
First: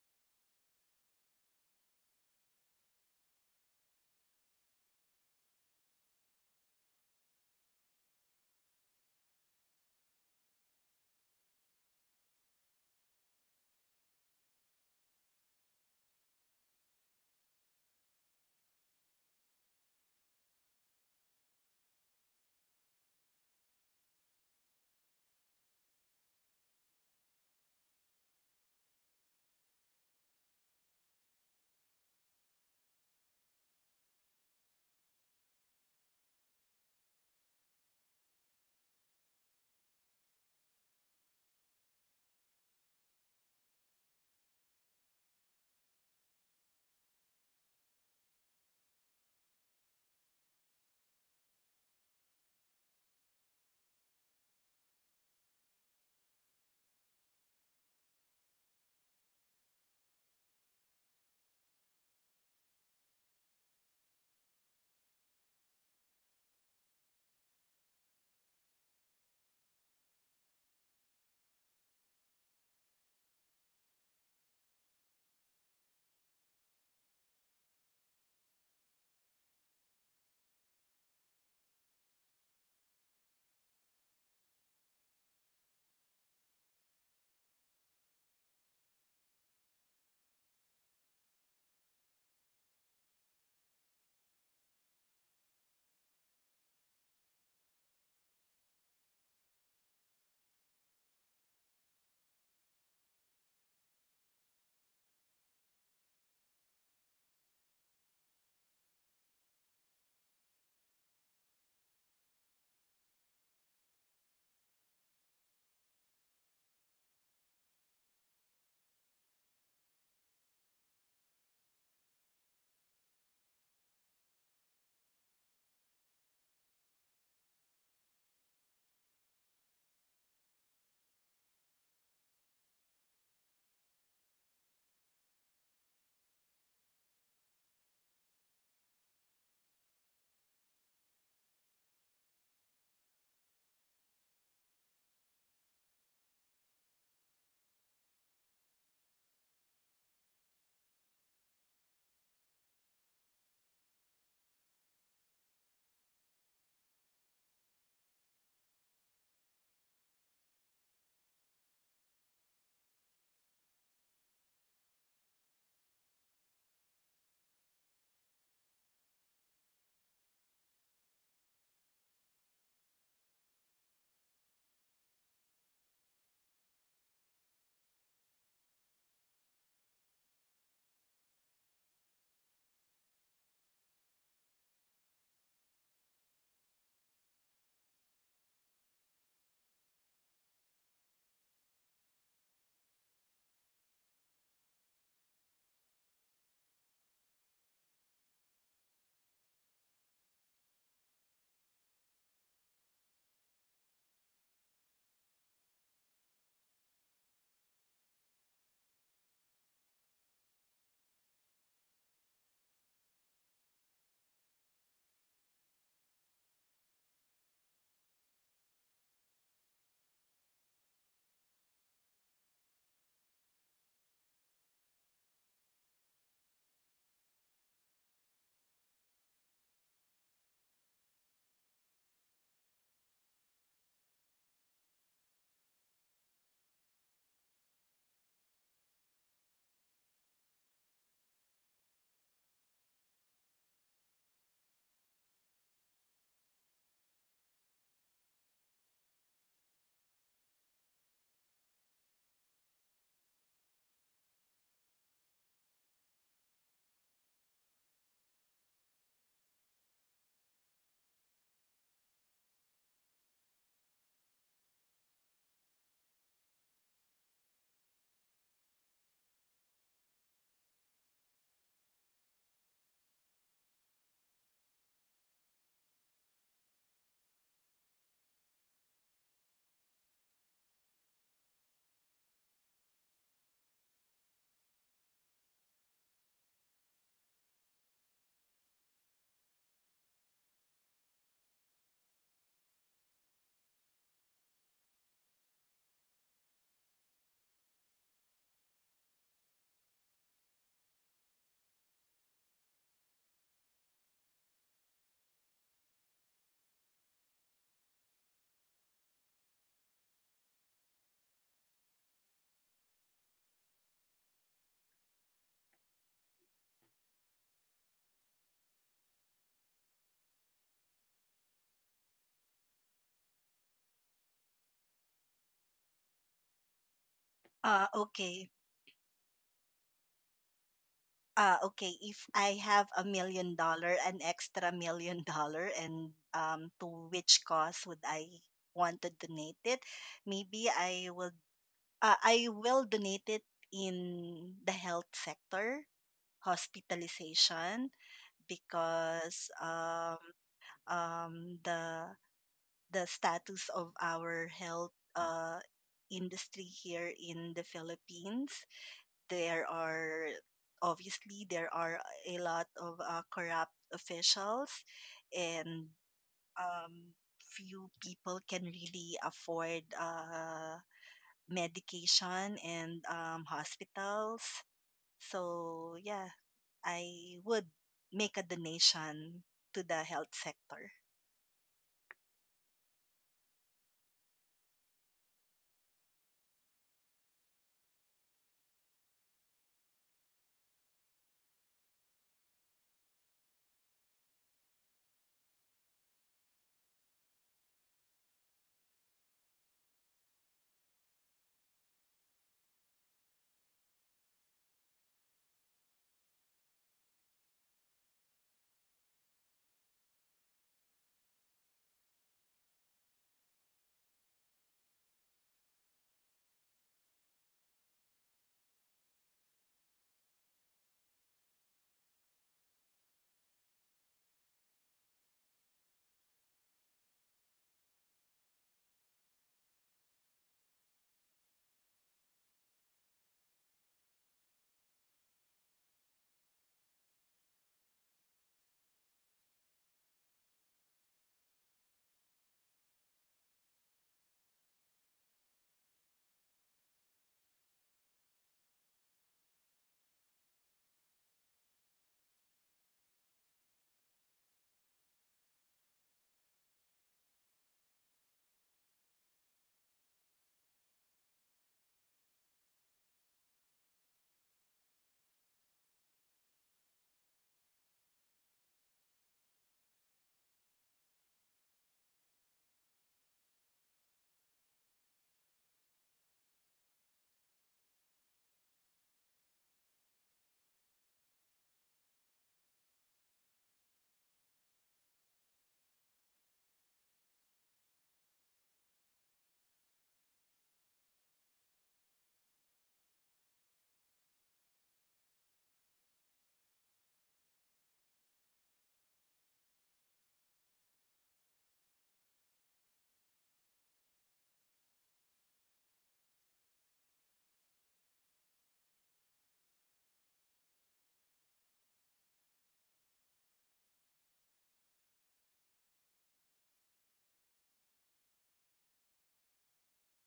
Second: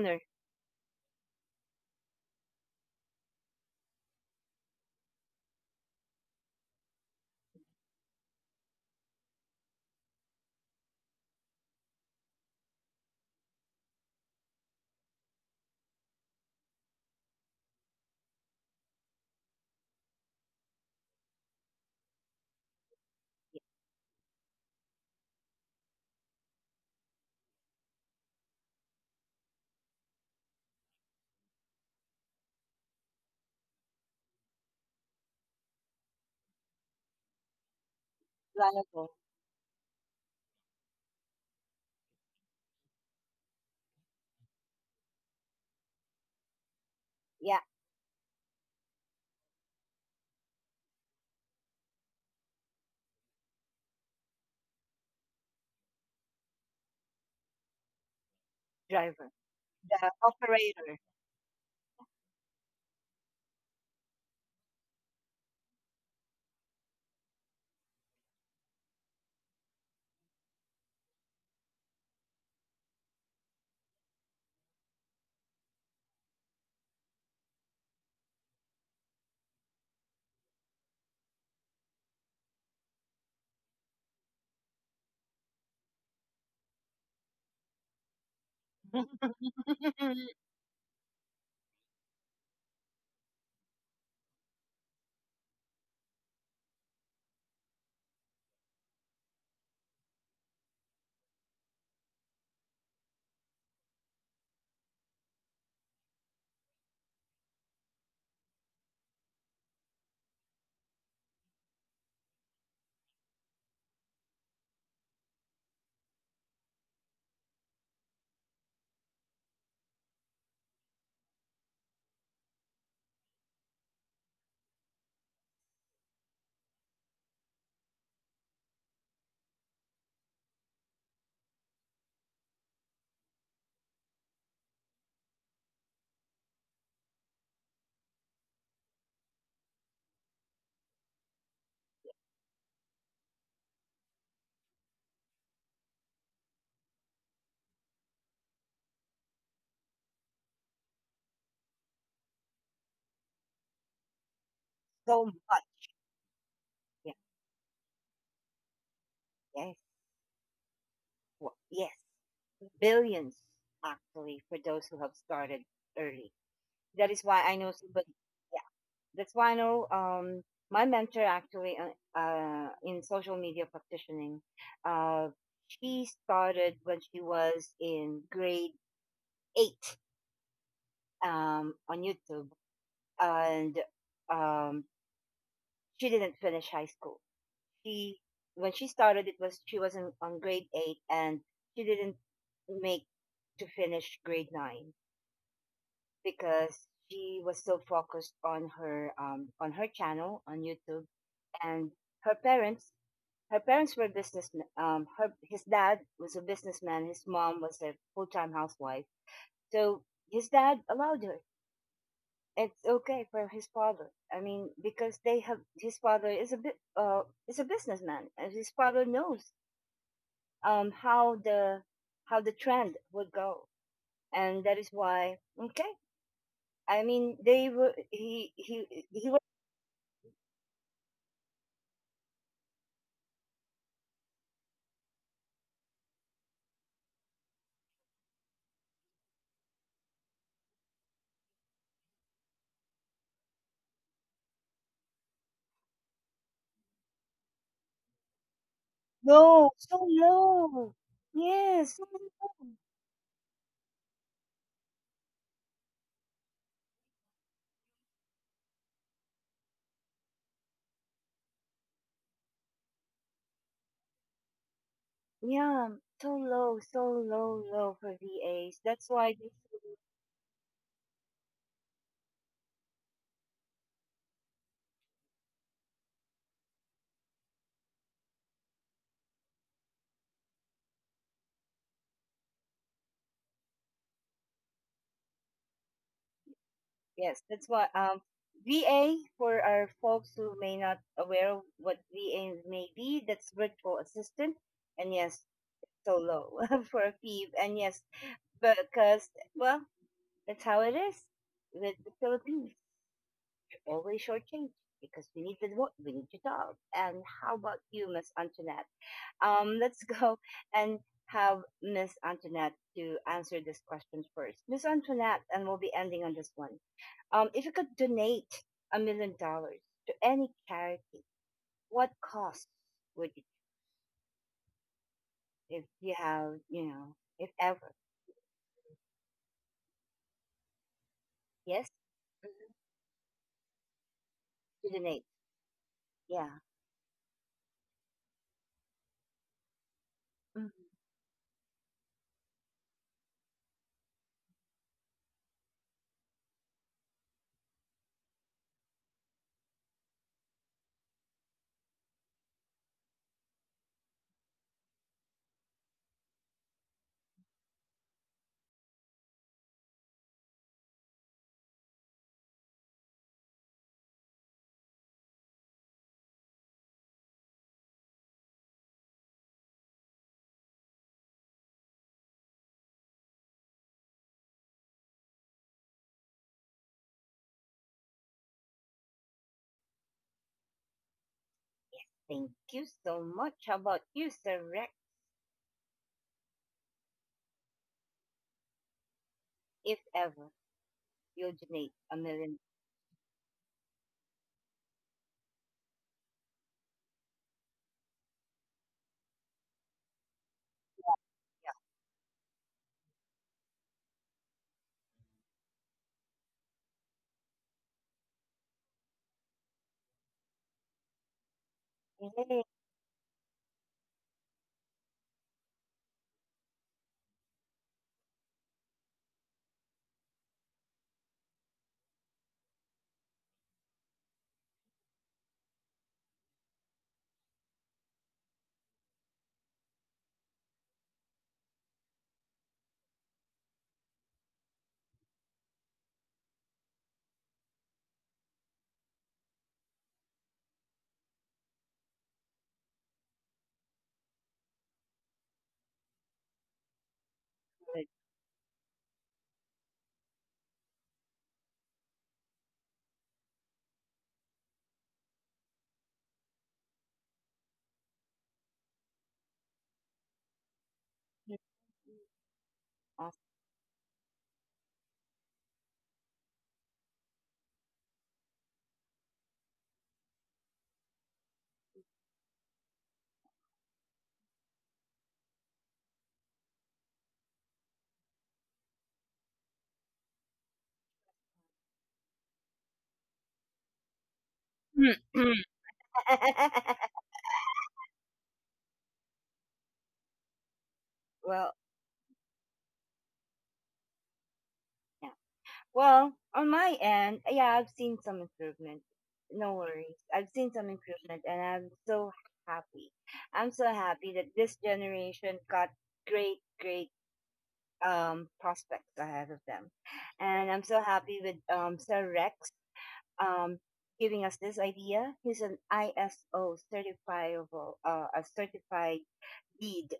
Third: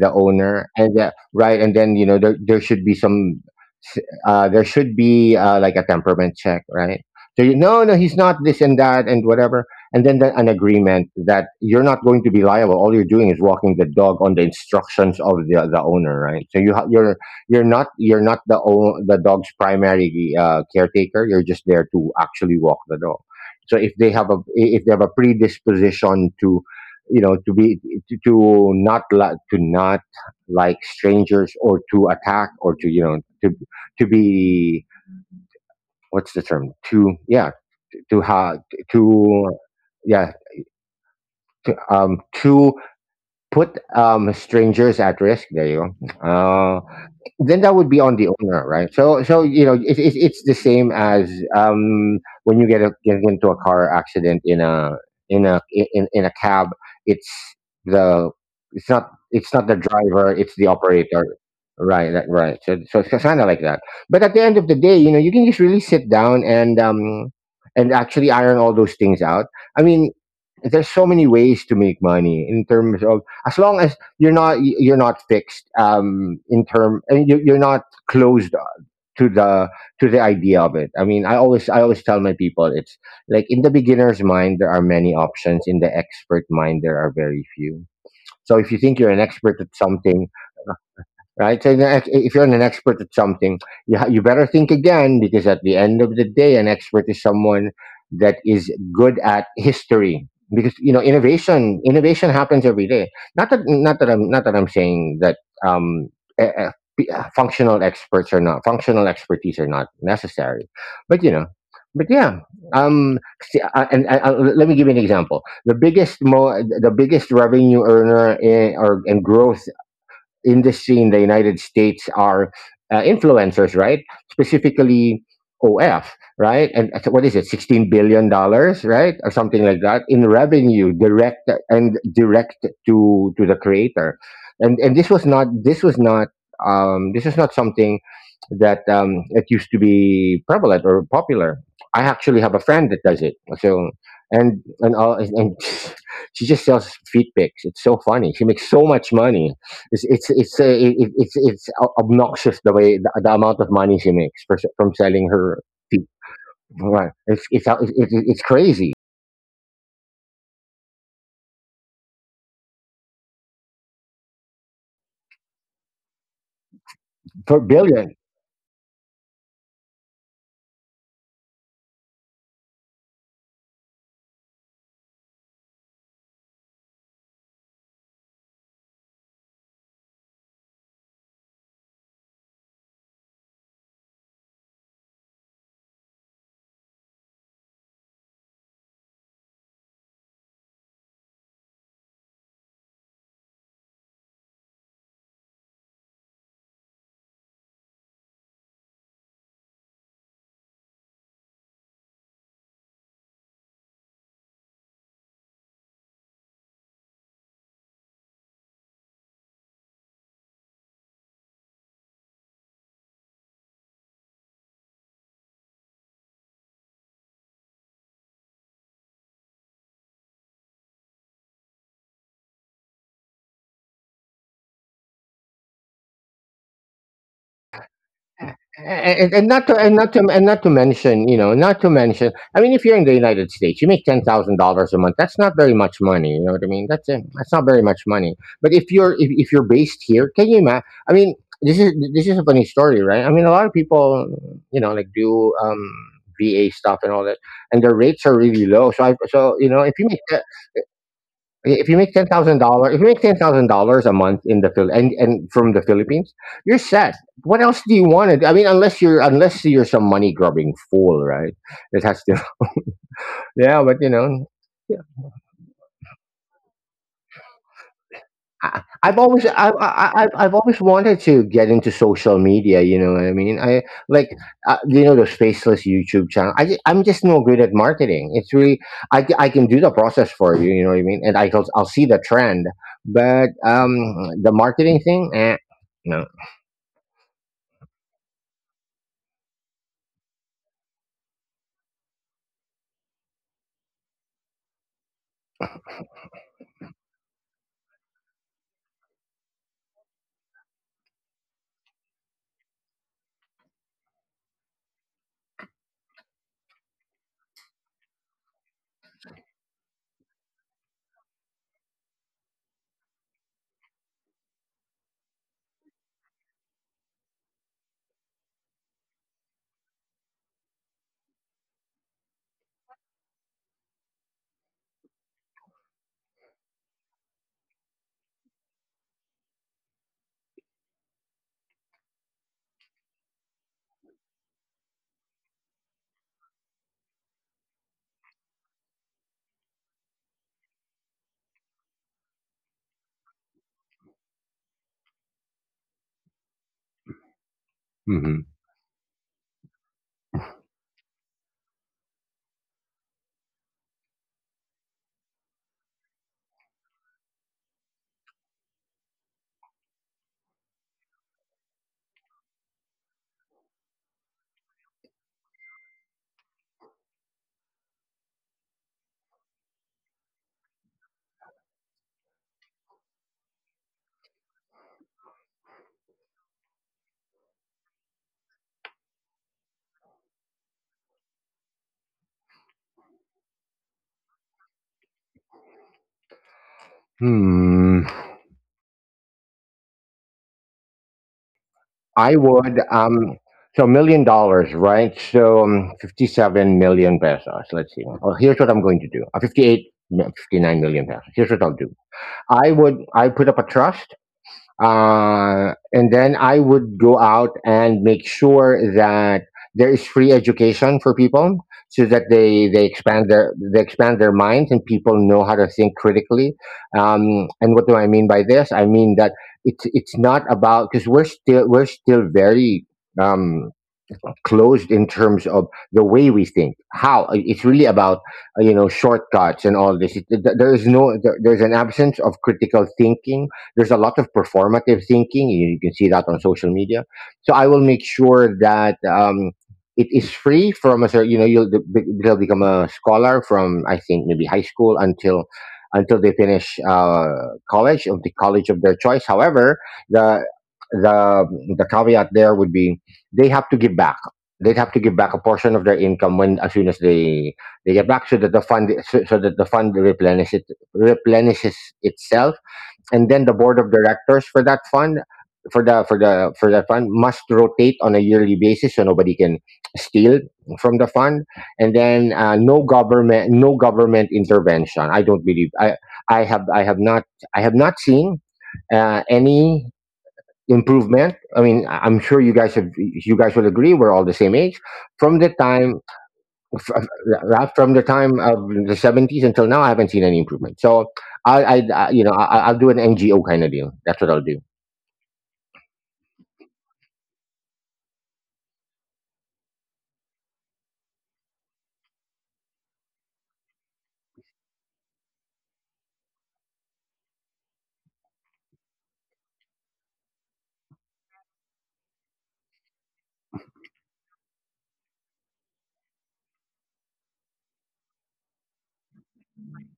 the owner, and the, right? And then you know, there, there should be some… s- uh there should be uh like a temperament check, right? So you… no, no, he's not this and that and whatever. And then the, an agreement that you're not going to be liable. All you're doing is walking the dog on the instructions of the the owner, right? So you ha- you're… you're not you're not the o- the dog's primary uh, caretaker. You're just there to actually walk the dog. So if they have a… if they have a predisposition to, you know, to be… to, to not li- to not like strangers, or to attack, or to, you know, to… to be… what's the term… to… yeah, to have…
driver.
to… yeah, to, um to put um strangers at risk, there you go. Uh,
Yeah,
then that would be on the owner, right? So, so you know, it, it, it's the same as um, when you get, a, get into a car accident in a… in a in, in a cab. It's… the… it's not…
driver,
it's not the
the
driver, it's the
operator.
operator, right? That, right. So, so it's kind of like that. But at the end of the day, you know, you can just really sit down and um, and actually iron all those things out. I mean, there's so many ways to make money in terms of… as long as you're not you're not fixed um in term, and you, you're not closed uh, to the… to the idea of it. I mean, i always I always tell my people, it's like in the beginner's mind there are many options, in the expert mind there are very few. So if you think you're an expert at something, right? So the ex- if you're an expert at something, you ha- you better think again, because at the end of the day, an expert is someone that is good at history. Because you know, innovation, innovation happens every day. Not that not that I'm not that I'm saying that um, e- e- p- uh, functional experts are not… functional expertise are not necessary, but you know. But yeah, um, see, I- and I, I, let me give you an example. The biggest, mo- the biggest revenue earner in, or and growth industry in the United States are uh, influencers, right? Specifically O F, right? And so what is it, sixteen billion dollars, right, or something like that in revenue, direct and direct to to the creator, and and this was not this was not um, this is not something that um, that used to be prevalent or popular. I actually have a friend that does it, so and and all and and she just sells feet pics. It's so funny. She makes so much money. It's it's it's uh, it, it's it's obnoxious the way the, the amount of money she makes for, from
So
selling her
much.
feet. Right.
Yeah.
It's it's it's, it's it's crazy
Yes. Wow. Yes. Billions, actually, for those who have started early. That is why I
for
know
billions.
somebody. Yeah, that's why I know um, my mentor, actually, uh, uh, in social media practitioning. Uh, she started when she was in grade eight um, on YouTube, and um, she didn't finish high school. She When she started, it was she was in, on grade eight, and she didn't make to finish grade nine because she was so focused on her, um, on her channel on YouTube, and her parents her parents were businessmen. Um, her His dad was a businessman. His mom was a full time housewife. So his dad allowed her. It's okay for his father. I mean, because they have, his father is a bit uh is a businessman, and his father knows um how the how the trend would go, and that is why okay. I mean, they were he he he
and, and not to and not to and not to mention, you know, not to mention. I mean, if you're in the United States, you make ten thousand dollars a month. That's not very much money. You know what I mean? That's it. That's not very much money. But if you're if, if you're based here, can you imagine? I mean, this is this is a funny story, right? I mean, a lot of people, you know, like do um V A stuff and all that, and their rates are really low. So I so
No,
you know,
so
if you make
low. Yes,
if you
so
make ten thousand
low.
dollars, if you make ten thousand dollars a month in the Phil and and from the Philippines, you're set. What else do you want to do? I mean, unless you're unless you're some money grubbing fool, right? That has to. Yeah, but you know.
Yeah, so low, so low, low for V As.
I,
That's
I've
why
always
they,
I, I, I've I've always wanted to get into social media. You know what I mean? I like uh, you know, those faceless YouTube channel. I ju- I'm just no good at marketing. It's really I, c- I can do the process for you. You know what I mean? And I will I'll see the trend, but um the marketing thing, eh, no.
yes, that's why um V A for our folks who may not aware of what V A may be, that's virtual assistant. And yes, so low for a fee. And yes, because, well, that's how it is with the Philippines. You're always shortchanged because we need the wo- we need the dog. And how about you, Miss Antoinette? Um, let's go and have Miss Antoinette to answer this question first. Miss Antoinette, and we'll be ending on this one. Um, if you could donate a million dollars to any charity, what cost would you, if you have, you know, if
Ah,
ever?
okay. Ah, okay.
Yes.
If I
Mm-hmm.
have a million dollars, an extra
To
million
donate.
dollar, and
Yeah.
um, to which cause would I want to donate it? Maybe
Mhm.
I will. Uh, I will donate it in the health sector, hospitalization,
hmm
because um, um, the the status of our health uh, industry here in the Philippines. There are obviously there are a lot of uh, corrupt officials, and um, few people can really afford uh, medication and um, hospitals. So yeah, I would make a donation to the health sector.
Thank you so much. How about you, Sir Rex?
Hmm.
If ever you'll donate a
I
million.
would um. So million dollars, right? So um, fifty-seven million pesos. Let's see. Well, here's what I'm going to do. Uh, fifty-eight, no, fifty-nine million pesos. Here's what I'll do. I would I put up a trust, uh, and then I would go out and make sure that there is free education for people, so that
Yay.
they they expand their they expand their minds and people know how to think critically. Um, and what do I mean by this? I mean that it's it's not about because we're still we're still very um, closed in terms of the way we think. How it's really about uh, you know, shortcuts and all this. It, th- there is no there, there's an absence of critical thinking. There's a lot of performative thinking. You, you can see that on social media. So I will make sure that um, it is free from a cer- you know, you'll, be- they'll become a scholar from I think maybe high school until until they finish uh, college of the college of their choice. However, the the the caveat there would be they have to give back they'd have to give back a portion of their income when as soon as they they get back so that the fund so, so that the fund replenish it, replenishes itself, and then the board of directors for that fund for the for the for that fund must rotate on a yearly basis so nobody can steal from the fund. And then uh, no government no government intervention. I don't believe. i i have I have not, I have not seen uh, any improvement. I mean, I- I'm sure you guys have, you guys will agree, we're all the same age. From the
Awesome.
time f- f- ra- from the time of the seventies until now, I haven't seen any improvement. So I,
Well.
I, I you know, I, I'll do an N G O kind of deal. That's what I'll do.
Well, on my end, yeah, I've seen some improvement. No worries. I've seen some improvement, and I'm so happy. I'm so happy that this generation got great, great um prospects ahead of them. And I'm so happy with um Sir Rex um giving us this idea. He's an I S O certifiable, uh a certified lead,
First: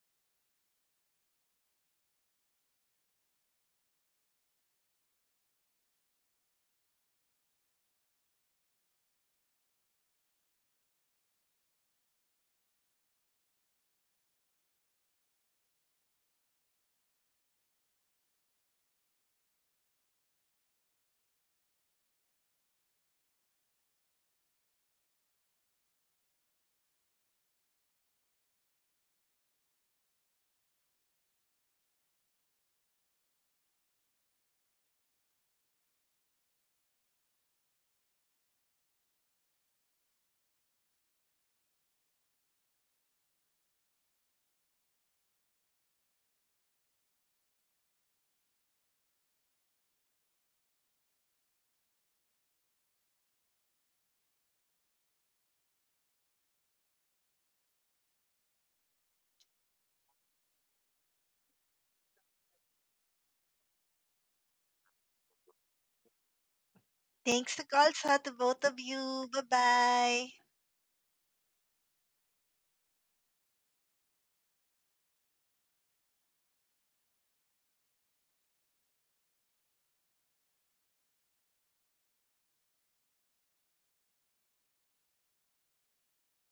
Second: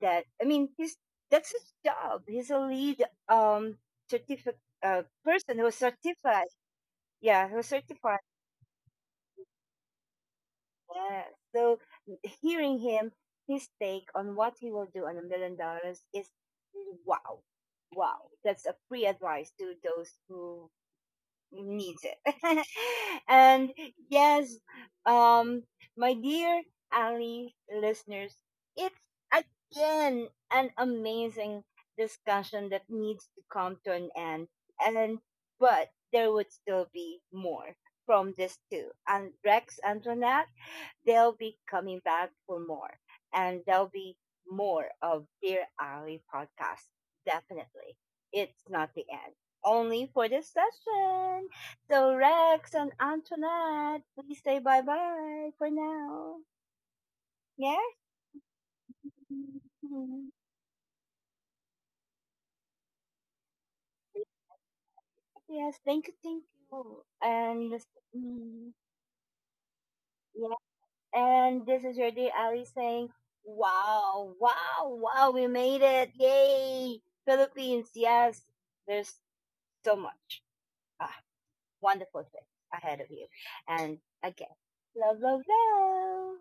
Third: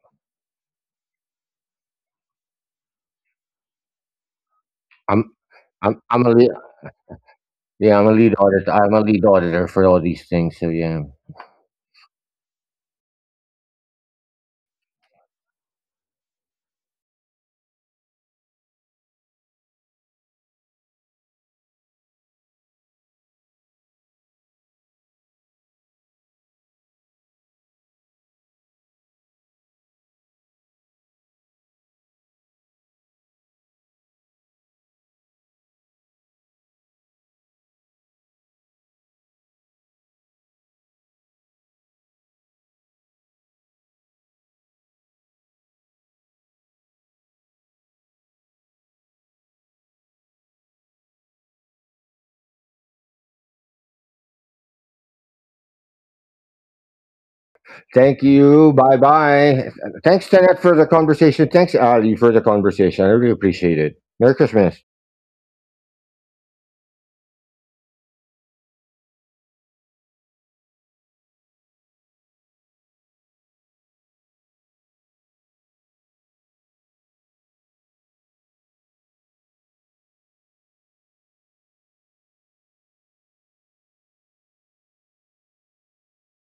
that I mean he's, that's his job. He's a lead um certificate, uh,
I'm,
person who
I'm, I'm a
certified,
lead,
yeah, he was
yeah, I'm a
certified.
lead auditor. I'm a lead auditor for all these things. So yeah.
Yeah. So hearing him, his take on what he will do on a million dollars is wow, wow. That's a free advice to those who needs it. And yes, um, my dear Ali listeners, it's again an amazing discussion that needs to come to an end. And but there would still be more from this too. And Rex, Antoinette, they'll be coming back for more. And there'll be more of Dear Ali podcast. Definitely. It's not the end. Only for this session. So Rex and Antoinette, please say bye bye for now. Yes?
Thank you. Bye bye. Thanks,
Mhm.
Tenet, for the conversation. Thanks, Ali, for the conversation. I really appreciate it. Merry Christmas.
Yes, thank you, thank you.
Thanks to
And this-
Kalsa, to both
mm,
of you. Bye bye.
yeah, and this is your dear Ali saying, wow, wow, wow, we made it. Yay! Philippines, yes. There's so much. Ah, wonderful things ahead of you. And again, love, love, love.